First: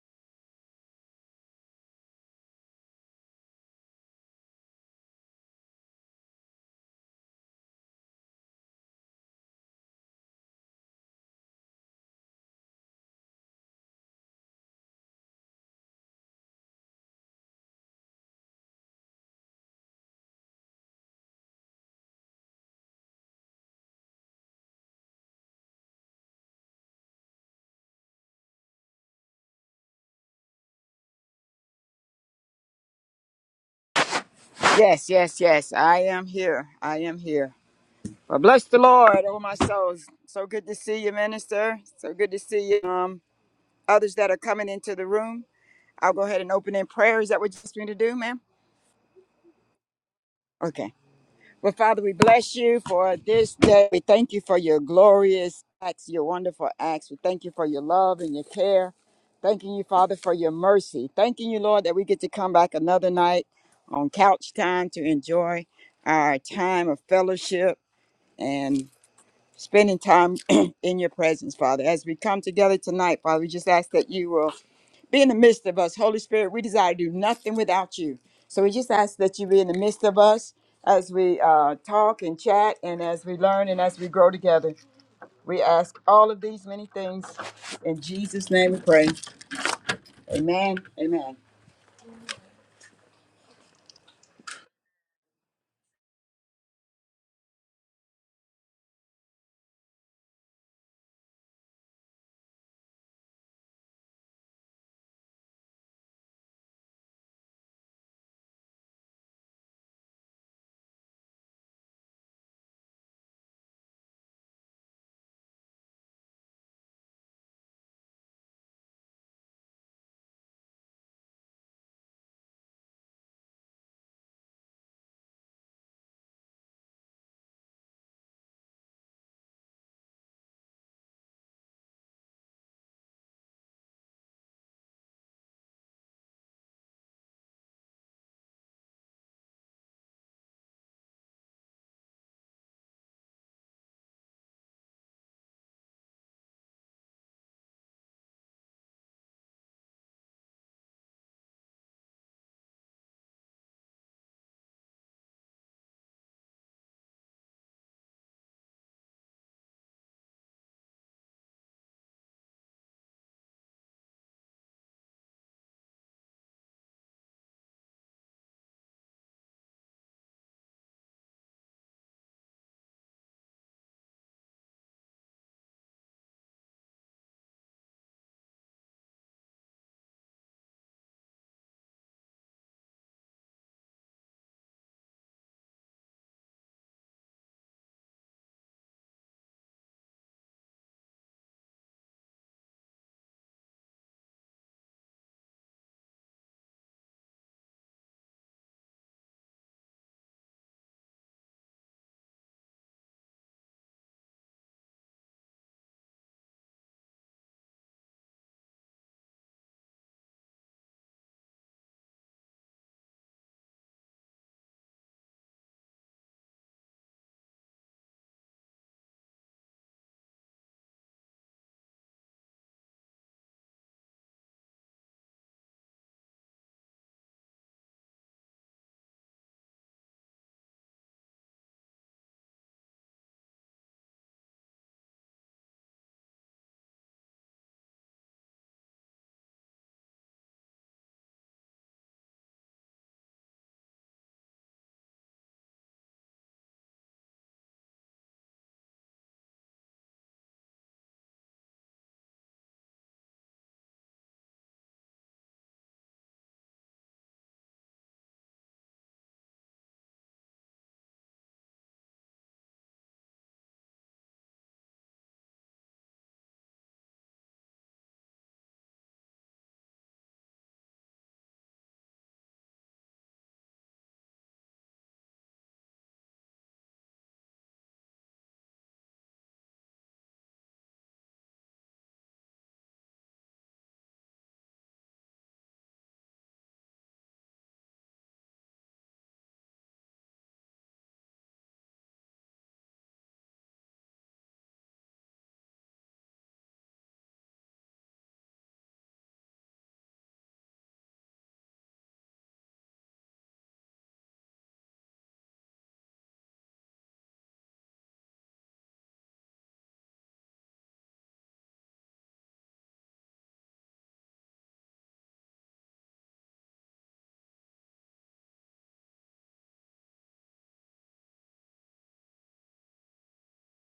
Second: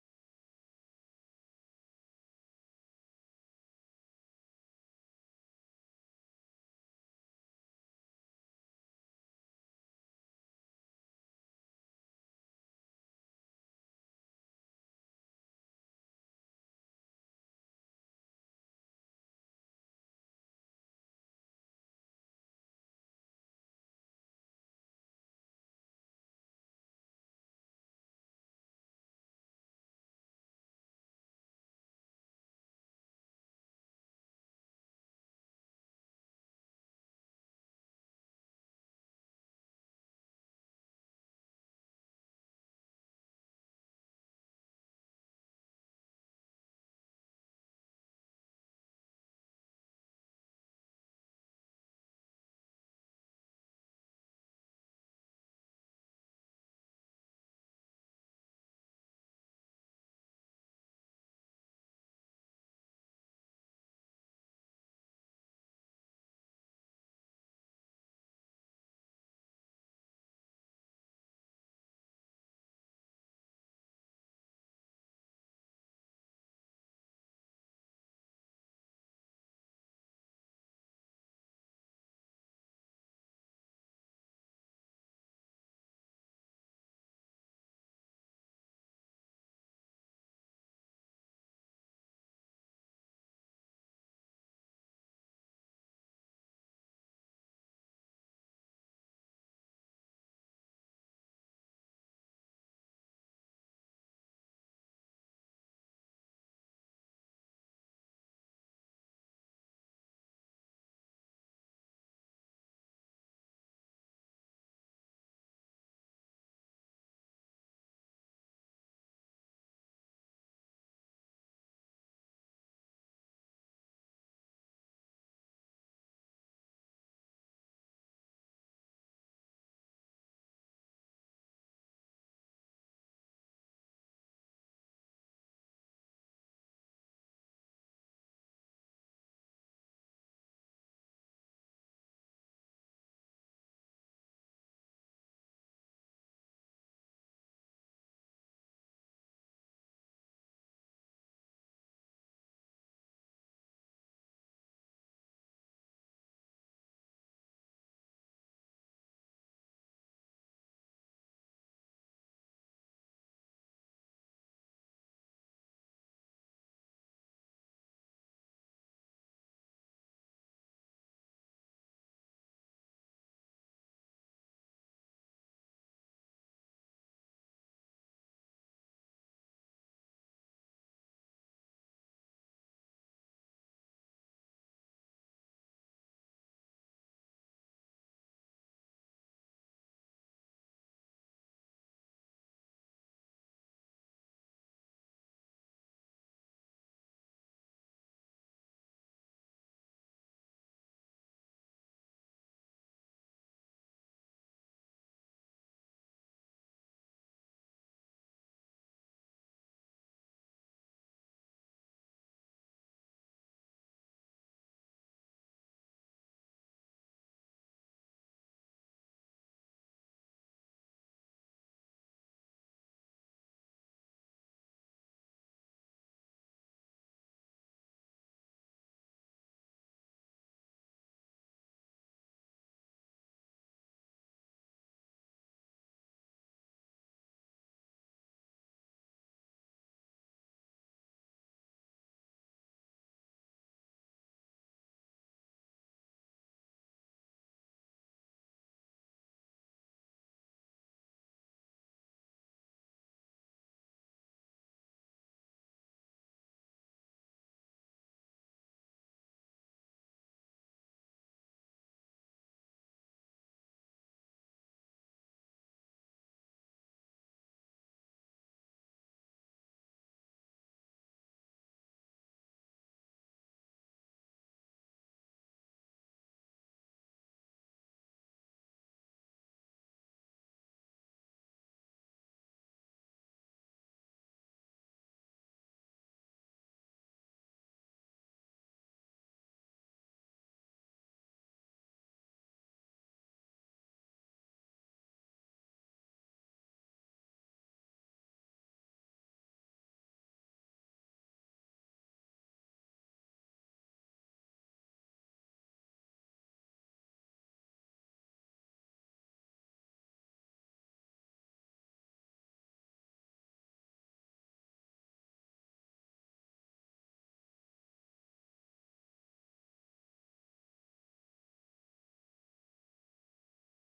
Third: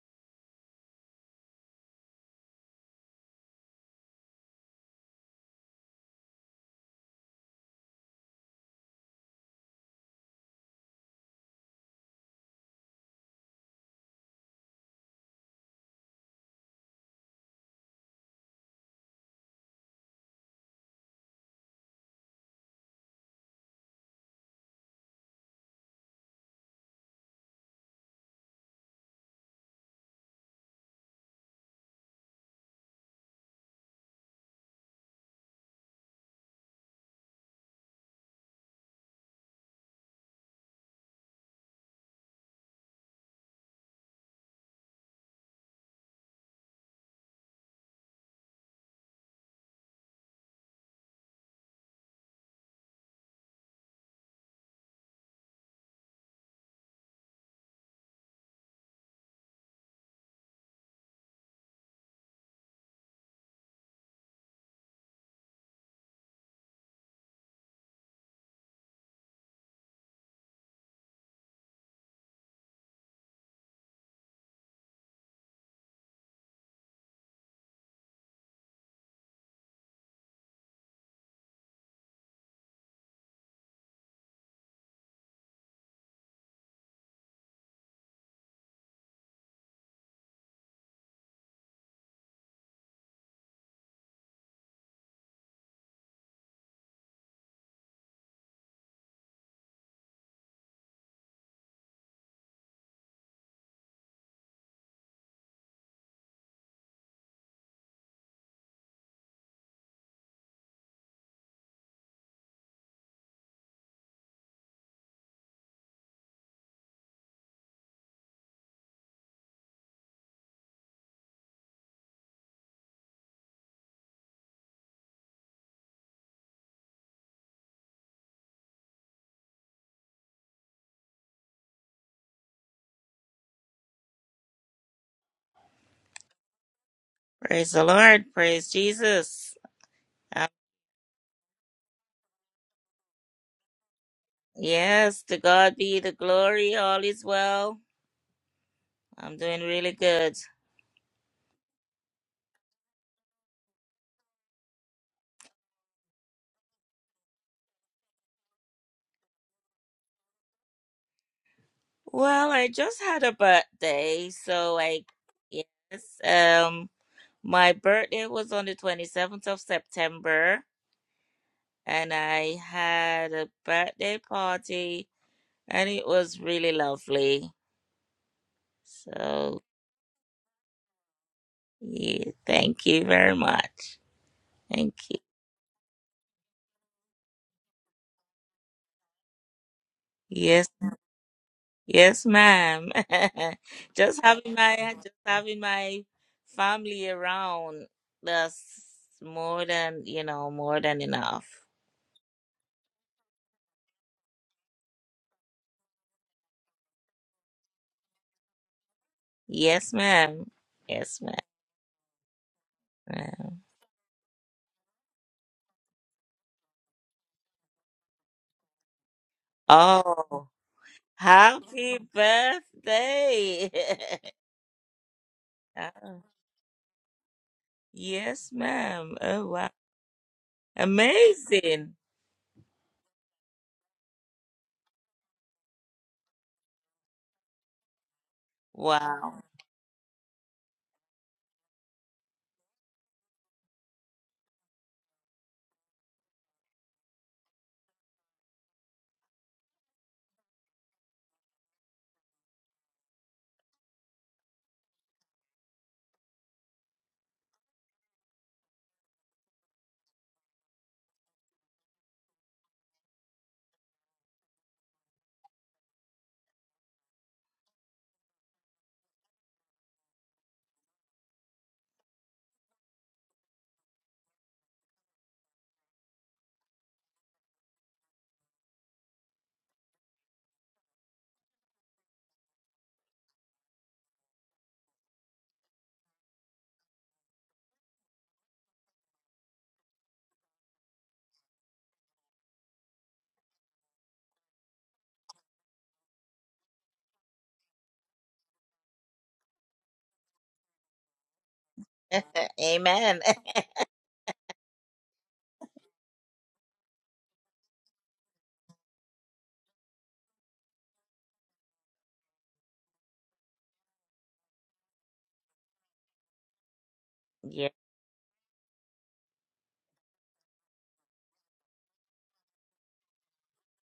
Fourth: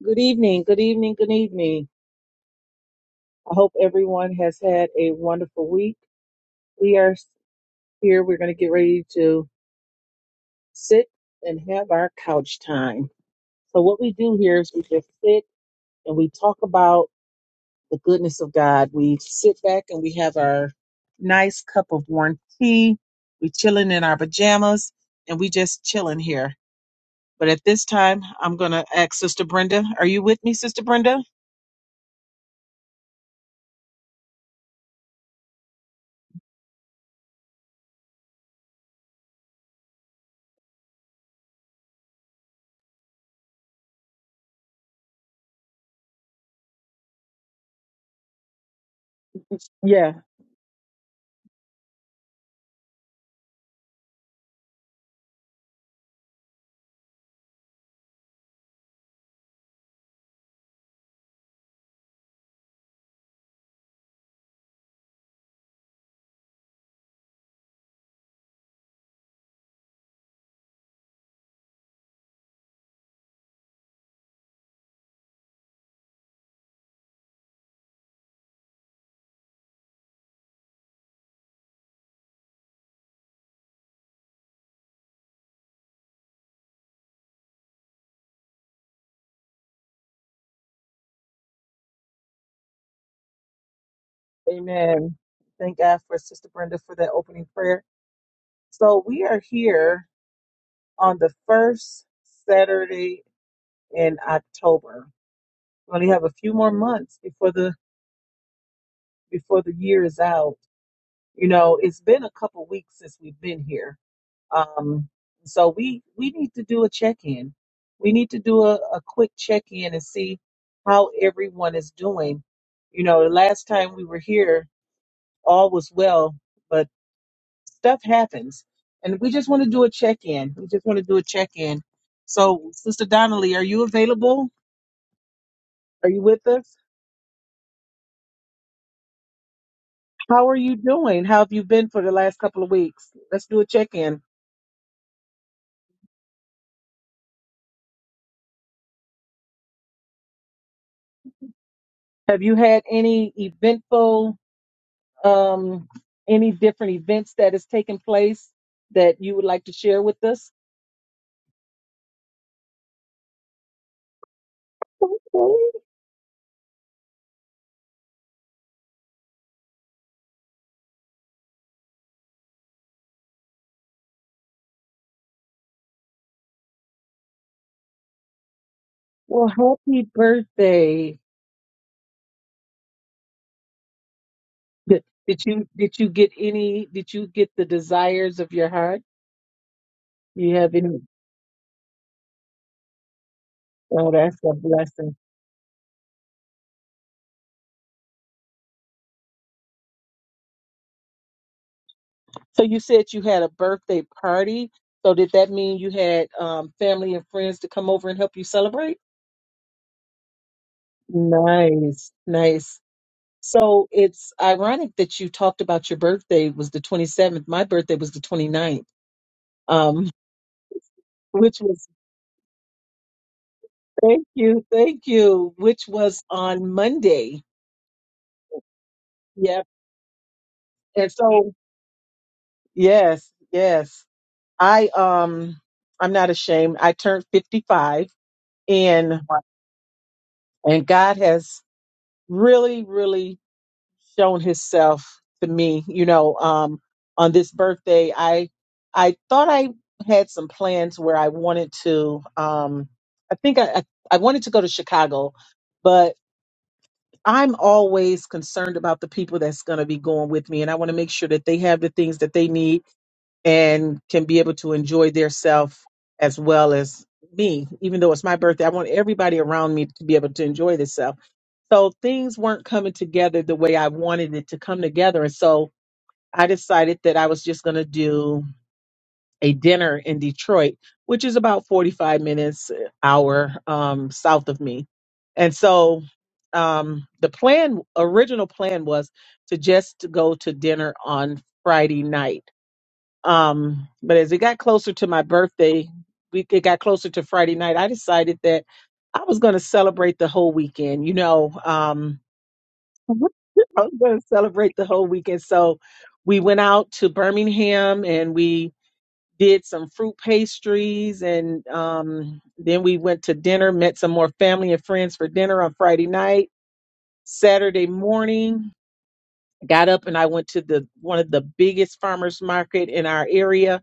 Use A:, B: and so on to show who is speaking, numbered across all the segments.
A: Good evening, good evening, good evening. I hope everyone has had a wonderful week. We are here, we're going to get ready to sit and have our couch time. So, what we do here is we just sit and we talk about the goodness of God. We sit back and we have our nice cup of warm tea. We're chilling in our pajamas and we just chilling here. But at this time, I'm going to ask Sister Brenda. Are you with me, Sister Brenda?
B: Yes, yes, yes. I am here. I am here. Well, bless the Lord, oh my souls. So good to see you, minister. So good to see you. Um, others that are coming into the room. I'll go ahead and open in prayer. Is that what you asked me to do, ma'am?
A: Yeah.
B: Okay. Well, Father, we bless you for this day. We thank you for your glorious acts, your wonderful acts. We thank you for your love and your care. Thanking you, Father, for your mercy. Thanking you, Lord, that we get to come back another night on couch time to enjoy our time of fellowship and spending time in your presence, Father. As we come together tonight, Father, we just ask that you will be in the midst of us. Holy Spirit, we desire to do nothing without you. So we just ask that you be in the midst of us as we uh, talk and chat and as we learn and as we grow together. We ask all of these many things. In Jesus' name we pray. Amen. Amen.
A: Amen. Thank God for Sister Brenda for that opening prayer. So we are here on the first Saturday in October. We only have a few more months before the before the year is out. You know, it's been a couple weeks since we've been here. Um, so we we need to do a check-in. We need to do a, a quick check-in and see how everyone is doing. You know, the last time we were here, all was well, but stuff happens and we just want to do a check-in we just want to do a check-in so sister donnelly are you available are you with us
C: Praise the Lord. Praise Jesus. Uh,
A: how are you doing how have you been for the last couple of weeks let's do a check-in
C: yes, to God be the glory. All is well. I'm doing really good.
A: have you had any eventful um any different events that has taken place that you would like to share with us
C: Well, I just had a birthday, so I
A: Oh,
C: yes, um my birthday was on the 27th of September and I had a birthday party and it was really lovely.
A: well
C: So,
A: happy birthday
C: yeah, thank you very much. Thank
A: did
C: you.
A: did you did you get any did you get the desires of your heart you
C: Yes.
A: have any
C: Yes, ma'am.
A: oh
C: Just
A: that's
C: having
A: a
C: my
A: blessing
C: just having my family around that's more than you know, more than enough.
A: So you said you had a birthday party. So did that mean you had um, family and friends to come over and help you celebrate?
C: Yes, ma'am. Yes,
A: Nice, nice.
C: ma'am.
A: So it's ironic that you talked about your birthday was the 27th. My birthday was the twenty ninth, um,
C: Oh,
A: which was,
C: happy birthday.
A: thank you, thank you, which
C: Oh,
A: was on Monday.
C: yes, ma'am. Oh,
A: Yep.
C: wow.
A: And so,
C: Amazing.
A: yes, yes. I, um, I'm not ashamed. I turned 55 and,
C: Wow.
A: and God has really, really shown himself to me you know um on this birthday i i thought i had some plans where i wanted to um i think i i I wanted to go to chicago but i'm always concerned about the people that's going to be going with me and i want to make sure that they have the things that they need and can be able to enjoy their self as well as me. Even though it's my birthday, I want everybody around me to be able to enjoy themselves. So things weren't coming together the way I wanted it to come together. And so I decided that I was just going to do a dinner in Detroit, which is about 45 minutes, uh, hour um, south of me. And so um, the plan, original plan was to just go to dinner on Friday night um, but as it got closer to my birthday, we it got closer to Friday night. I decided that I was going to celebrate the whole weekend. You know, um, I
C: Amen.
A: was going to celebrate the whole weekend. So we went out to Birmingham and we did some fruit pastries. And um, then we went to dinner, met some more family and friends for dinner on Friday night.
C: Yeah.
A: Saturday morning, got up and I went to the one of the biggest farmers market in our area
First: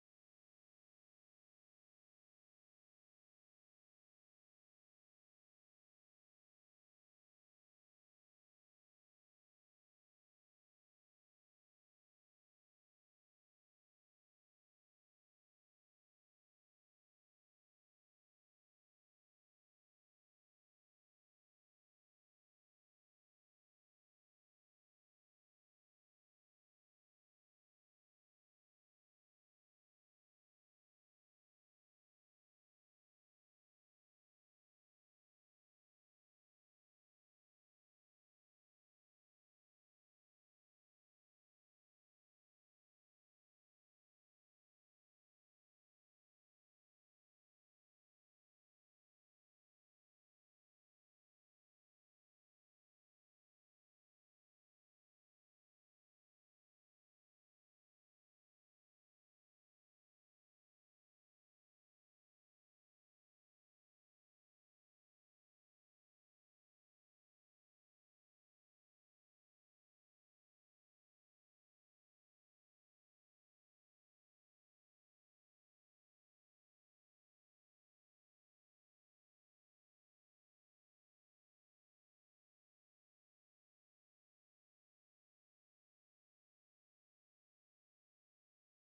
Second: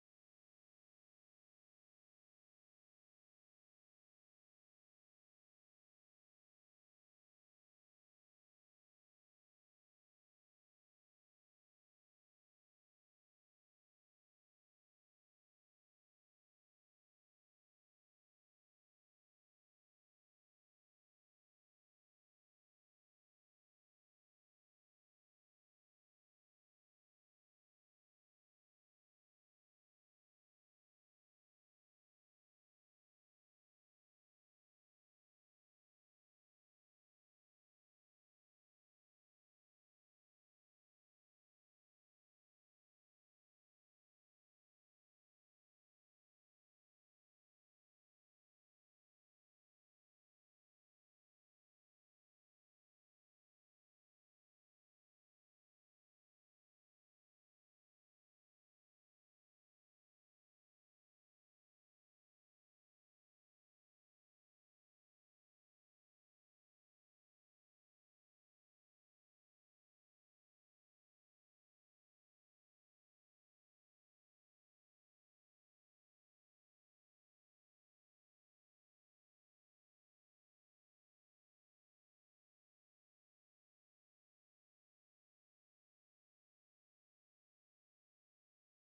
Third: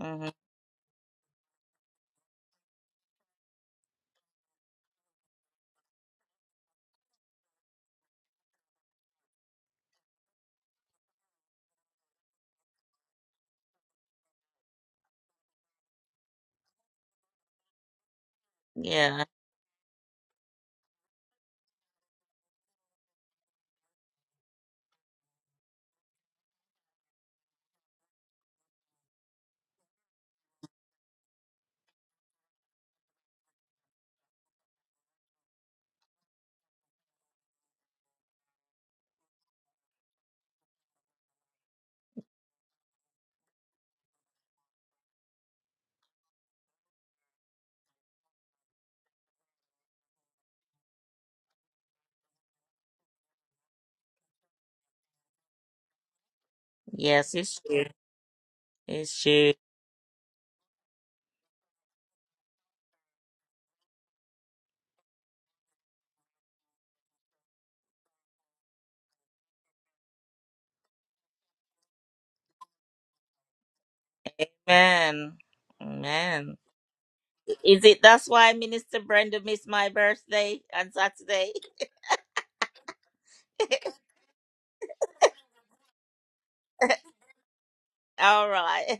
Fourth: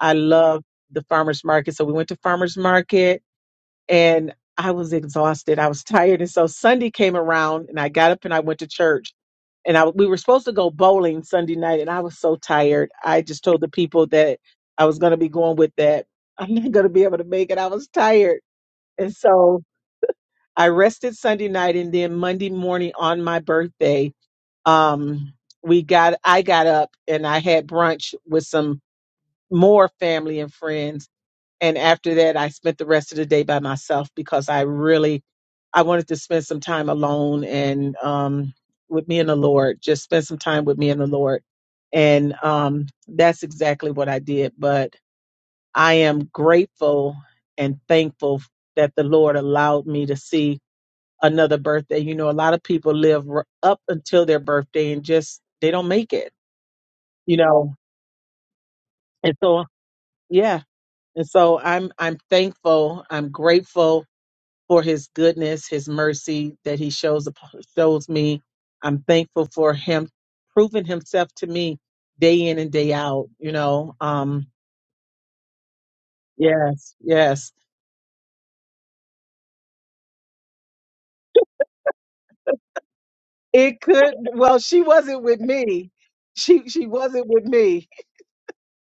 A: I love the farmers market. So we went to farmers market and I was exhausted. I was tired. And so Sunday came around and I got up and I went to church. And I we were supposed to go bowling Sunday night and I was so tired. I just told the people that I was going to be going with that. I'm not going to be able to make it. I was tired. And
C: Yeah.
A: so I rested Sunday night and then Monday morning on my birthday, um we got I got up and I had brunch with some more family and friends and after that i spent the rest of the day by myself because i really i wanted to spend some time alone and um with me and the lord just spend some time with me and the lord and um that's exactly what i did but i am grateful and thankful that the lord allowed me to see another birthday you know a lot of people live r- up until their birthday and just they don't make it
C: Yes,
A: you
C: it's
A: know
C: true. It's
A: and
C: true.
A: so yeah and so i'm i'm thankful i'm grateful for his goodness, his mercy that he shows up- shows me. I'm thankful for him proving himself to me day in and day out, you know. Um
C: Amen. Amen.
A: yes, yes.
C: Is it that's why Minister Brenda missed my birthday on Saturday?
A: It could well, she wasn't with me. She she wasn't with me.
C: All right.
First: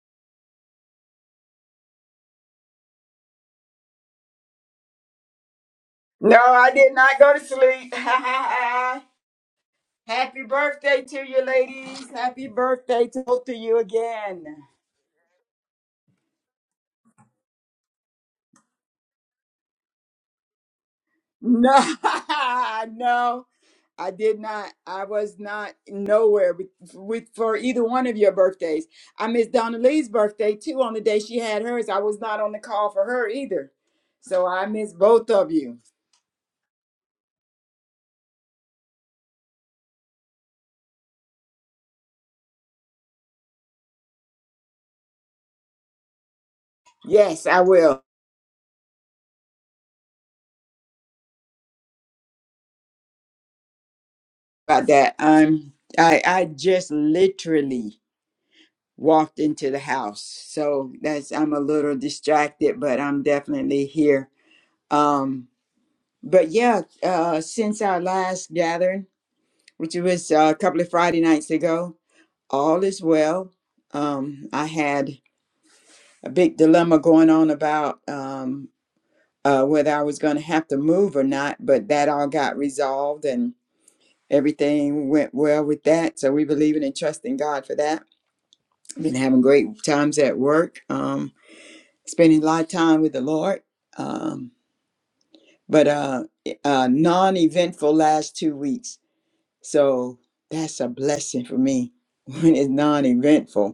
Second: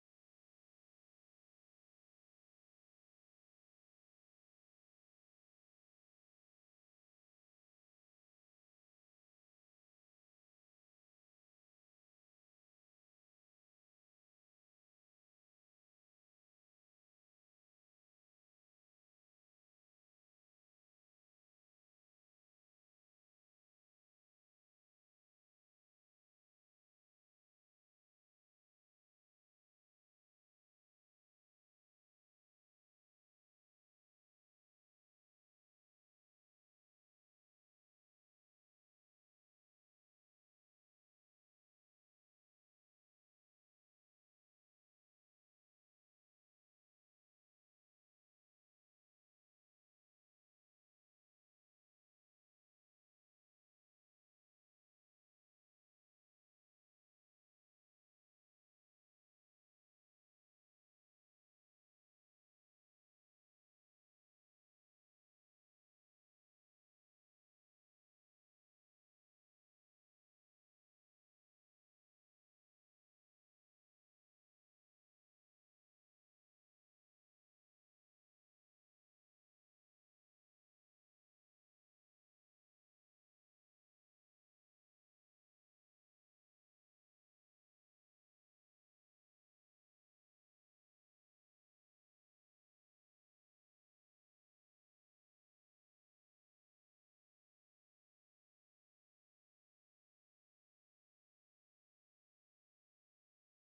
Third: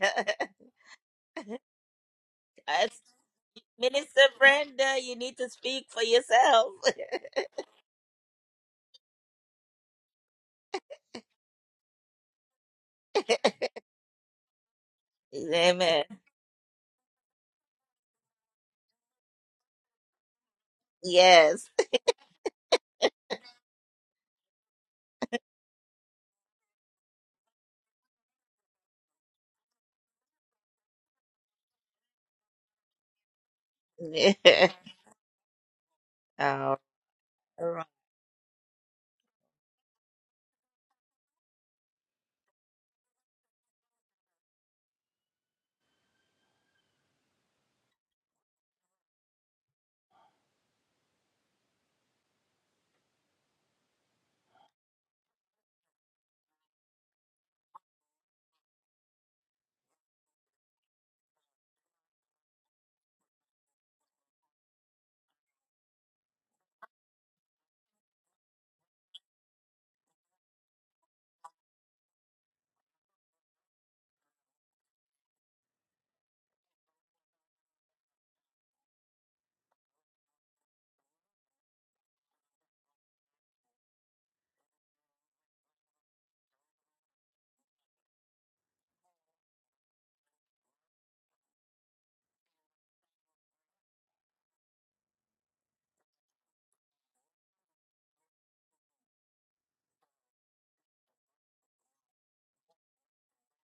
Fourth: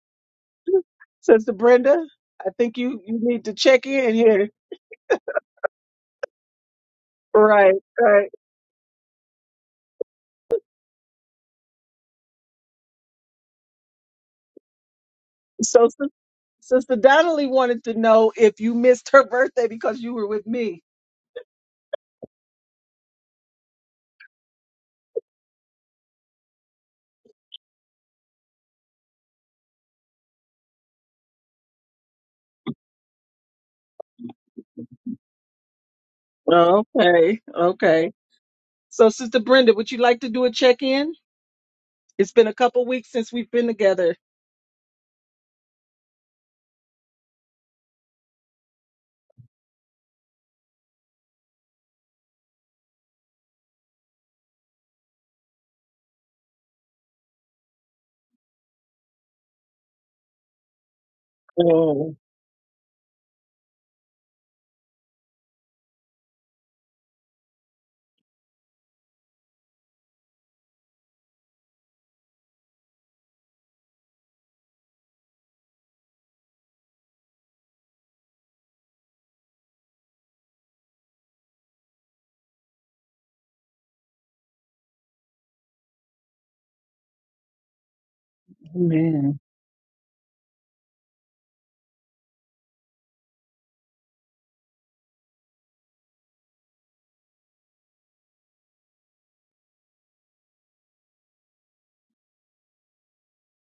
A: Sister Brenda, I think
C: That's-
A: you you need to check in
C: Minister
A: here.
C: Brenda, you need to speak for
B: No, I
C: yourself.
B: did not go to
A: Right,
B: sleep.
A: right.
B: Happy birthday to you, ladies. Happy birthday to both of you again.
A: So
C: Amen.
A: Sis- Sister Donnelly wanted to know if you missed her birthday because you were with me.
C: Yes.
B: No, no, I did not. I was not nowhere with, with for either one of your birthdays. I missed Donna Lee's birthday too on the day she had hers. I was not on the call for her either, so I missed both of you.
C: All
A: Okay,
C: right.
A: okay. So, Sister Brenda, would you like to do a check in? It's been a couple weeks since we've been together.
B: Yes, I will about that. I'm. I I just literally walked into the house, so that's I'm a little
A: Oh,
B: distracted, but I'm definitely here. Um, but yeah, uh, since our last gathering. which was uh, a couple of Friday nights ago. All is well. Um, I had a big dilemma going on about um, uh, whether I was going to have to move or not, but that all got resolved and everything went well with that. So we believe in and trust in God for that. Been
A: amen,
B: having great times at work, um, spending a lot of time with the Lord. Um, but uh, uh, non-eventful last two weeks, so that's a blessing for me when it's non-eventful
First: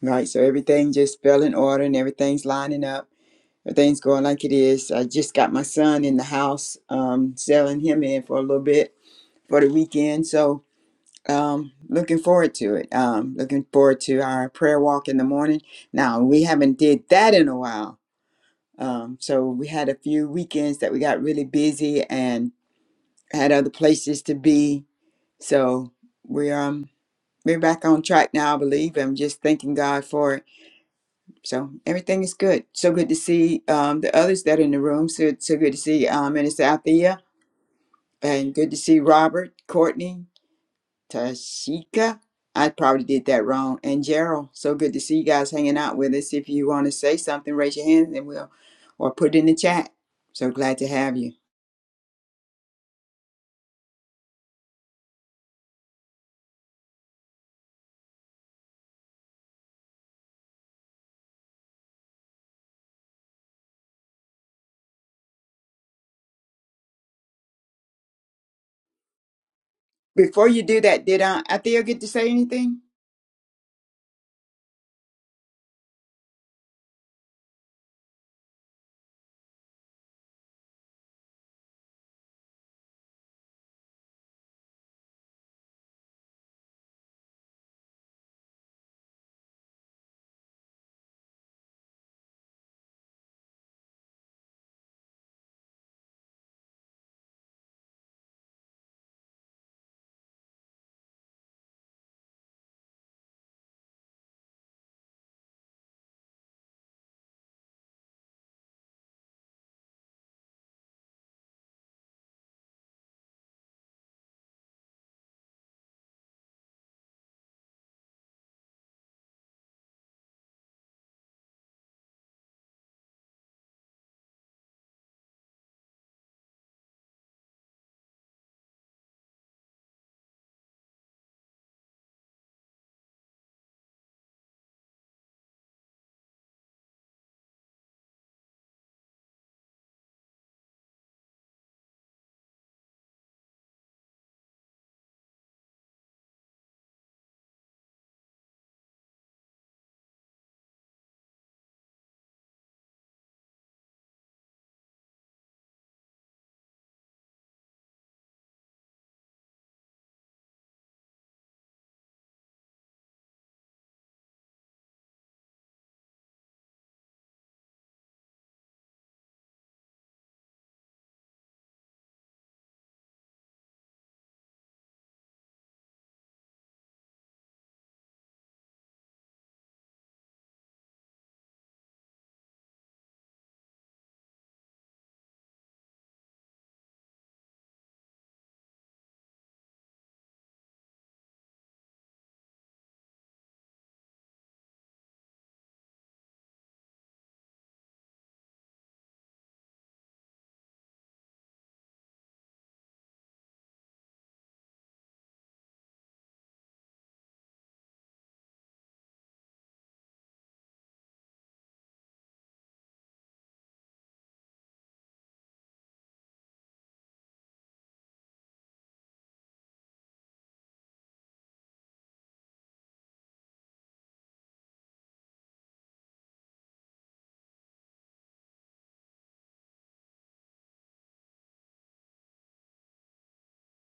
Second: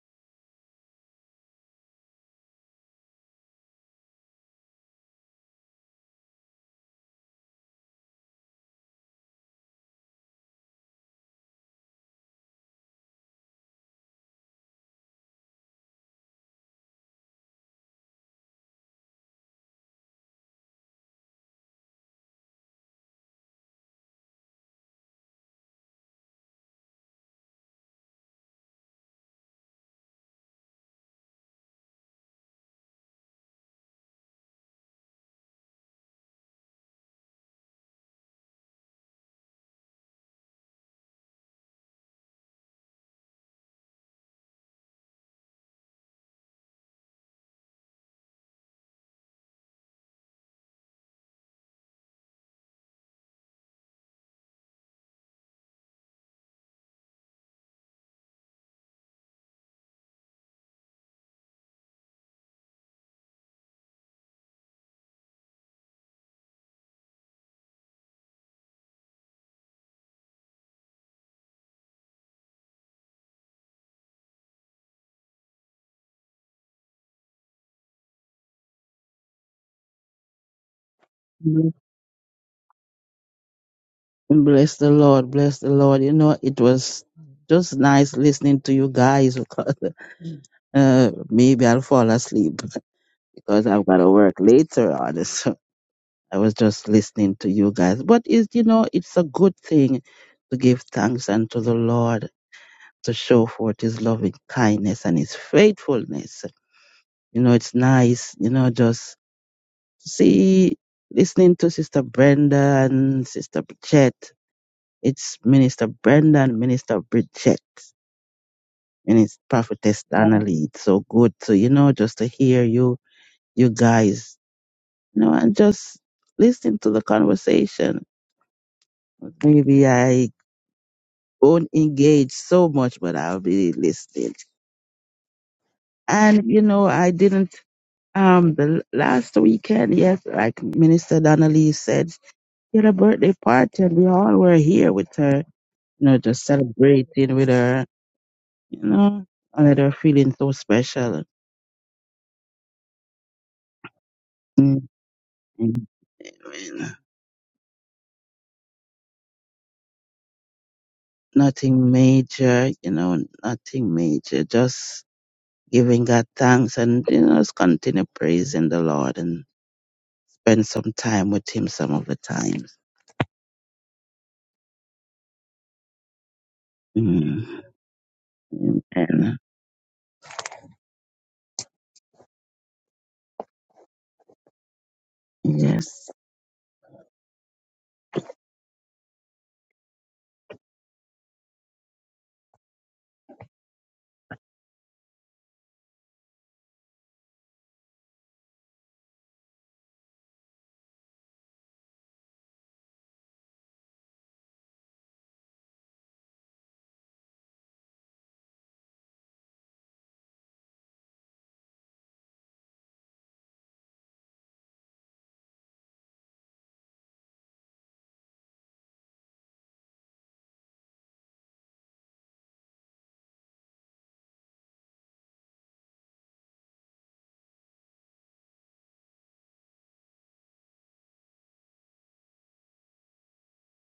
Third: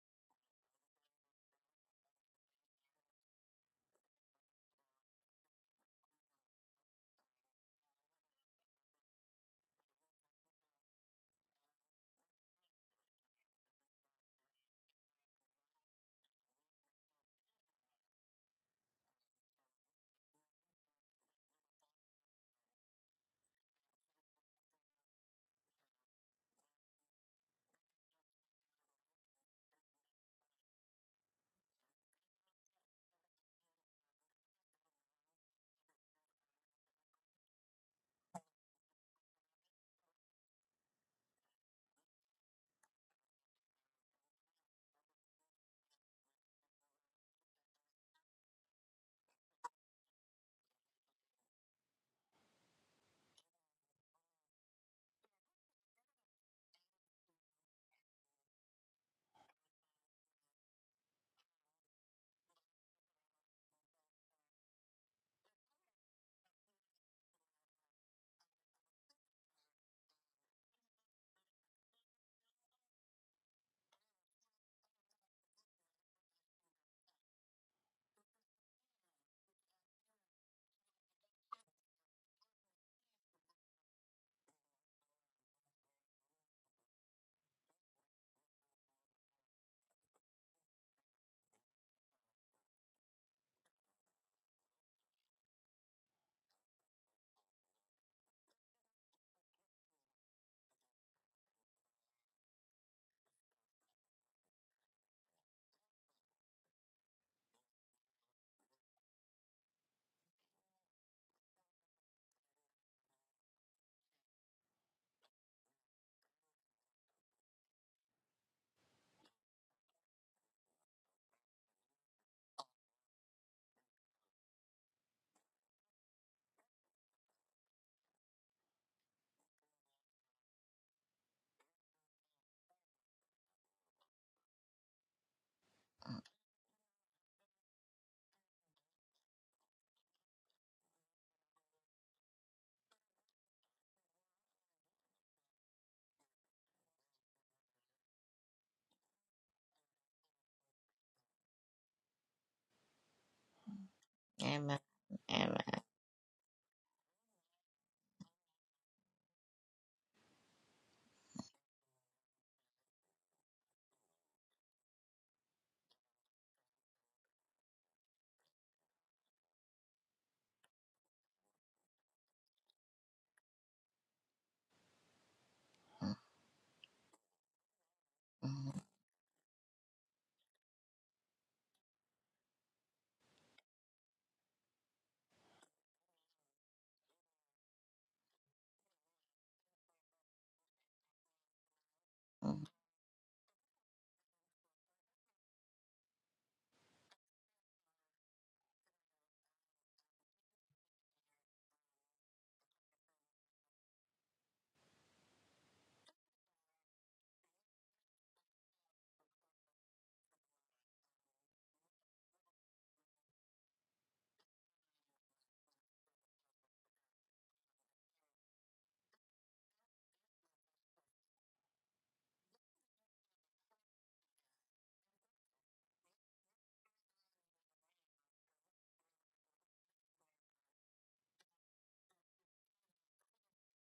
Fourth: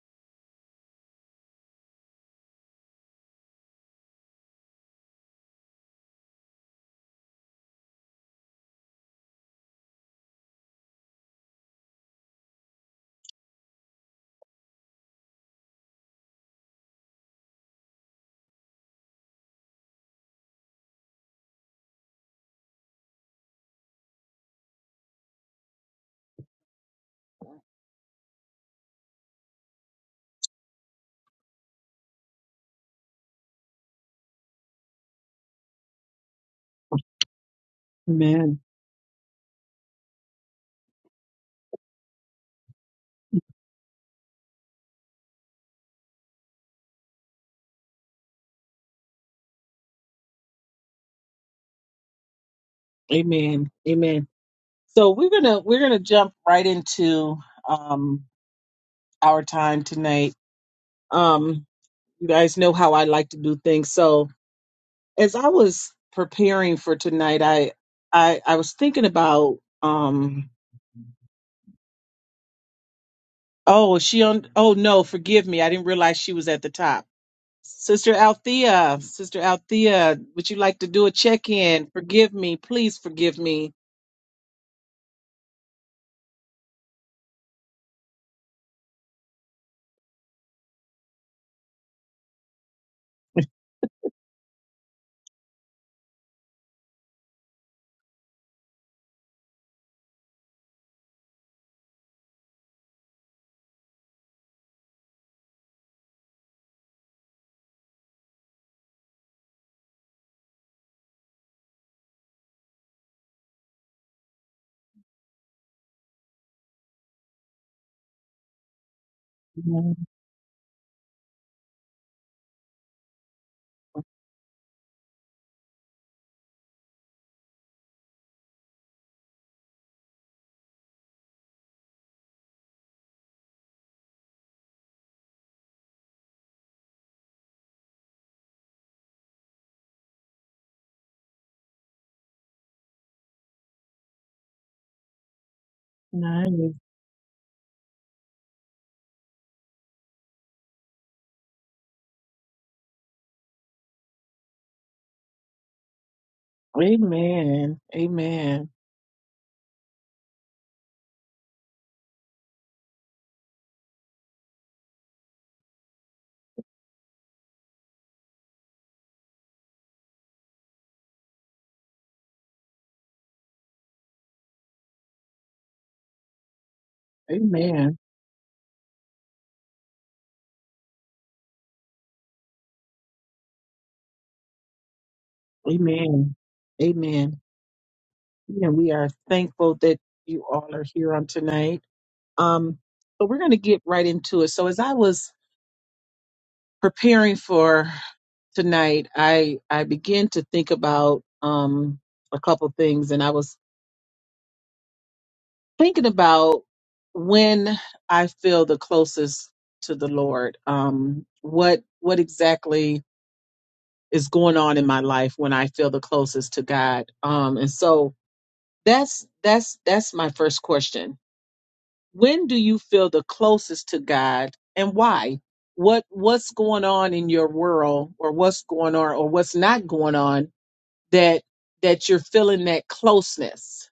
B: Right, so everything just fell in order and everything's lining up. Everything's going like it is. I just got my son in the house, um, selling him in for a little bit for the weekend. So um, looking forward to it. Um, looking forward to our prayer walk in the morning. Now we haven't did that in a while. Um, so we had a few weekends that we got really busy and had other places to be. So we're um, we're back on track now, I believe. I'm just thanking God for it So everything is good. So good to see um, the others that are in the room. So so good to see um, Minister Althea and
A: amen,
B: good to see Robert, Courtney, Tashika. I probably did that wrong. And Gerald, so good to see you guys hanging out with us. If you want to say something, raise your hand and we'll or put it in the chat. So glad to have you.
A: amen, amen. So we're gonna we're gonna jump right into um our time tonight. Um, you guys know how I like to do things. So as I was preparing for tonight, I I I was thinking about
B: Before
A: um
B: you do that, did uh, Althea get to say anything?
A: oh is she on oh no forgive me I didn't realize she was at the top. Sister Althea, Sister Althea, would you like to do a check
D: And
A: in? Forgive me, please forgive me.
D: Bless the Lord, bless the Lord. You know, it was just nice listening to you guys because uh, maybe I'll fall asleep because I've got to work later on. So I was just listening to you guys. But is you know, it's a good thing to give thanks unto the Lord to show forth His loving kindness and His faithfulness. You know, it's nice. You know, just see listening to Sister Brenda and Sister Chet. It's Minister Brendan, Minister Bridget, Minister Prophetess
A: Nine,
D: Donnelly. It's so good to, you know, just to hear you, you guys, you know, and just listen to the conversation. Maybe I won't engage so much, but I'll be listening. And, you know, I didn't, um, the l- last weekend, yes, like Minister Donnelly said, she had a birthday party and we all were here with her, you know, just
A: nine.
D: celebrating with her, you know, and let her feeling so special
C: Amen.
D: Mm,
C: Amen.
D: mm, mm.
A: Amen. Amen.
D: Nothing major, you know, nothing major. Just giving God thanks and, you know, just continue praising the Lord and spend some time with Him some of the times. Mm.
A: Amen.
D: Amen. Yes.
A: Amen. Amen. And we are thankful that you all are here on tonight.
C: Mm-hmm.
A: Um, but we're going to get right into it. So as I was preparing for tonight, I I began to think about um a couple things, and I was thinking about when I feel the closest to the Lord. Um, what what exactly is going on in my life when I feel the closest to God? Um, and so that's that's that's my first question. When do you feel the closest to God, and why? What what's going on in your world, or what's going on, or what's not going on that that you're feeling that closeness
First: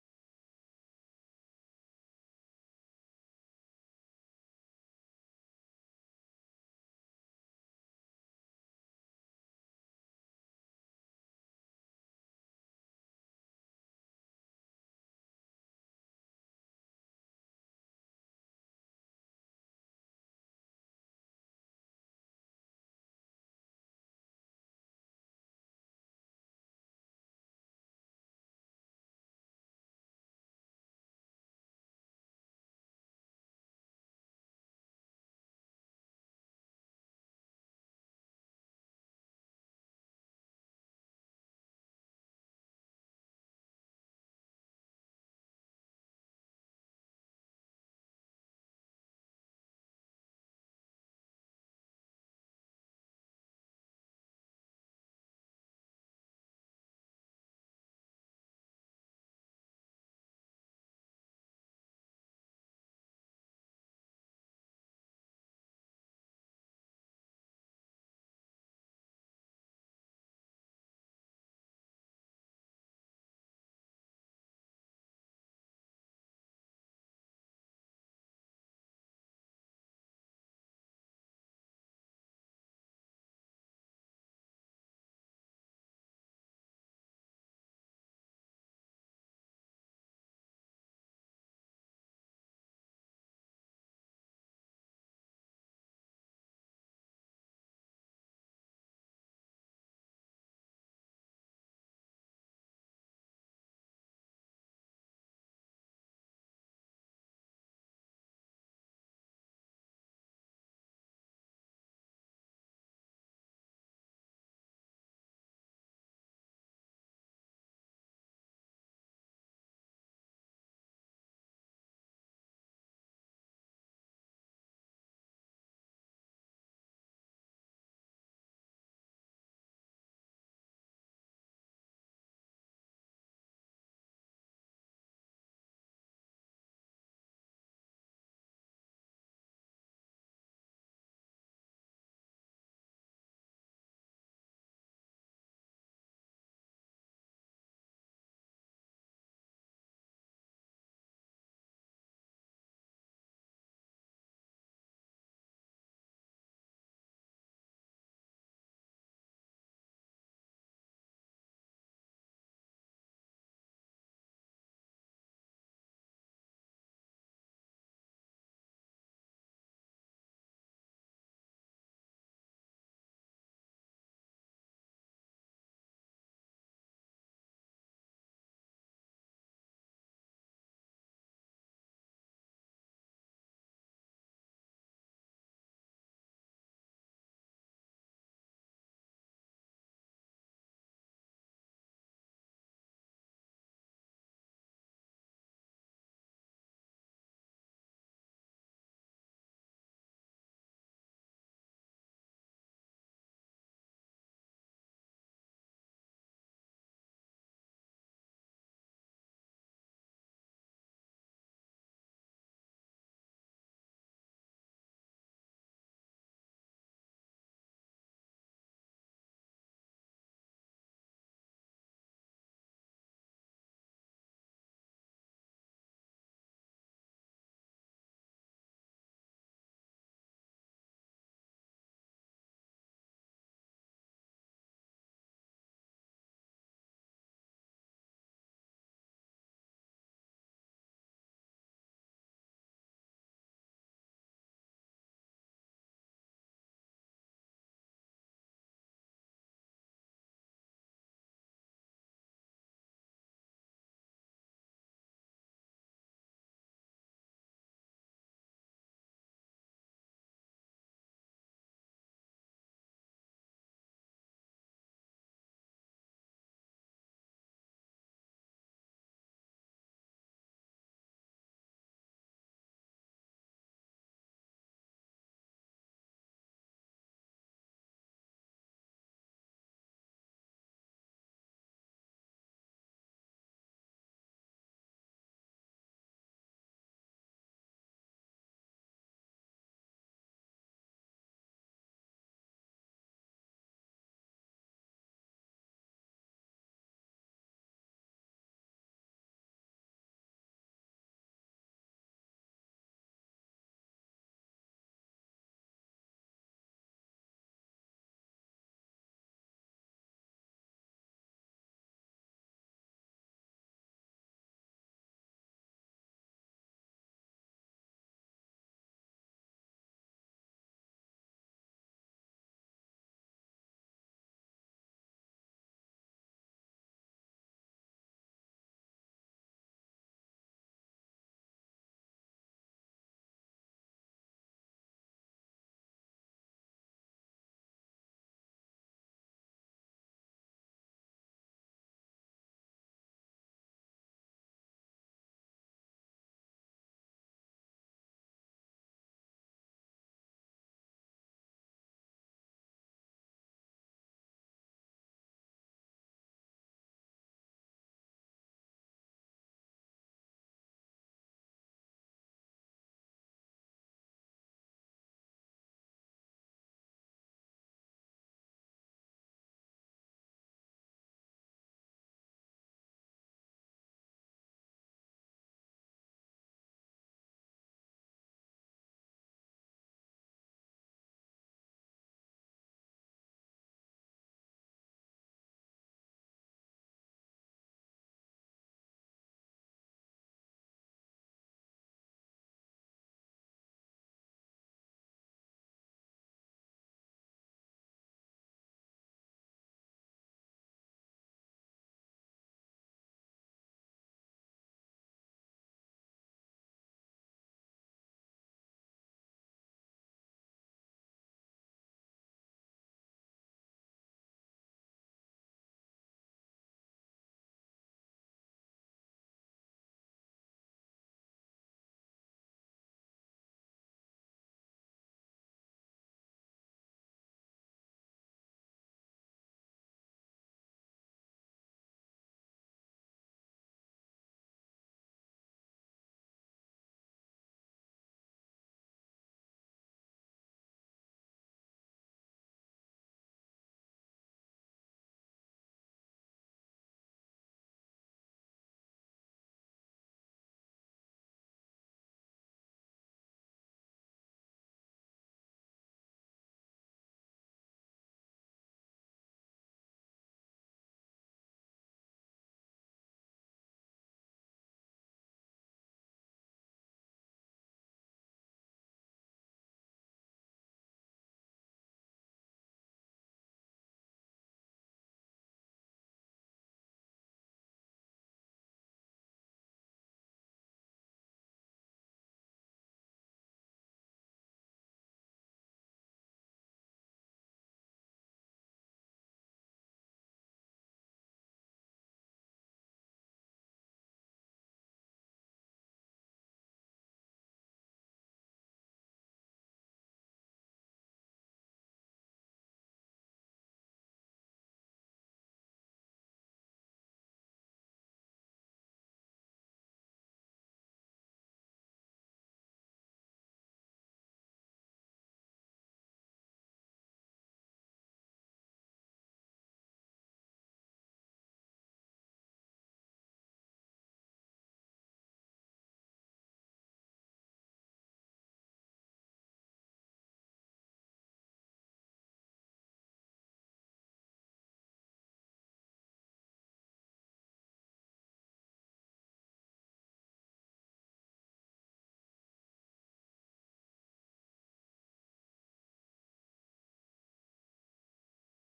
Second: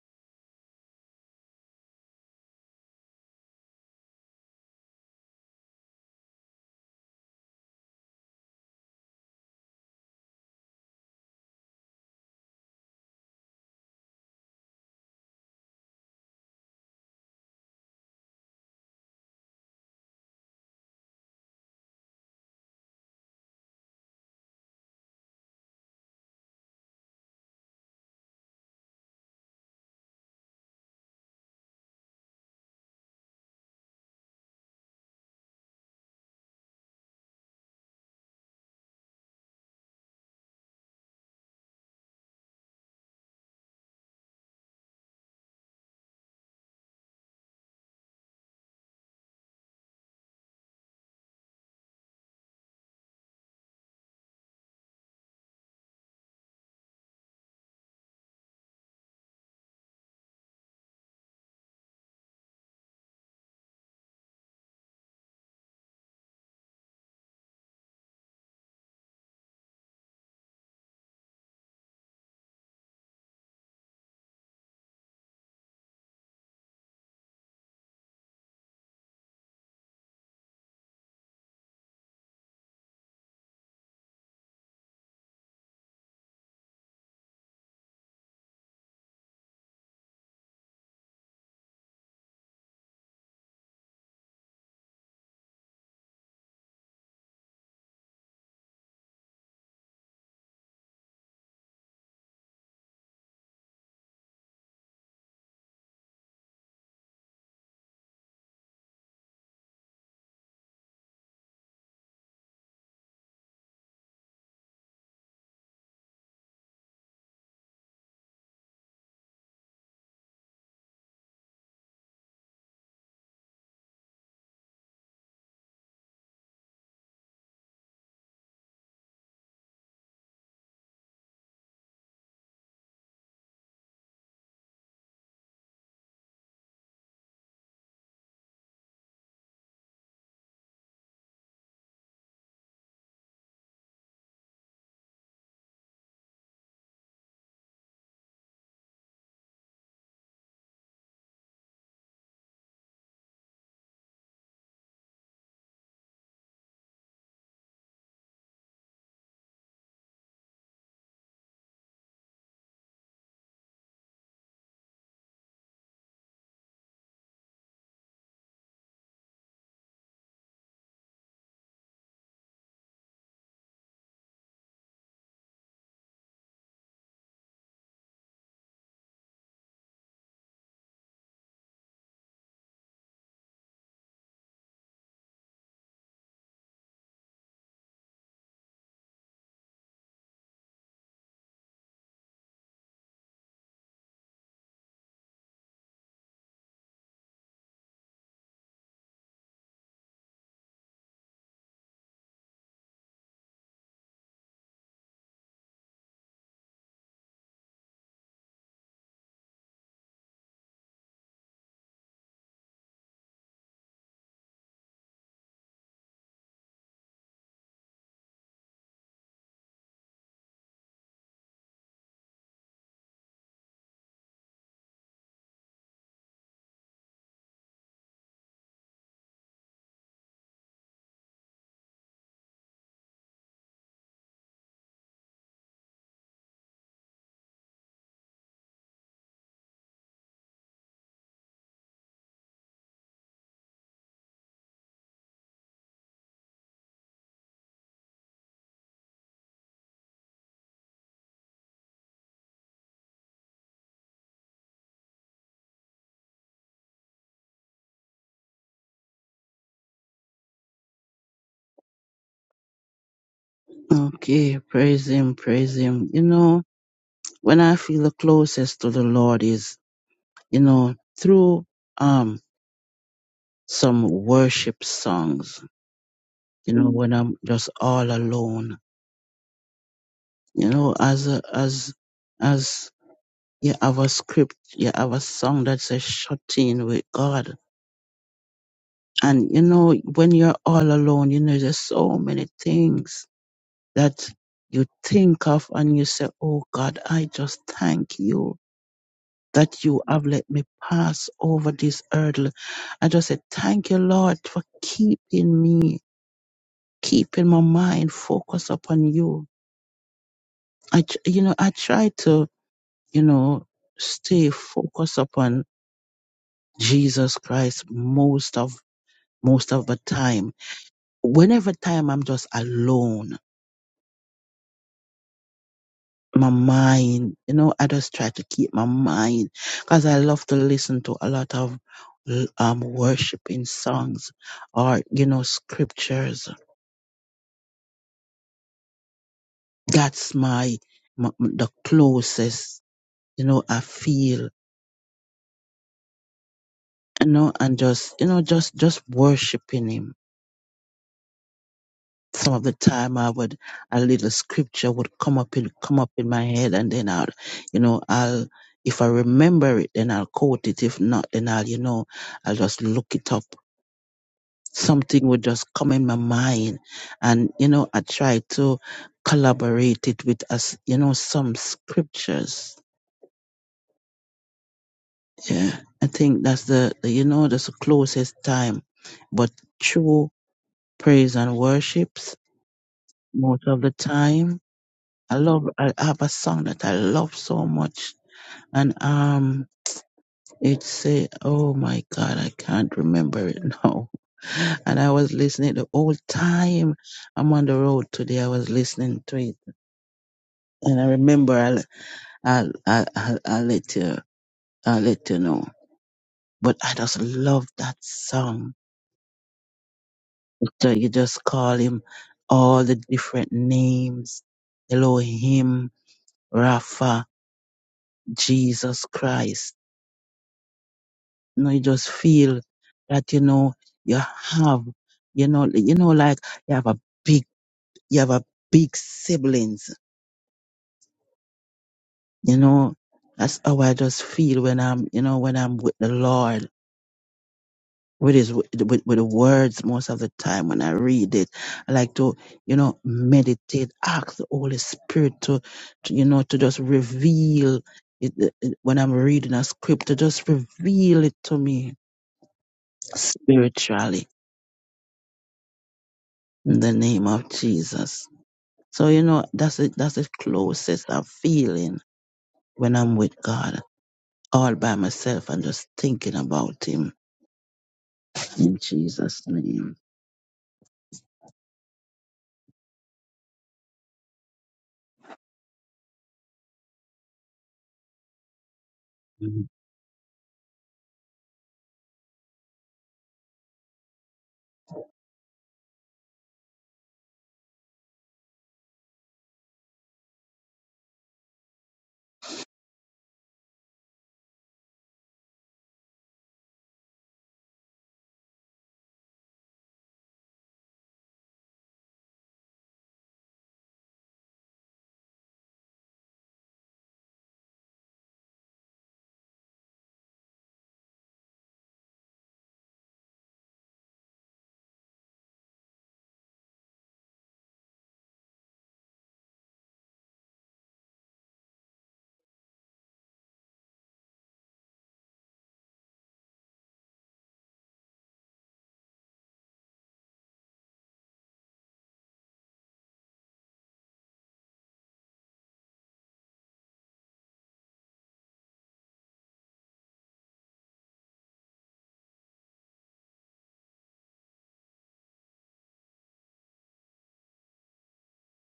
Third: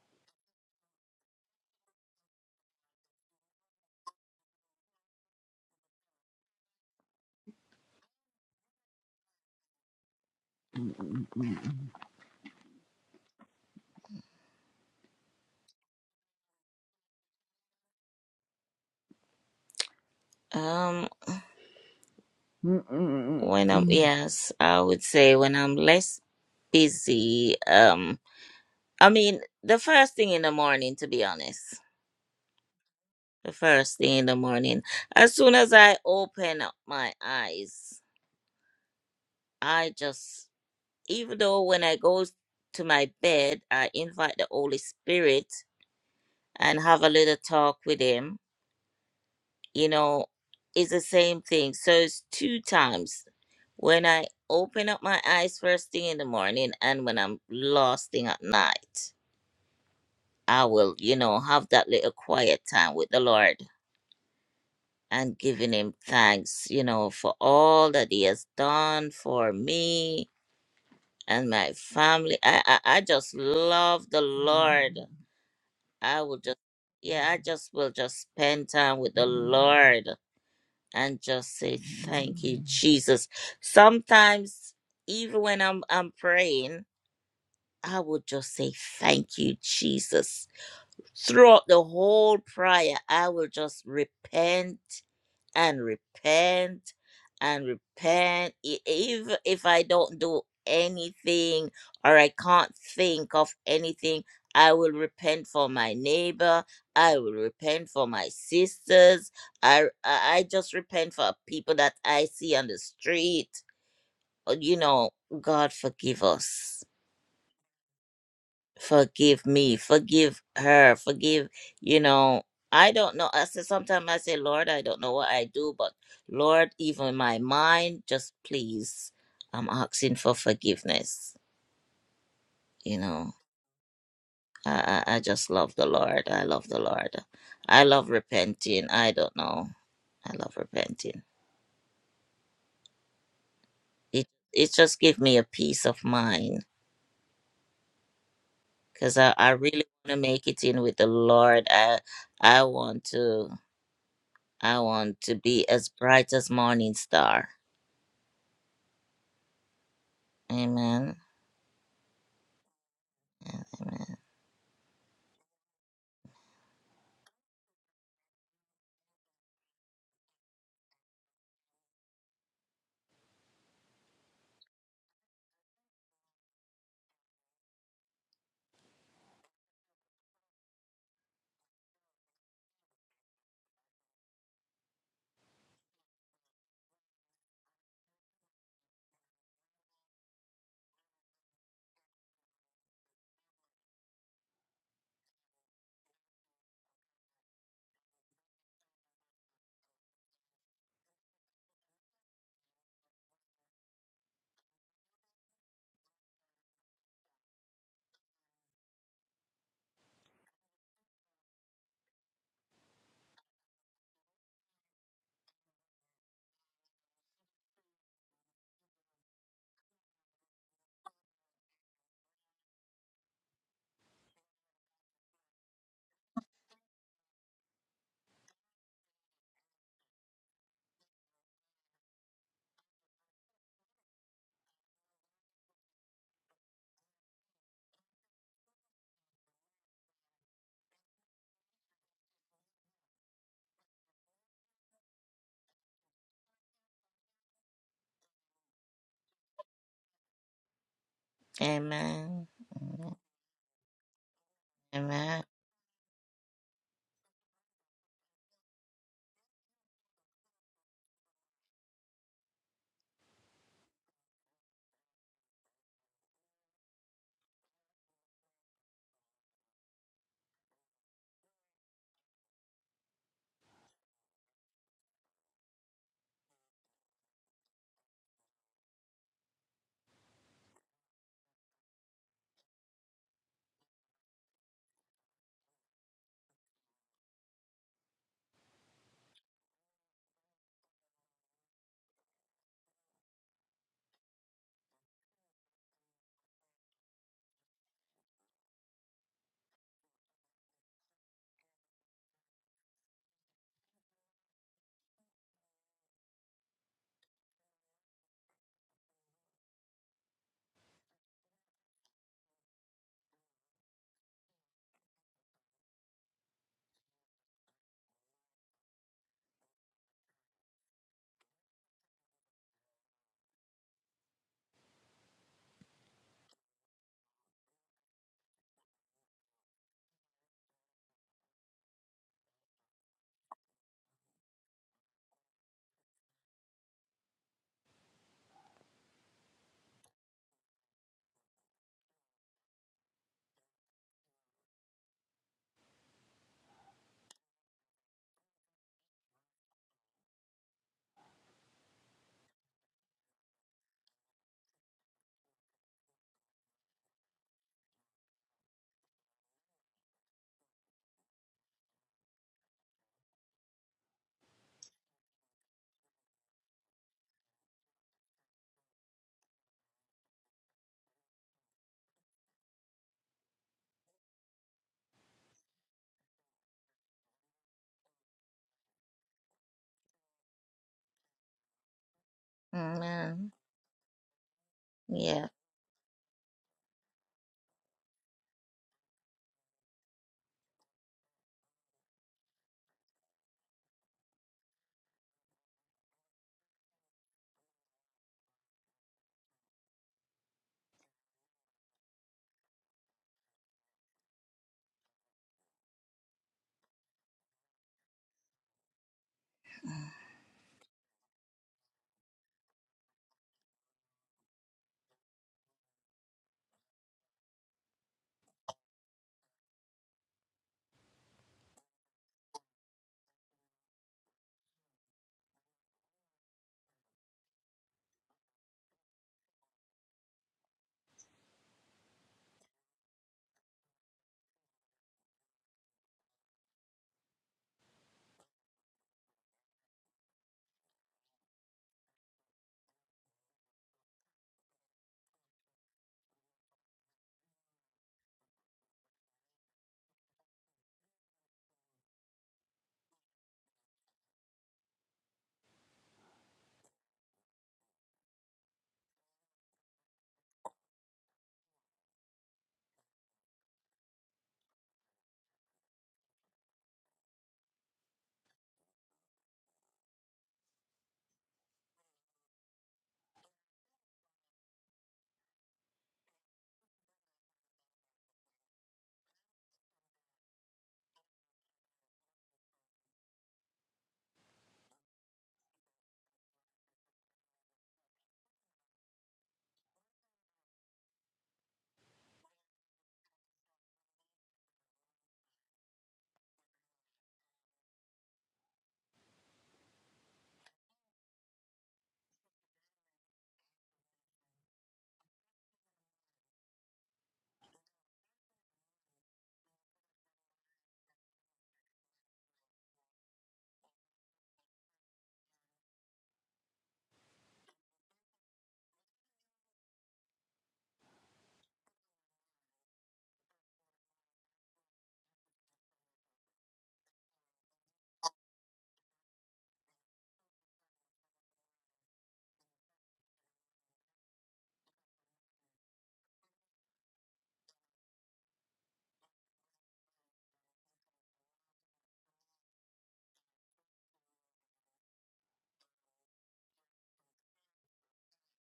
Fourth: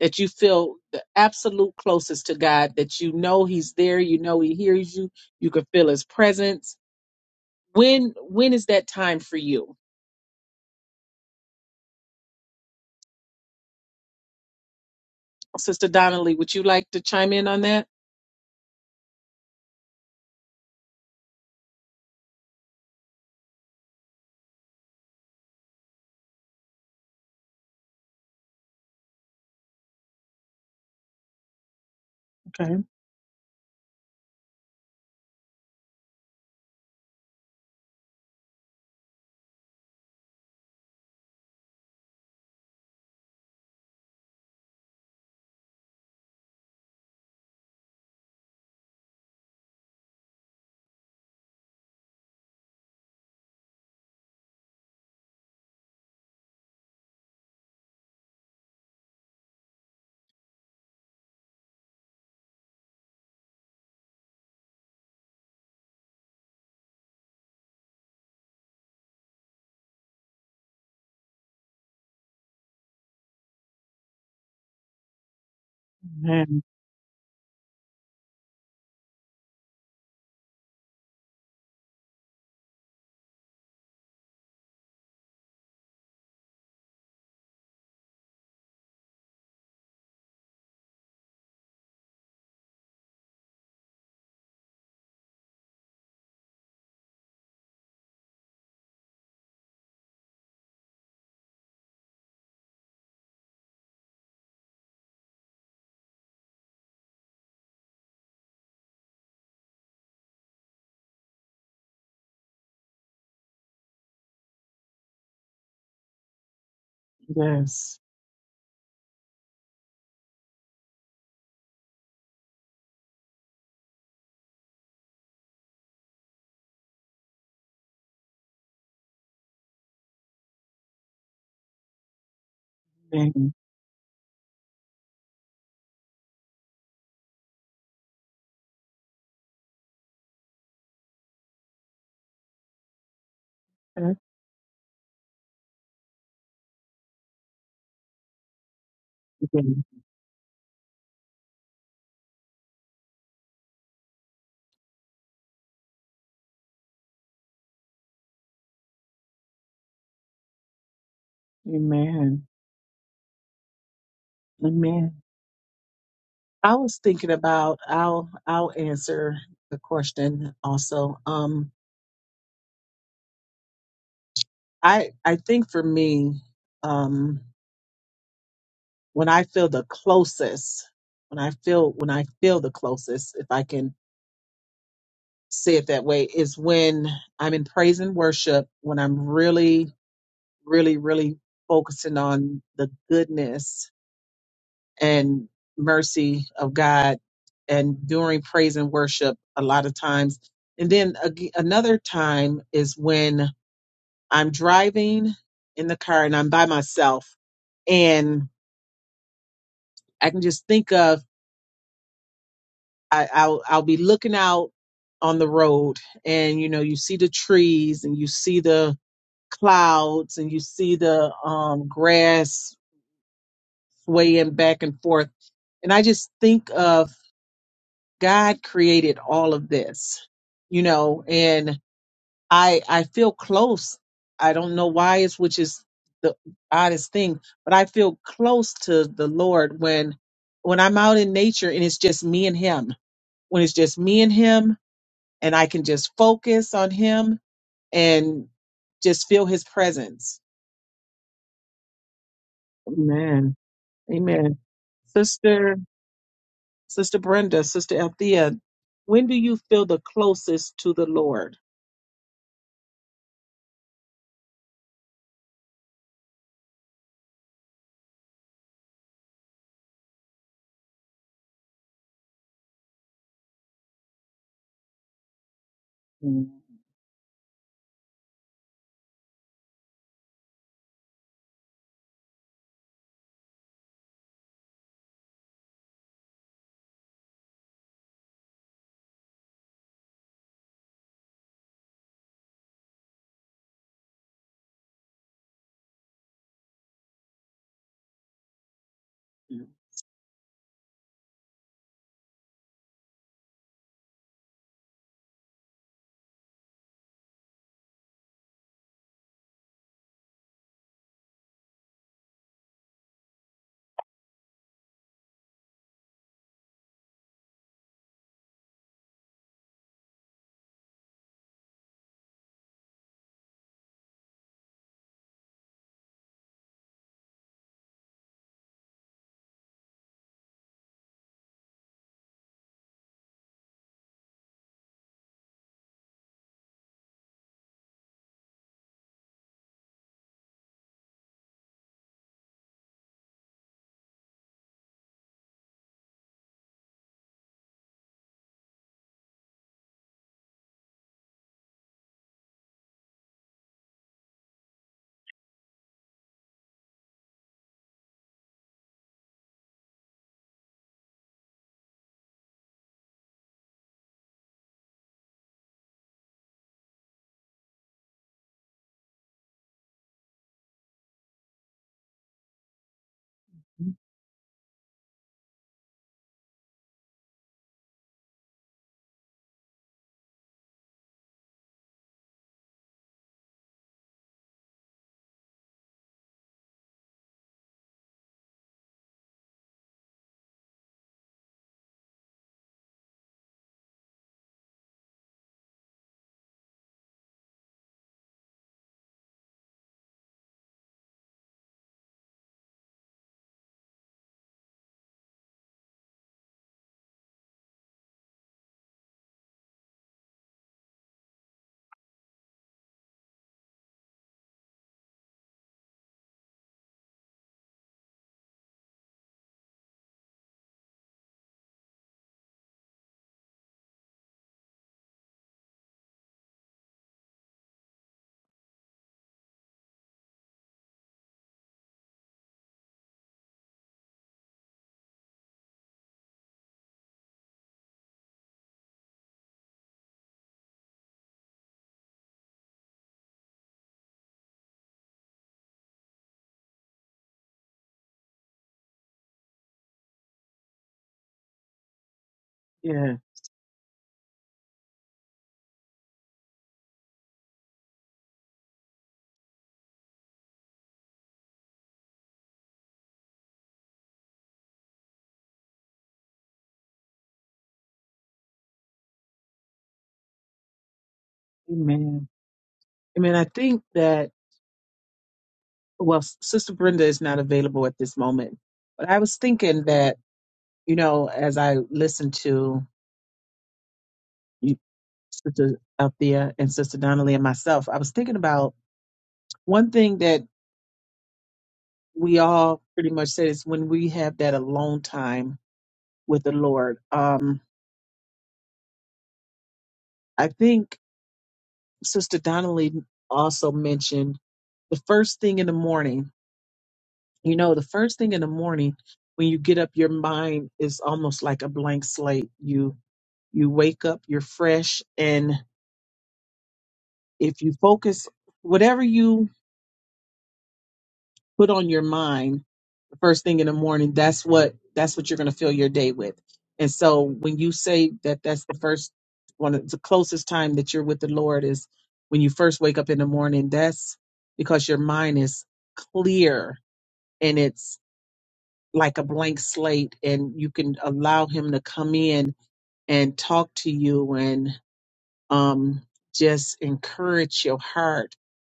A: that you feel the absolute closest to God that you know he's there you know he hears you you can feel his presence when when is that time for you sister Donnelly would you like to chime in on that
C: Um when I'm yes, I would say when I'm less busy, um I mean the first thing in the morning to be honest.
A: Okay.
C: the first thing in the morning. As soon as I open up my eyes, I just, even though when I go to my bed, I invite the Holy Spirit and have a little talk with Him, you know, it's the same thing. So it's two times when I open up my eyes first thing in the morning and when I'm last thing at night. I will, you know, have that little quiet time with the Lord. and giving him thanks, you know, for all that he has done for me and my family. I I, I just love the Lord. I will just
A: Amen.
C: yeah, I just will just spend time with the Lord and just say thank you, Jesus. Sometimes even when I'm I'm praying, I would just say thank you, Jesus. Throughout the whole prayer, I will just repent and repent and repent E- even if i don't do anything or i can't think of anything i will repent for my neighbor i will repent for my sisters i i I just repent for people that i see on the street Uh, you know god forgive us
A: Yes.
C: forgive me, forgive her, forgive, you know. I don't know. I say sometimes I say, Lord, I don't know what I do, but Lord, even my mind, just please, I'm asking for forgiveness. You know,
A: Amen.
C: I, I I just love the Lord. I love the Lord. I love repenting. I don't know. I love repenting.
A: Thank
C: It it just give me a peace of mind because I, I
A: you.
C: really want to make it in with the Lord. I I want to. I want to be as bright as morning star. Amen.
A: Amen. Amen. I was thinking about I'll I'll answer the question also. Um I I think for me, um. when I feel the closest, when I feel when I feel the closest, if I can say it that way, is when I'm in praise and worship, when I'm really, really, really focusing on the goodness and mercy of God. And during praise and worship, a lot of times. And then ag- another time is when I'm driving in the car and I'm by myself and I can just think of I, I'll I'll be looking out on the road, and you know, you see the trees, and you see the clouds, and you see the um, grass swaying back and forth, and I just think of God created all of this, you know, and I I feel close. I don't know why it's which is the oddest thing, but I feel close to the Lord when when I'm out in nature and it's just me and Him. When it's just me and Him, and I can just focus on him and just feel his presence.
C: Amen.
A: Amen. Amen.
C: Amen.
A: Sister, Sister Brenda, Sister Althea, when do you feel the closest to the Lord?
D: Okay. Praise Him. Praise Him. You know, when I feel the closest to the Lord is, you know, through, um, some worship songs,
A: Mm,
D: you know, when I'm just all alone, you know, as, a, as, as you have a script, you have a song that's a shut in with God. And you know, when you're all alone, you know, there's so many things that you think of and you say, Oh God, I just thank you that you have let me pass over this hurdle. I just say, Thank you, Lord, for keeping me, keeping my mind focused upon you. I, tr- you know, I try to, you know, stay focused upon Jesus Christ most of most of the time. Whenever time I'm just alone, my mind, you know, I just try to keep my mind because I love to listen to a lot of um worshiping songs or you know scriptures. That's my, my the closest you know I feel you know and just you know just just worshiping him some of the time I would a little scripture would come up in come up in my head and then I'll you know I'll if I remember it then I'll quote it if not then I'll you know I'll just look it up something would just come in my mind and you know I try to collaborate it with us you know some scriptures yeah I think that's the, the you know that's the closest time but true praise and worships
C: Amen.
D: most of the time I
C: Yeah.
D: love I have a song that I love so much and um it say oh my god I can't remember it now and I was listening the whole time I'm on the road today I was listening to it and I remember I'll I'll I'll, I'll, I'll let you I'll let you know but I just love that song so you just call him all the different names Elohim Rapha Jesus Christ you know, you just feel that, you know, you have, you know, you know, like you have a big, you have a big siblings, you know, that's how I just feel when I'm, you know, when I'm with the Lord, with his, with, with the words most of the time when I read it, I like to, you know, meditate, ask the Holy Spirit to, to you know, to just reveal it, it- it- when I'm reading a script, to just reveal it to me
A: Yeah.
D: spiritually in the name of Jesus. So you know that's it. that's the closest I'm feeling when I'm with God, all by myself and just thinking about Him in Jesus' name.
A: Amen. Amen. I think that, well, Sister Brenda is not available at this moment, but I was
D: Mhm.
A: thinking that, you know, as I listened to you, Sister Althea and Sister Donnelly and myself, I was thinking about one thing that we all pretty much said it's when we have that alone time with the Lord. Um, I think Sister Donnelly also mentioned the first thing in the morning. You know, the first thing in the morning when you get up, your mind is almost like a blank slate. You you wake up, you're fresh, and if you focus whatever you put on your mind first thing in the morning that's what that's what you're going to fill your day with and so when you say that that's the first one of the closest time that you're with the lord is when you first wake up in the morning that's because your mind is clear and it's like a blank slate and you can allow him to come in and talk to you and um just encourage your heart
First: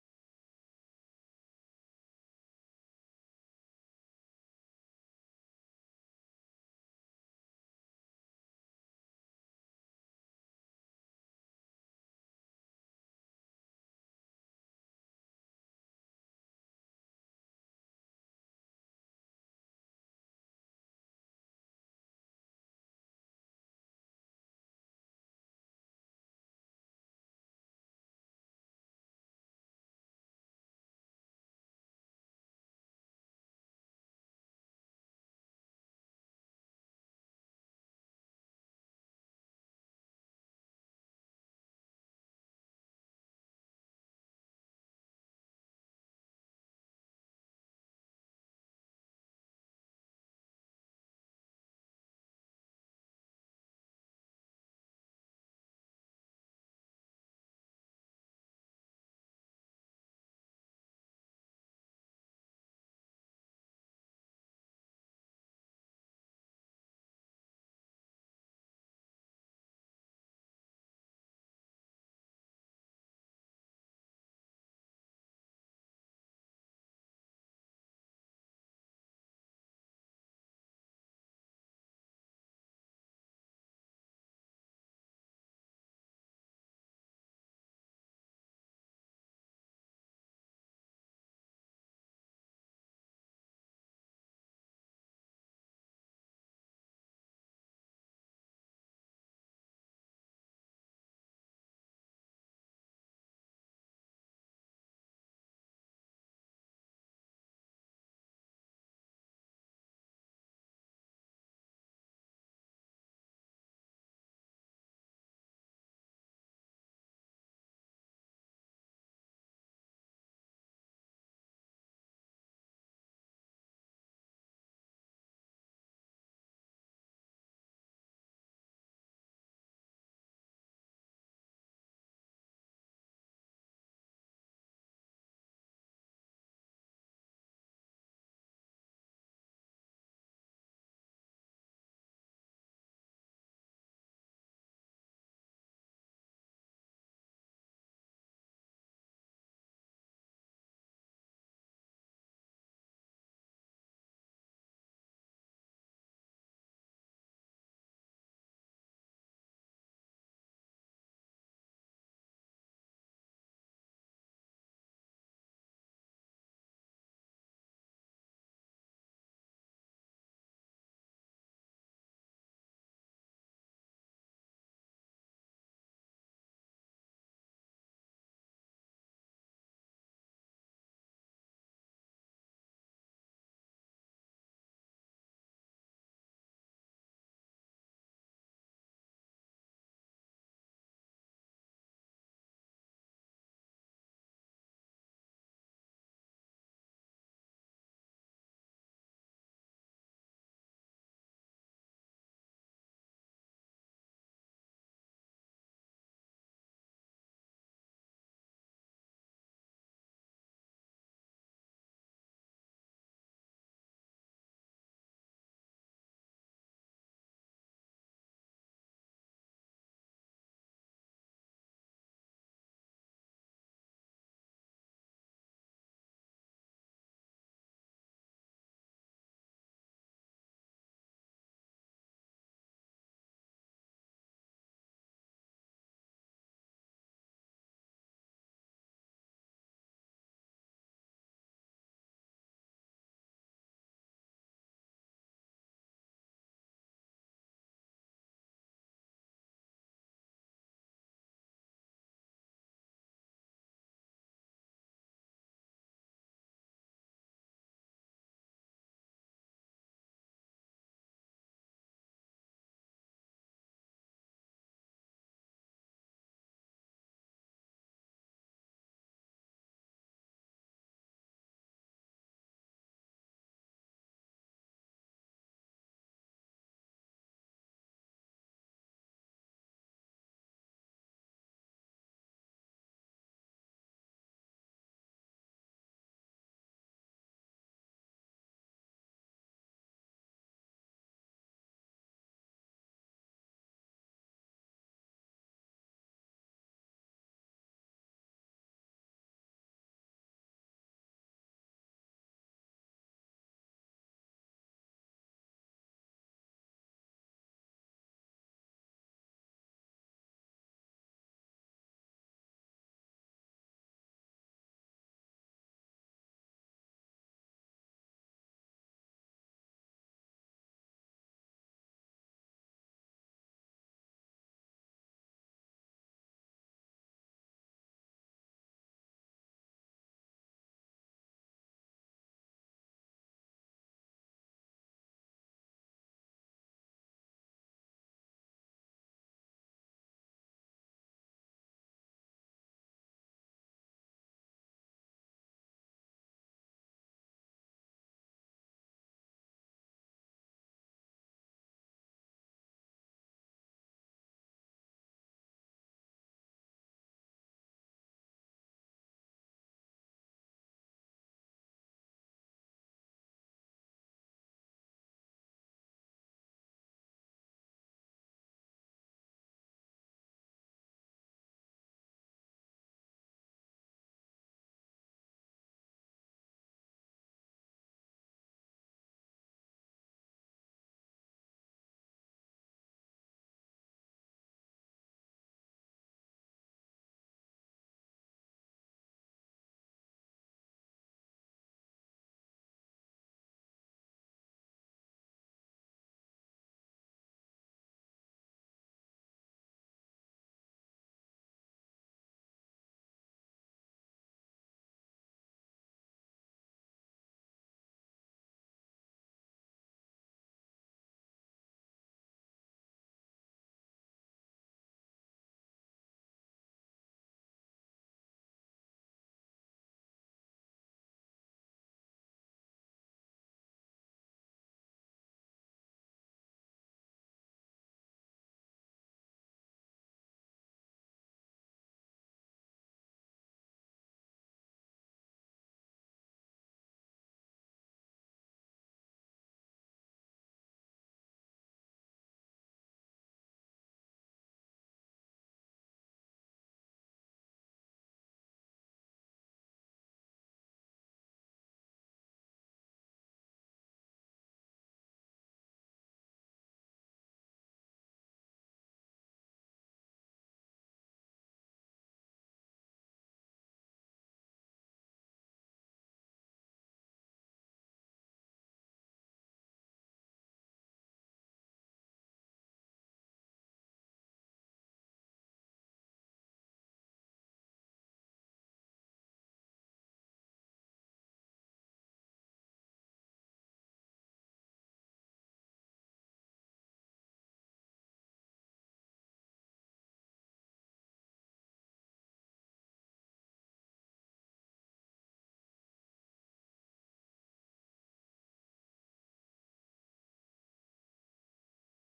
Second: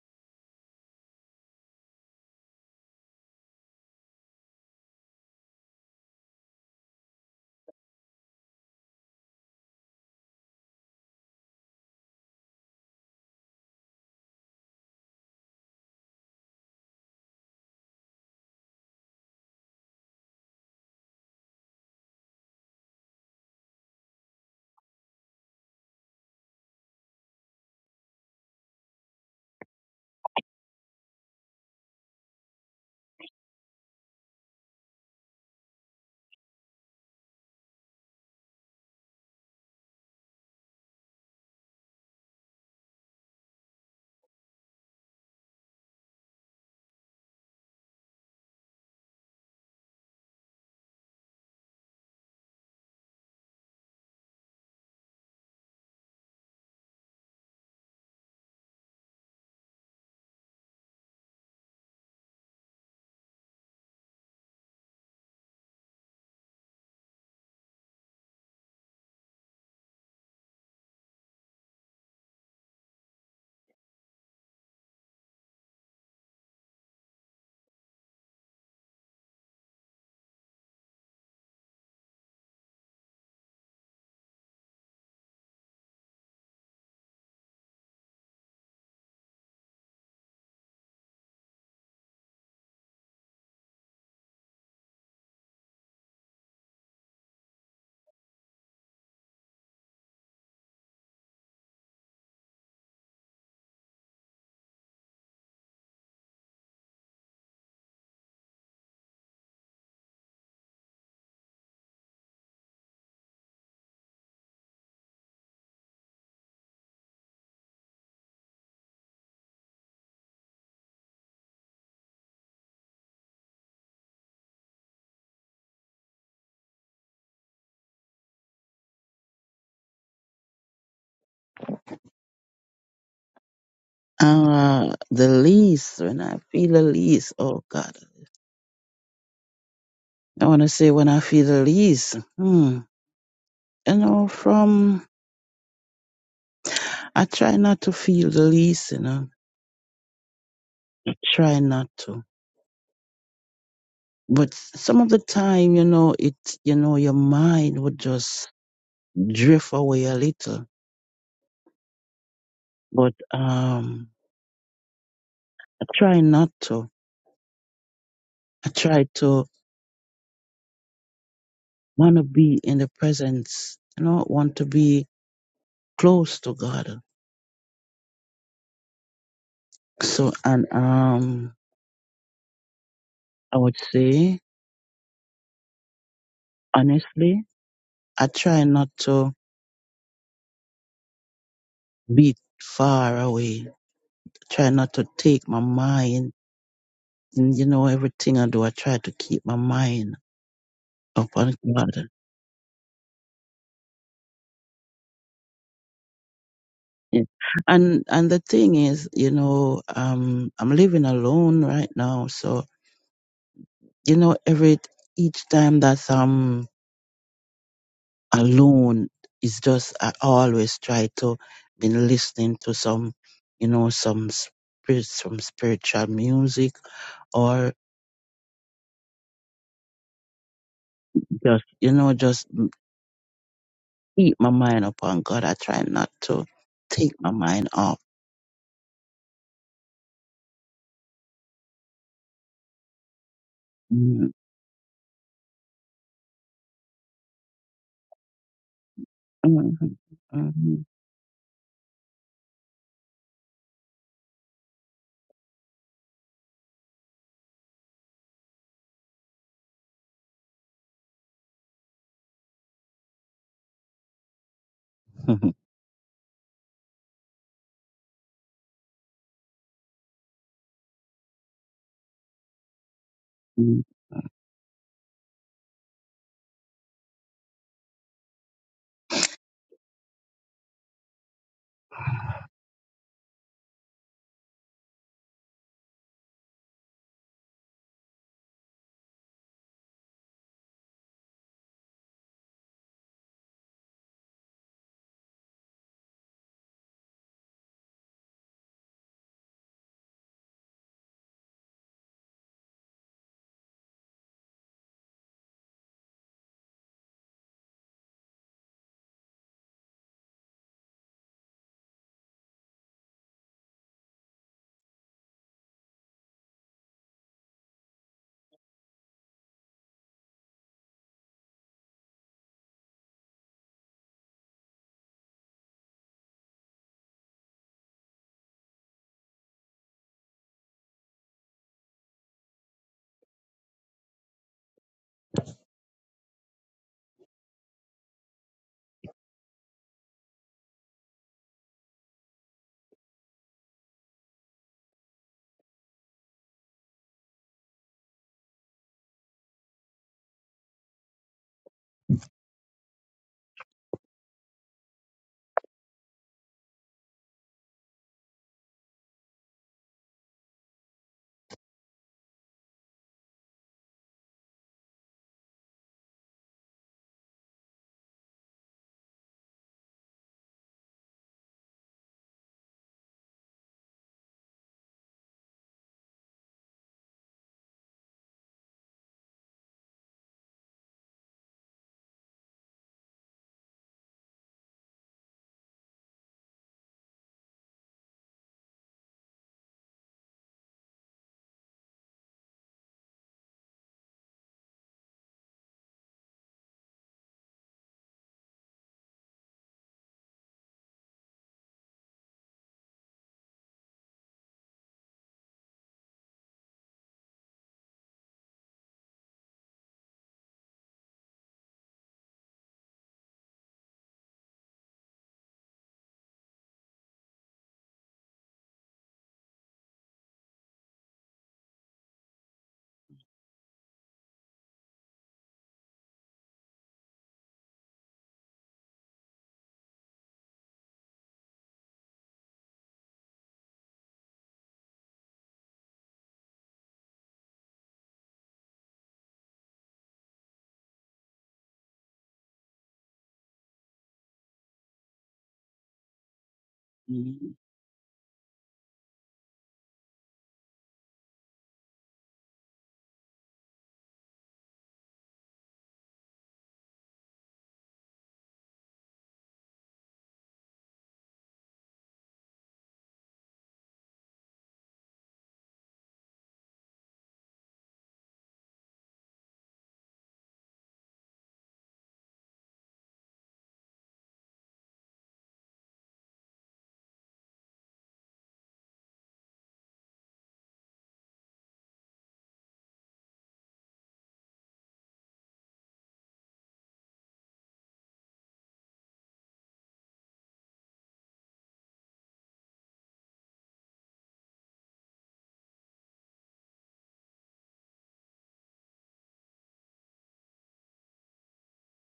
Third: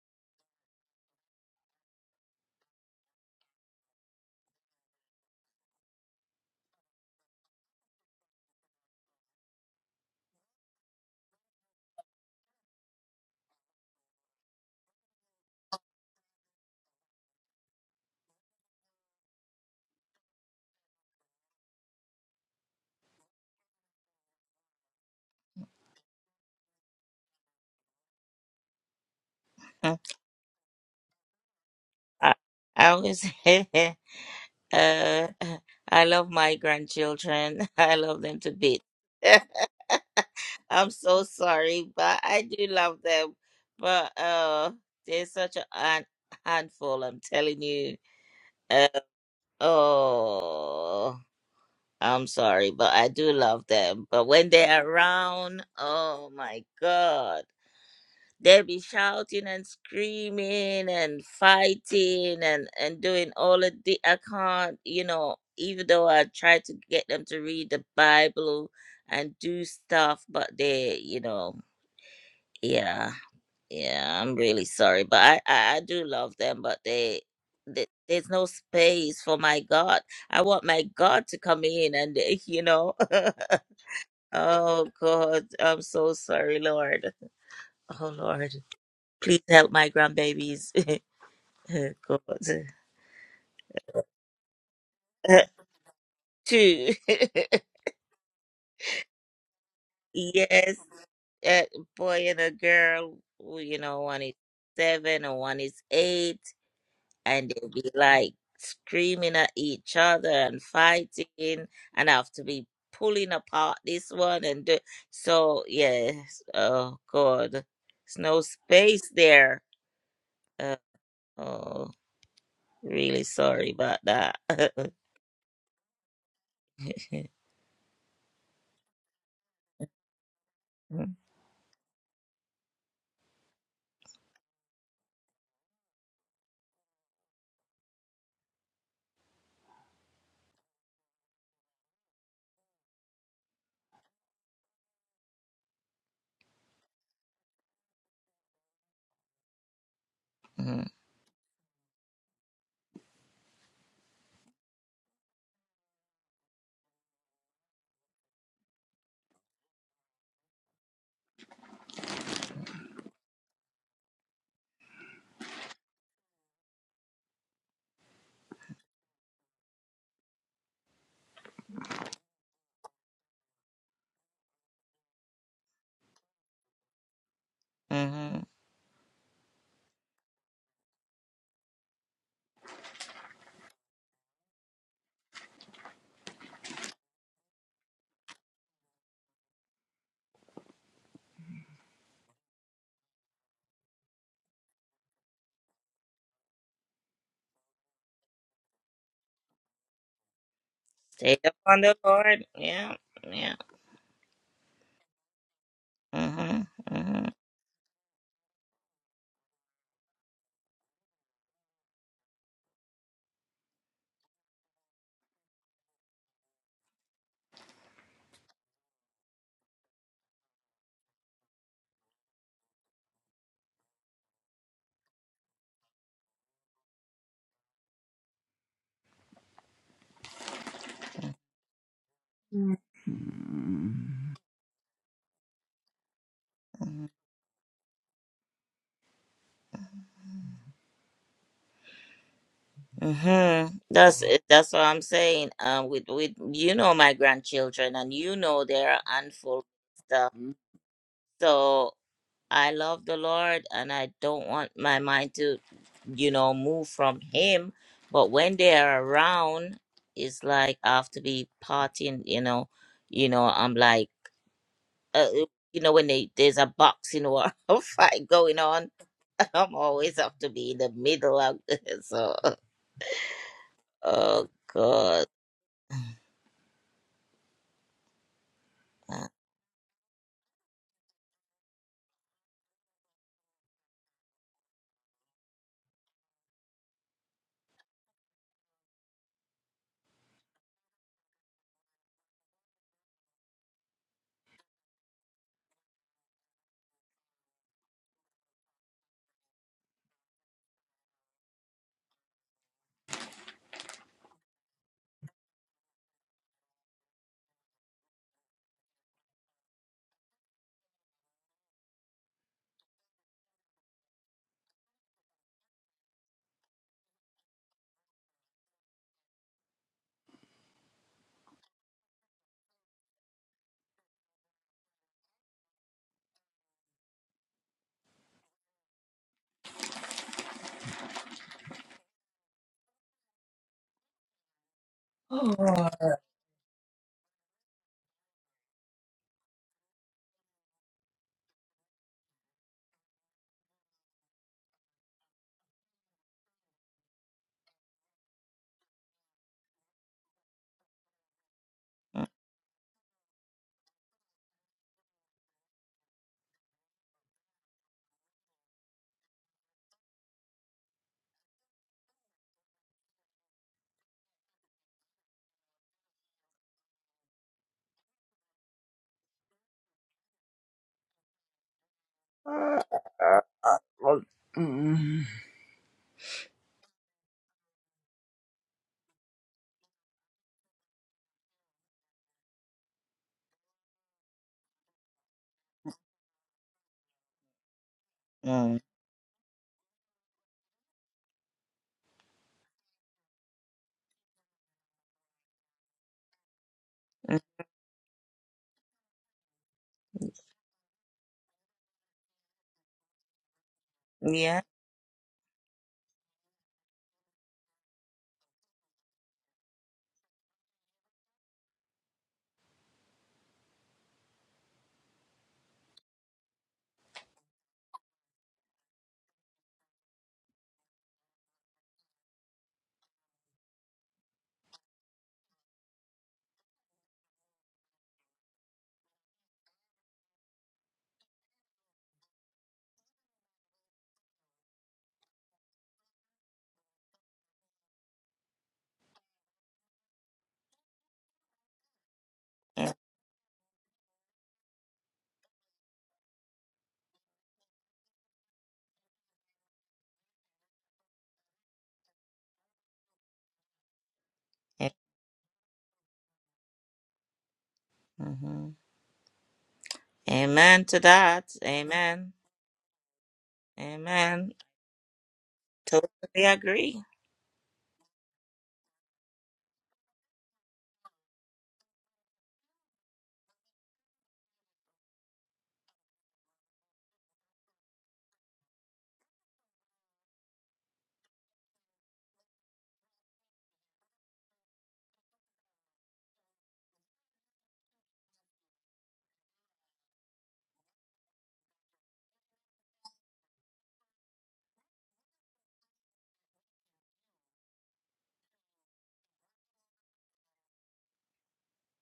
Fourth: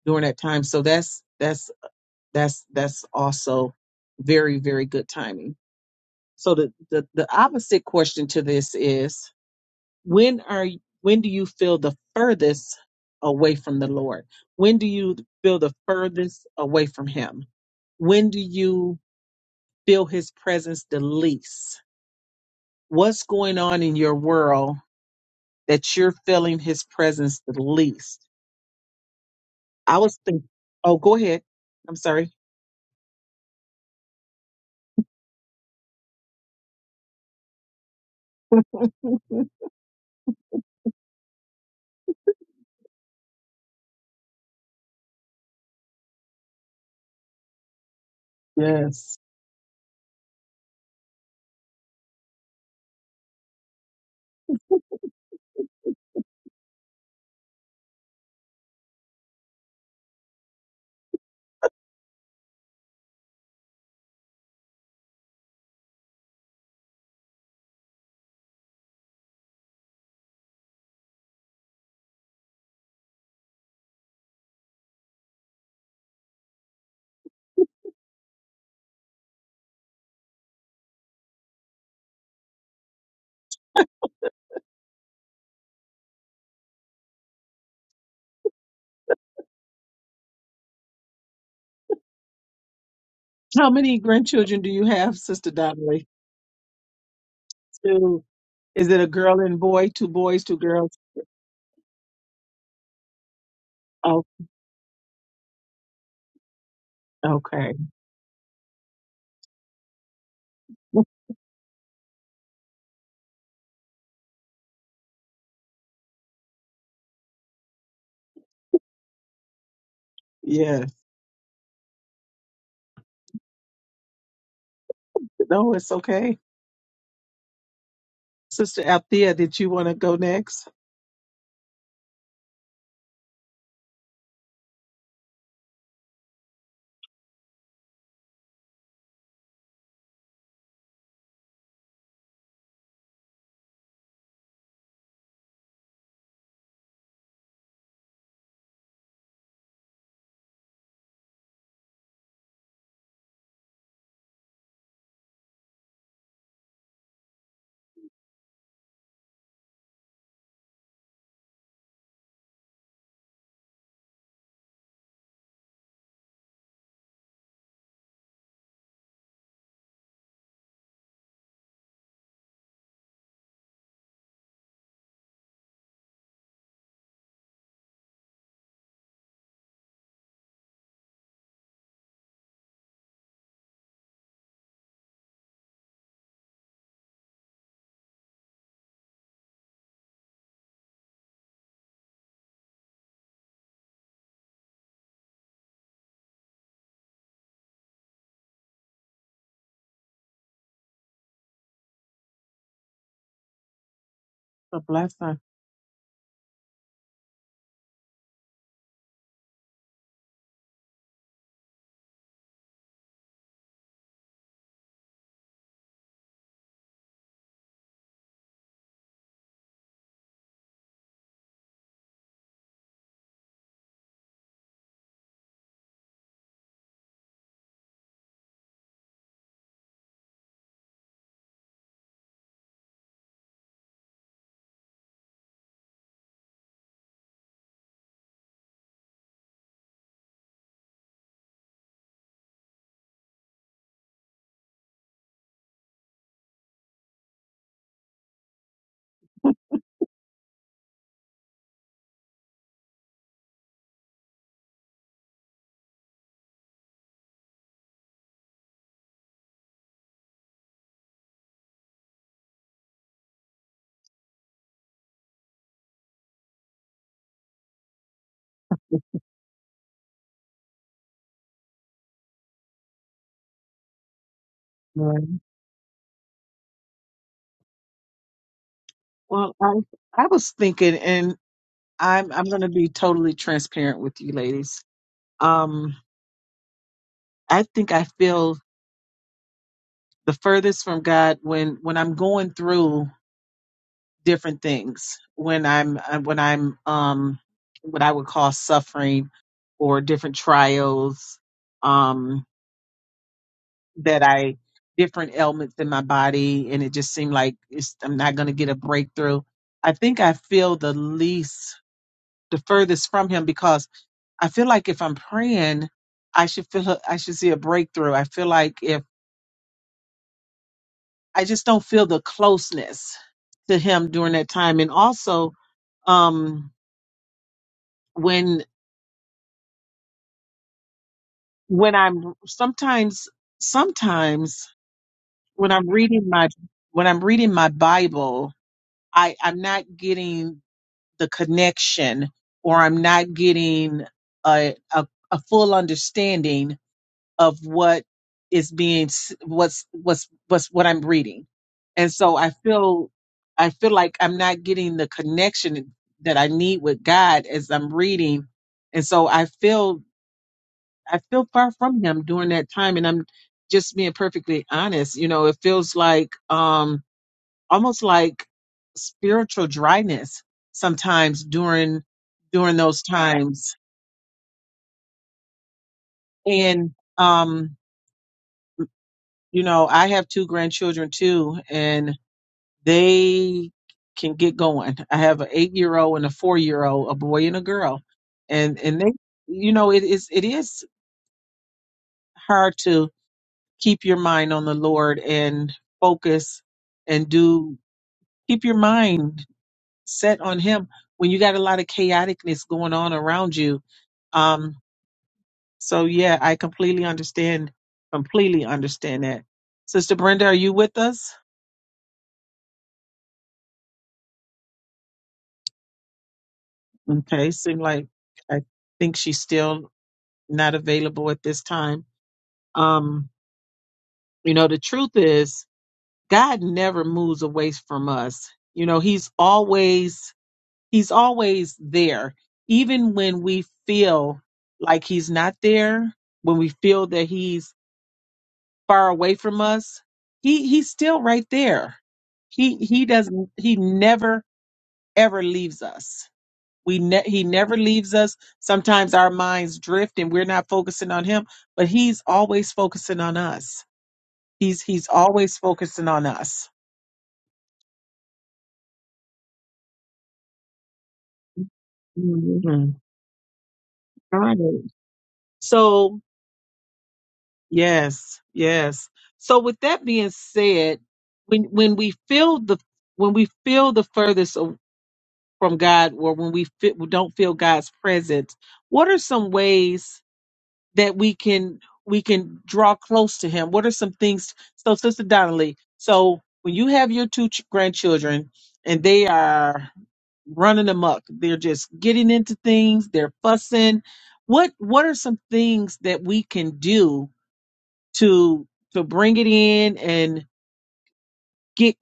A: during that time so that's that's that's that's also very very good timing so the, the, the opposite question to this is when are y- when do you feel the furthest away from the Lord? When do you feel the furthest away from him? When do you feel his presence the least? What's going on in your world that you're feeling his presence the least? I
C: I,
A: was thinking oh go ahead. I'm sorry.
C: I always uh I love my grandchildren. I love them to bits. I'm so sorry, but I do love them. But uh they're such a han- handful, I'm telling you. Uh,
A: Yes.
C: oh. I'm sorry, but I do love them. But when they're around, oh my God, they be shouting and screaming and fighting and and doing all of the. I can't, you know, even though I try to get them to read the Bible and do stuff, but they, you know, yeah, yeah. I'm really sorry, but I I, I do love them, but they. th- There's no space for my God. I want my God to come in and, uh, you know. Oh God, I'm so sorry, Lord. Oh Lord, please help my grandbabies. God,
A: How many grandchildren do you have,
C: Uh,
A: Sister Donnelly?
C: two.
A: Two is it a girl and boy, two boys, two
C: yes,
A: girls?
C: a boy and a girl. who, You know, one is seven and one is eight, and they will
A: Okay.
C: be like screaming at each other and fighting, and I have to be pulling apart this one and do. So yes, oh God, there's no space there. Uh,
A: Yes.
C: Oh. Really sorry about that.
A: No, it's okay. Sister Althea, did you want to go next?
D: Uh, the least when I feel the least, oh God, I want to say when I feel the least, hmm, you know, from I try not to feel the least, you know,
C: Mm-hmm.
D: I try not to. But some of the time, you know, it, you know, your mind would just drift away a little. But um, I try not to. I try to want to be in the presence. I don't want to be close to God.
C: hmm
D: So, and um, I would say honestly, I try not to be far away. try not to take my mind. And, you know, everything I do, I try to keep my mind
C: Stay
D: upon
C: up on
D: God.
C: the Lord. Yeah, yeah.
A: Or last time.
C: hmm
D: Yeah.
C: hmm
D: And and the thing is, you know, um, I'm living alone right now, so you know, every each time that um alone. It's just I always try to been listening to some, you know, some spirit, some spiritual music, or just you know, just
C: Mm.
D: keep my mind upon God. I try not to
C: Mm-hmm.
D: take my mind off.
C: hmm That's it. that's what I'm saying. Um, with with you know my grandchildren, and you know they're handful of
D: Mm, mm,
C: stuff.
D: mm,
C: Mm.
D: mm,
C: So I love the Lord, and I don't want my mind to you know move from Him. But when they are around, it's like I have to be partying. You know, you know. I'm like. uh, you know, when they, there's a boxing war or fight going on, I'm always have to be in the middle of this. So,
D: mm,
C: oh
A: Right.
C: God.
A: Well, I I was thinking, and I'm I'm going to be totally transparent with you, ladies. Um, I think I feel the furthest from God when when I'm going through. different things when I'm uh, when I'm um what I would call suffering or different trials um that I different ailments in my body and it just seemed like it's, I'm not going to get a breakthrough. I think I feel the least the furthest from him because I feel like if I'm praying I should feel I should see a breakthrough. I feel like if I just don't feel the closeness to him during that time and also um when when I'm sometimes sometimes when I'm
C: Oh.
A: reading my when I'm reading my Bible, I I'm not getting the connection or I'm not getting a a, a full understanding of what is being s- what's what's what's what I'm reading. And so I feel I feel like I'm not getting the connection that I need with God as I'm reading. And so I feel I feel far from him during that time. And I'm just being perfectly honest. You know, it feels like um almost like spiritual dryness sometimes during during those times. And um, you know, I have two grandchildren too, and they can get going. I have an eight year old and a four year old, a boy and a girl. And
C: Mm.
A: and they you know, it is it is hard to keep your mind on the Lord and focus and
C: Mm.
A: do keep your mind set on him when you got a lot of chaoticness going on around you.
C: Yeah.
A: Um so yeah, I completely understand completely understand that. Sister Brenda, are you with us? Okay, seem like I think she's still not available at this time. Um you know the truth is God never moves away from us. You know, he's always he's always there even when we feel like he's not there when we feel that he's far away from us he he's still right there he
C: yeah,
A: he doesn't he never ever leaves us we ne- he
D: mm.
A: never leaves us sometimes our minds drift and we're not focusing on him but he's always focusing on us he's
C: yeah,
A: he's always focusing on us
C: Mm-hmm. Amen to that. Amen.
A: Mhm.
C: Amen.
A: Got it.
C: Totally
A: so
C: agree.
A: Yes, yes. So with that being said, when when we feel the when we feel the furthest a- from God, or when we feel, we don't feel God's presence, what are some ways that we can we can draw close to Him? What are some things? So, Sister Donnelly, so when you have your two ch- grandchildren and they are running amok, they're just getting into things, they're fussing. What what are some things that we can do? to to bring it in and get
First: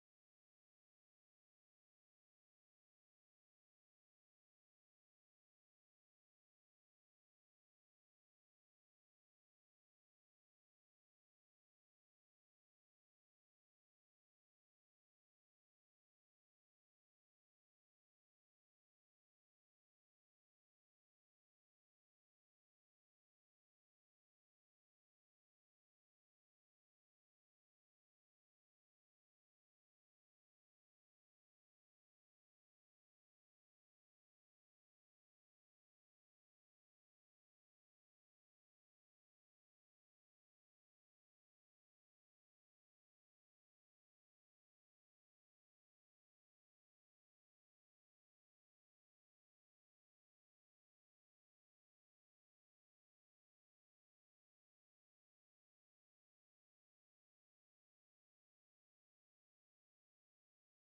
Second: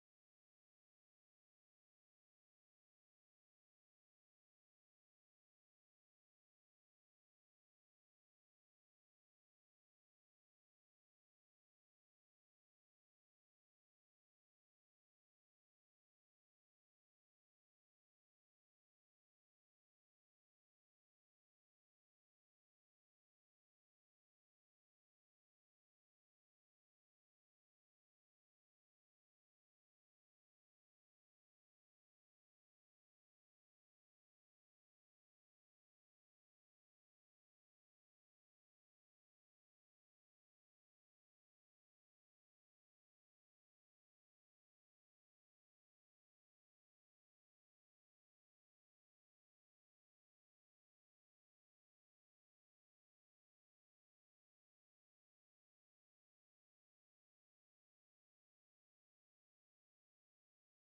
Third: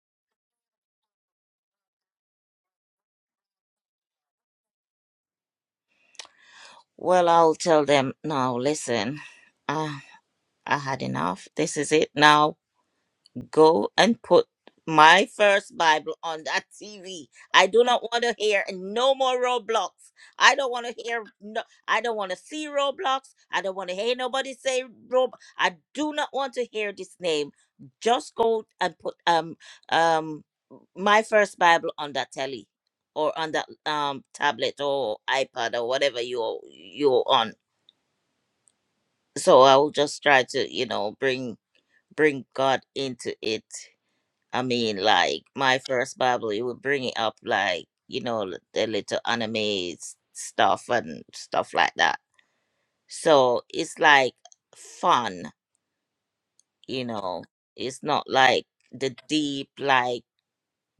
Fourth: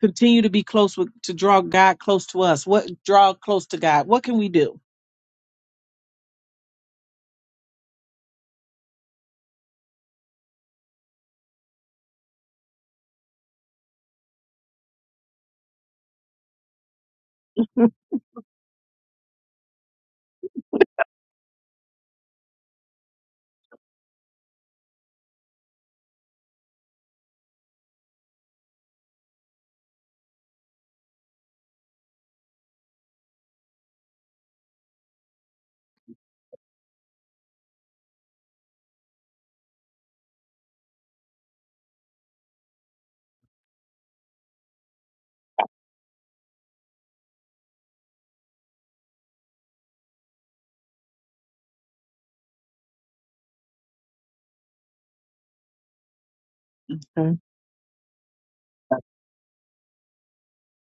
A: continue to be close with to draw God close to us. What draw close to God? What can we do?
C: Well, I'll tell them now. Listen, uh, I had enough. This is it now. Go and put my first Bible on that TV. I do not want to hear no more Roblox. I don't want to hear no. I don't want to see Roblox. I don't want to hear nobody say Rob. I do not want to hear this name. Just go and put um um my first Bible on that telly or on that um tablet or iPad or whatever you you're on. So I will just try to you know bring bring God into it I mean, like my first Bible, it would bring it up, like you know, l- the little anime s- stuff and stuff like that. So it's like fun, you
A: Okay,
C: know. It's not like the deep like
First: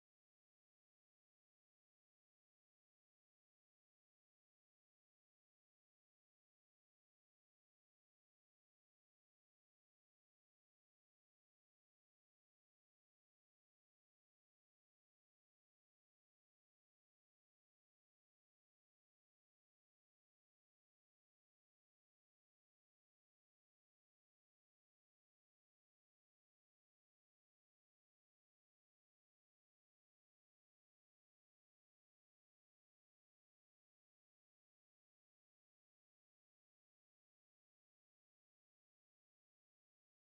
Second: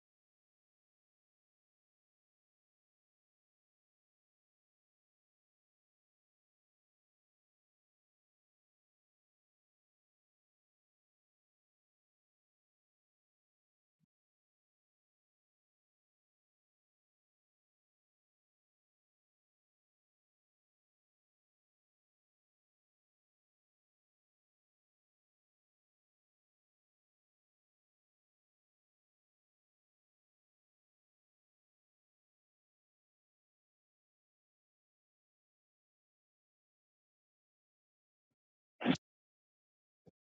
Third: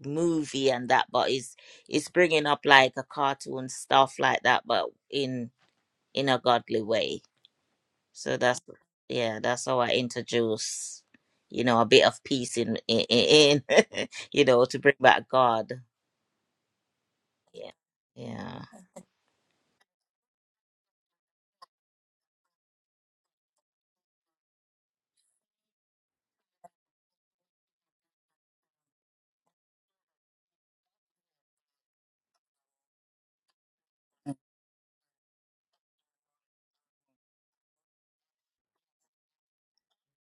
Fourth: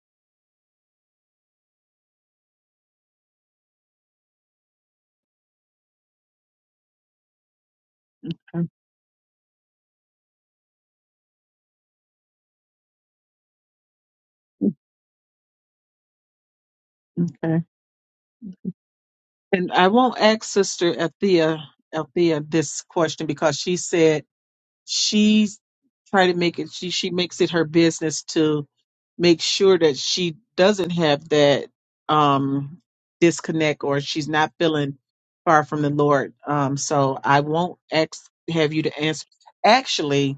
C: movie and that, but it's it's bringing up like a cartoon stuff like that, but in in a godly way. So that's yeah, that's how I introduce, you know, a bit of peace in in, in you know to bring back God.
A: okay.
C: Yeah. Yeah.
A: And I won't ask Sister Althea Althea this question because she said she's trying to make it she she makes it her business to make sure that she doesn't have that um disconnect or she's not feeling far from the Lord. Um so I won't ask have you to answer. Actually,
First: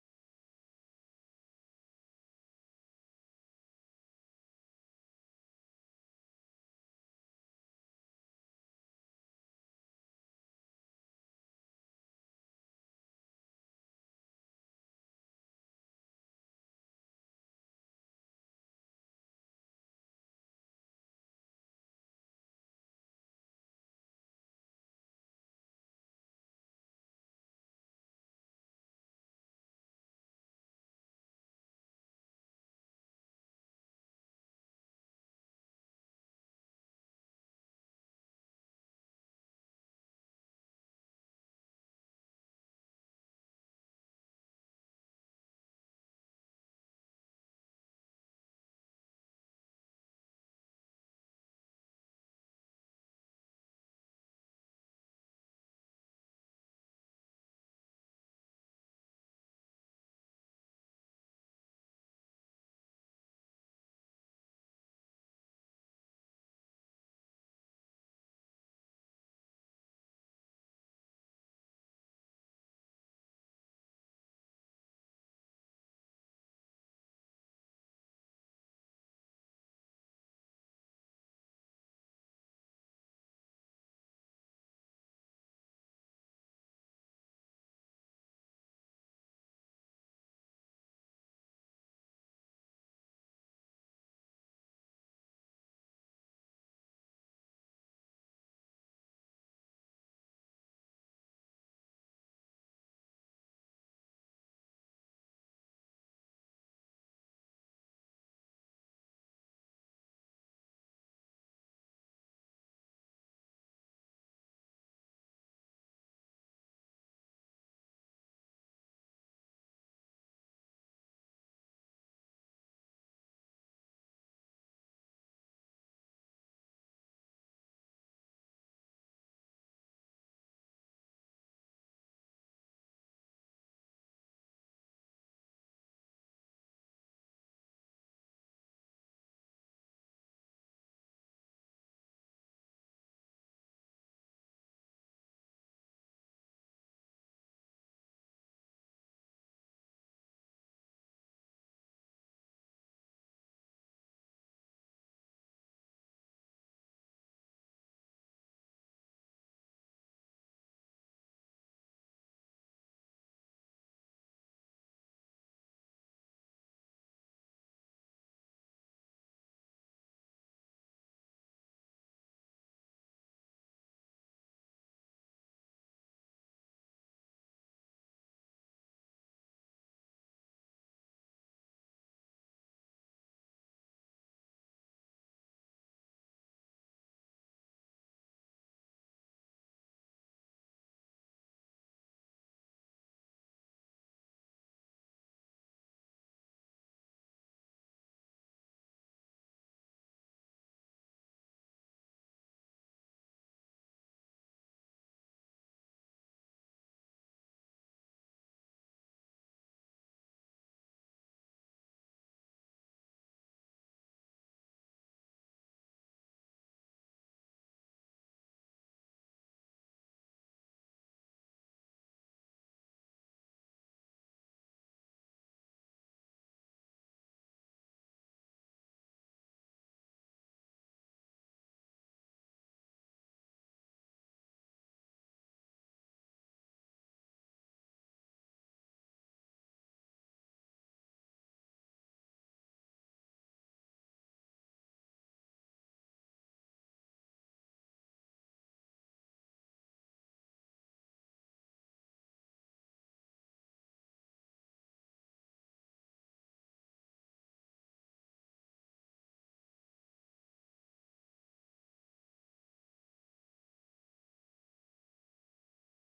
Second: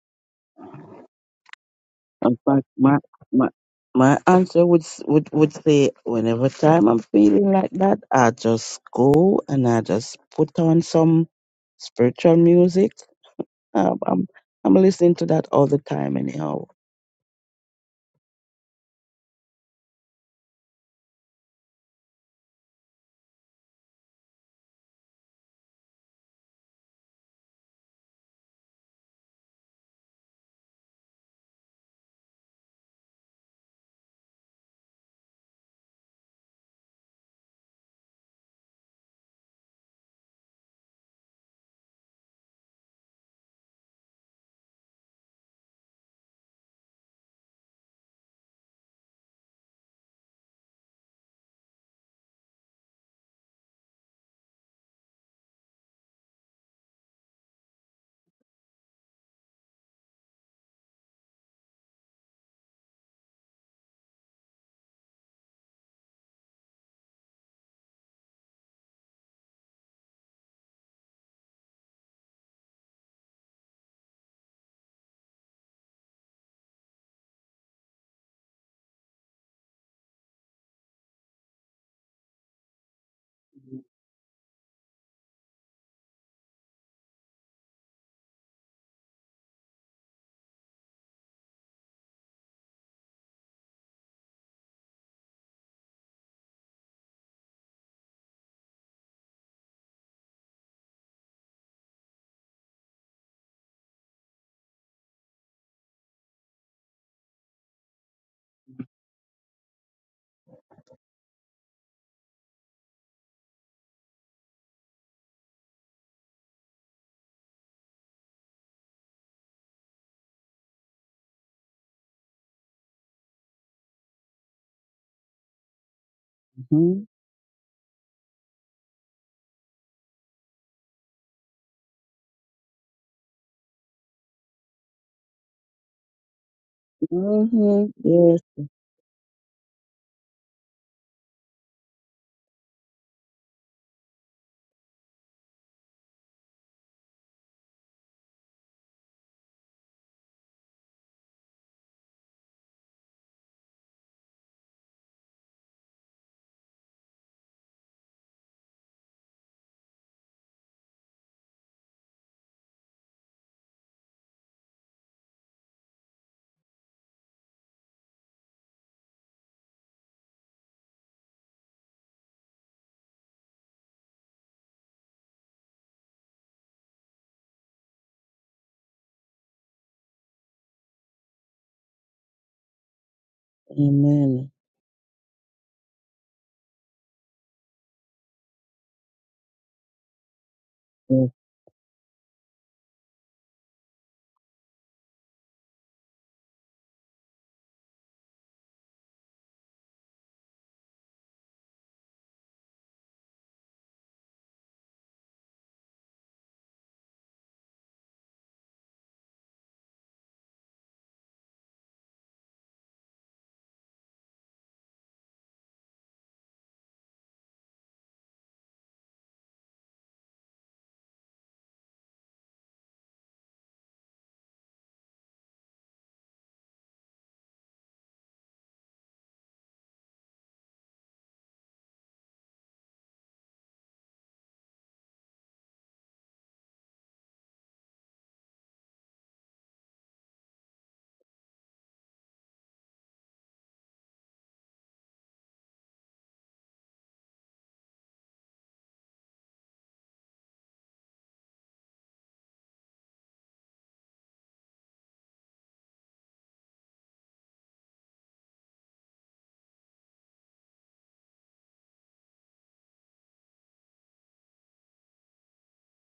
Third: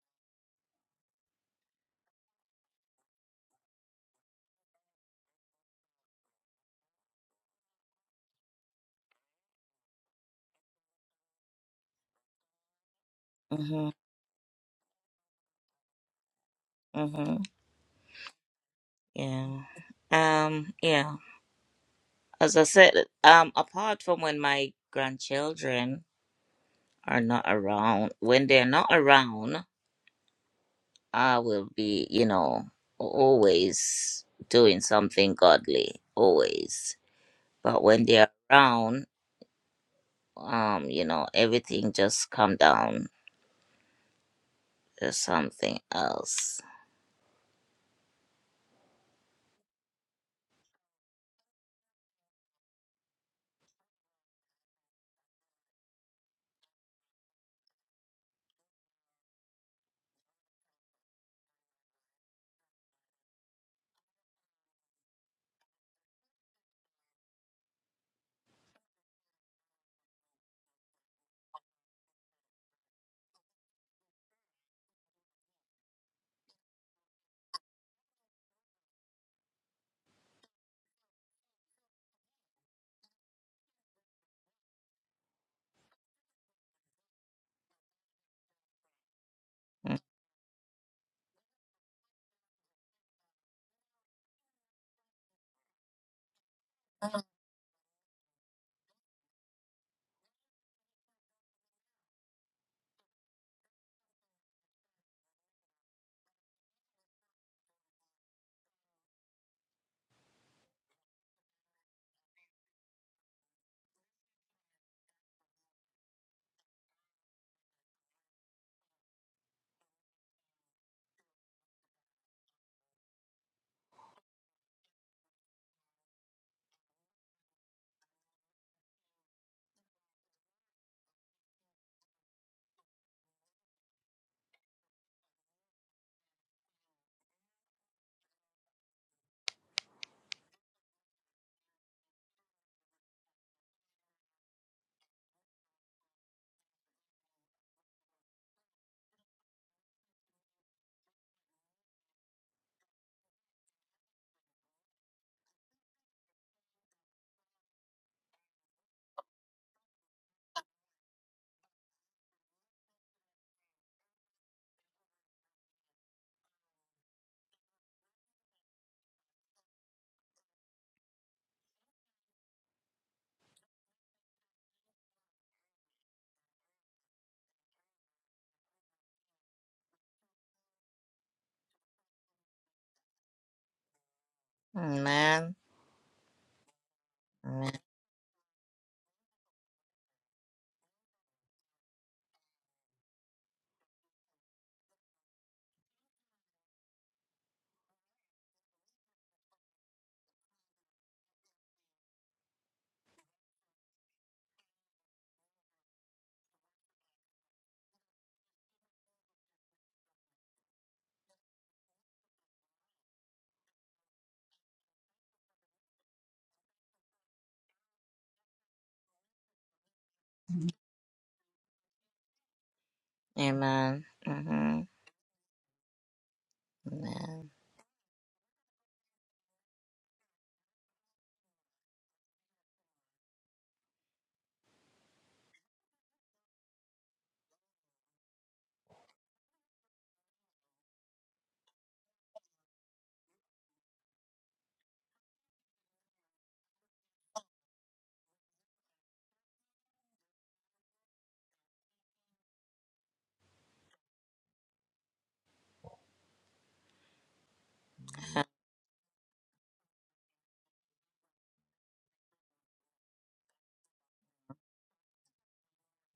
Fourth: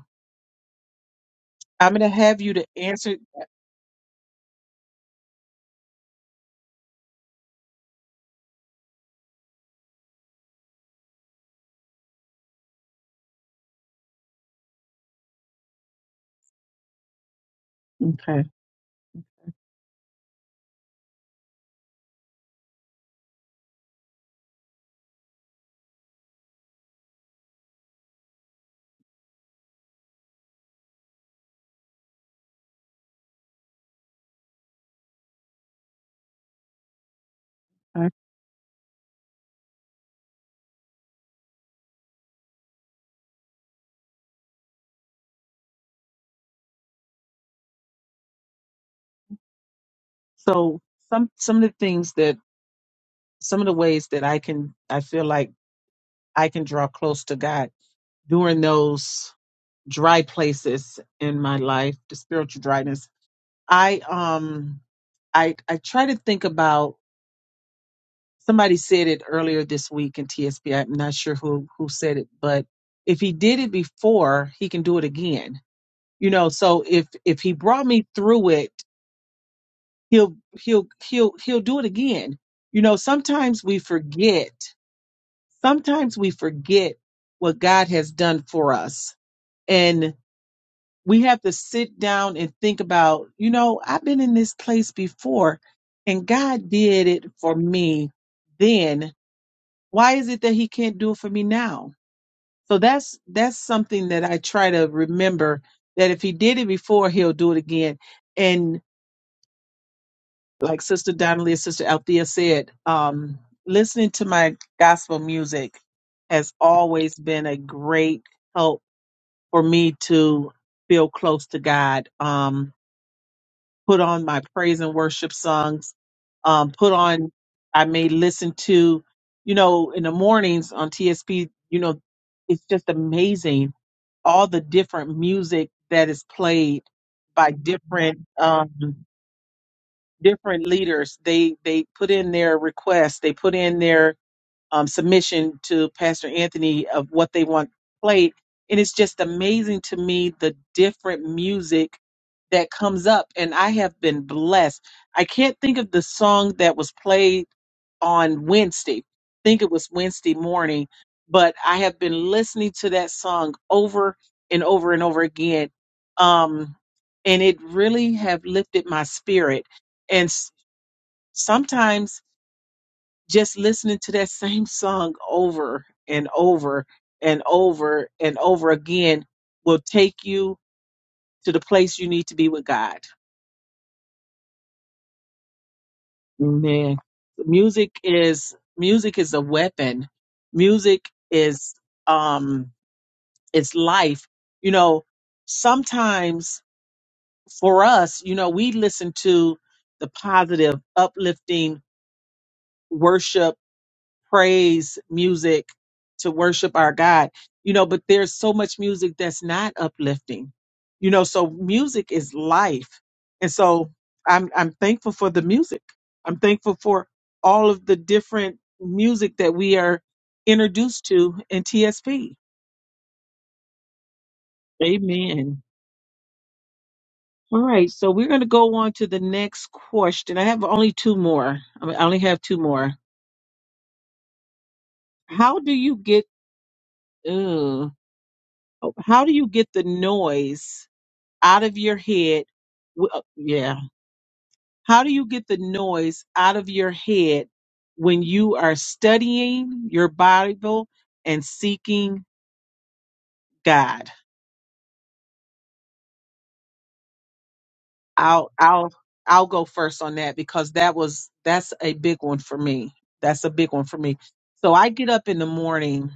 A: I'm going to
D: In
A: have you
D: fact,
A: to
D: my
A: answer.
D: my my answer would s- would would say whenever time I'm feeling like that, I just go and I just put on some spiritual music
C: Mhm.
D: Um, I'm I'm listening to that all the time anyhow.
C: Mhm.
A: Okay.
C: Yeah. Um. Yeah. As I said, um, apart from when my grandchildren are not around, when they're not around, I will be, you know, always doing something godly, always. But
A: All
C: when
A: right.
C: they're around, um, you know, everything just come down to something else.
A: So some some of the things that some of the ways that I can I feel like I can draw close to God during those dry places in my life, the spiritual dryness. I um I I try to think about somebody said it earlier this week in TSP. I'm not sure who who said it, but if he did it before, he can do it again. You know, so if if he brought me through it he'll he'll he'll he'll do it again you know sometimes we forget sometimes we forget what god has done for us
C: Mm.
A: and we have to sit down and think about you know i've been in this place before and god did it for me then why is it that he can't do it for me now so that's that's something that i try to remember that if he did it before he'll do it again and. like Sister Donnelly and Sister Althea said, um, listening to my gospel music has always been a great help for me to feel close to God. Um, put on my praise and worship songs. Um, put
D: hmm
A: on, I may listen to, you know, in the mornings on TSP, you know, it's just amazing all the different music that is played by
D: hmm
A: different.
D: Yes,
A: Um, different leaders they they put in their request they put in their um, submission to pastor anthony of what they want played and it's just amazing to me the different music that comes up and i have been blessed i can't think of the song that was played on wednesday i think it was wednesday morning but i have been listening to that song over and over and over again um, and it really have lifted my spirit sometimes just listening to that same song over and over and over and over again will take you to the place you need to be with God.
D: amen.
C: Amen.
A: Man,
C: Amen.
A: music is music is a weapon. Music
D: Yes.
A: is um it's life. You know, sometimes for us, you know, we listen to the positive, uplifting worship praise music to worship our God, you know, but there's so much music that's not uplifting, you know, so music is life. And so I'm, I'm thankful for the music. I'm thankful for all of the different music that we are introduced to in TSP.
C: Amen. Mhm.
A: Amen.
C: Amen.
A: All right, so we're going to go on to the next question. I have only two more. I, mean, I only have two more. How do you get? Uh, how do you get the noise out of your head. W- uh, Yeah. How do you get the noise out of your head when you are studying your Bible and seeking God? I'll I'll I'll go first on that because that was that's a big one for me. That's a big one for me. So I get up in the morning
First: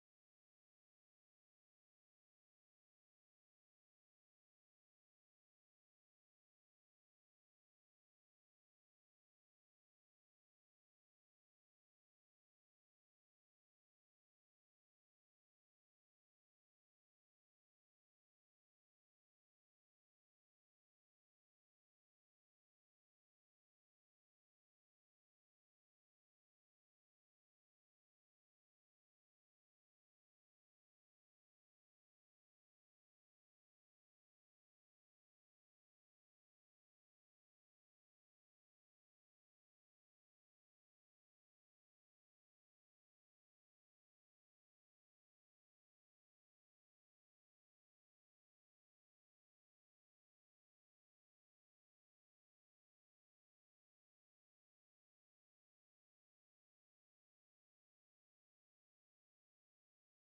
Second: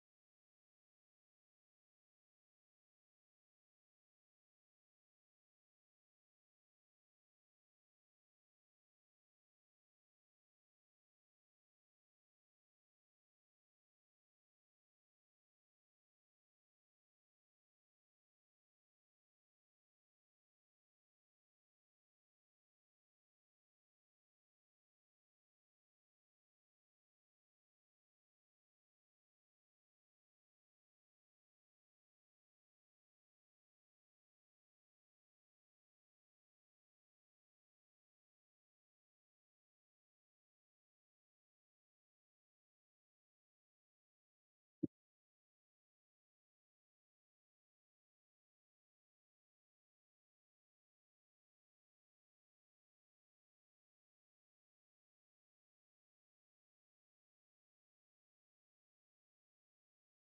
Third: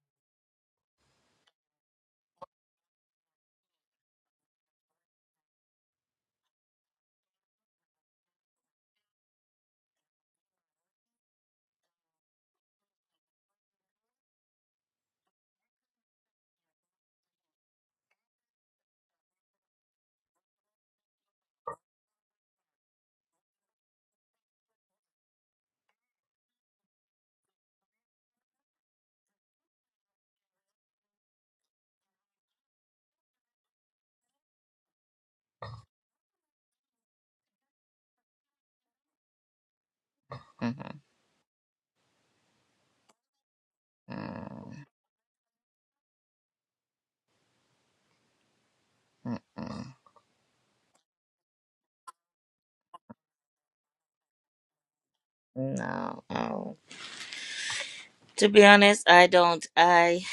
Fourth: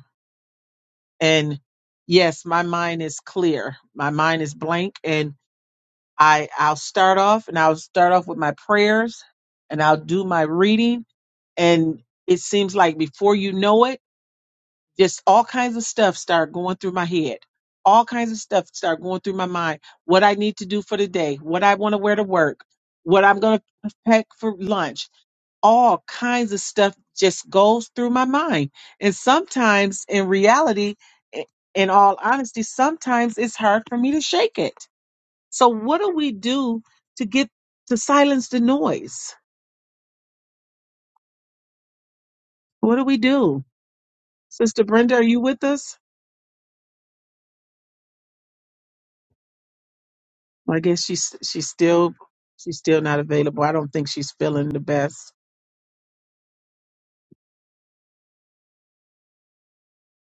A: and yes, my mind is clear. My mind is blank and I I'll start off and I'll start off with my prayers and I'll do my reading and it seems like before you know it just all kinds of stuff start going through my head all kinds of stuff start going through my mind what i need to do for the day what i want to wear to work what i'm going to pack for lunch all kinds of stuff just goes through my mind and sometimes in reality i- in all honesty sometimes it's hard for me to shake it so what do we do to get to silence the noise
C: Mhm.
A: what do we do sister
C: Mm,
A: brenda are you with us
C: mm-mm.
A: Well, I guess she's she's still she's still not available. I don't think she's feeling the best.
C: No. Oh. To be honest, I don't. I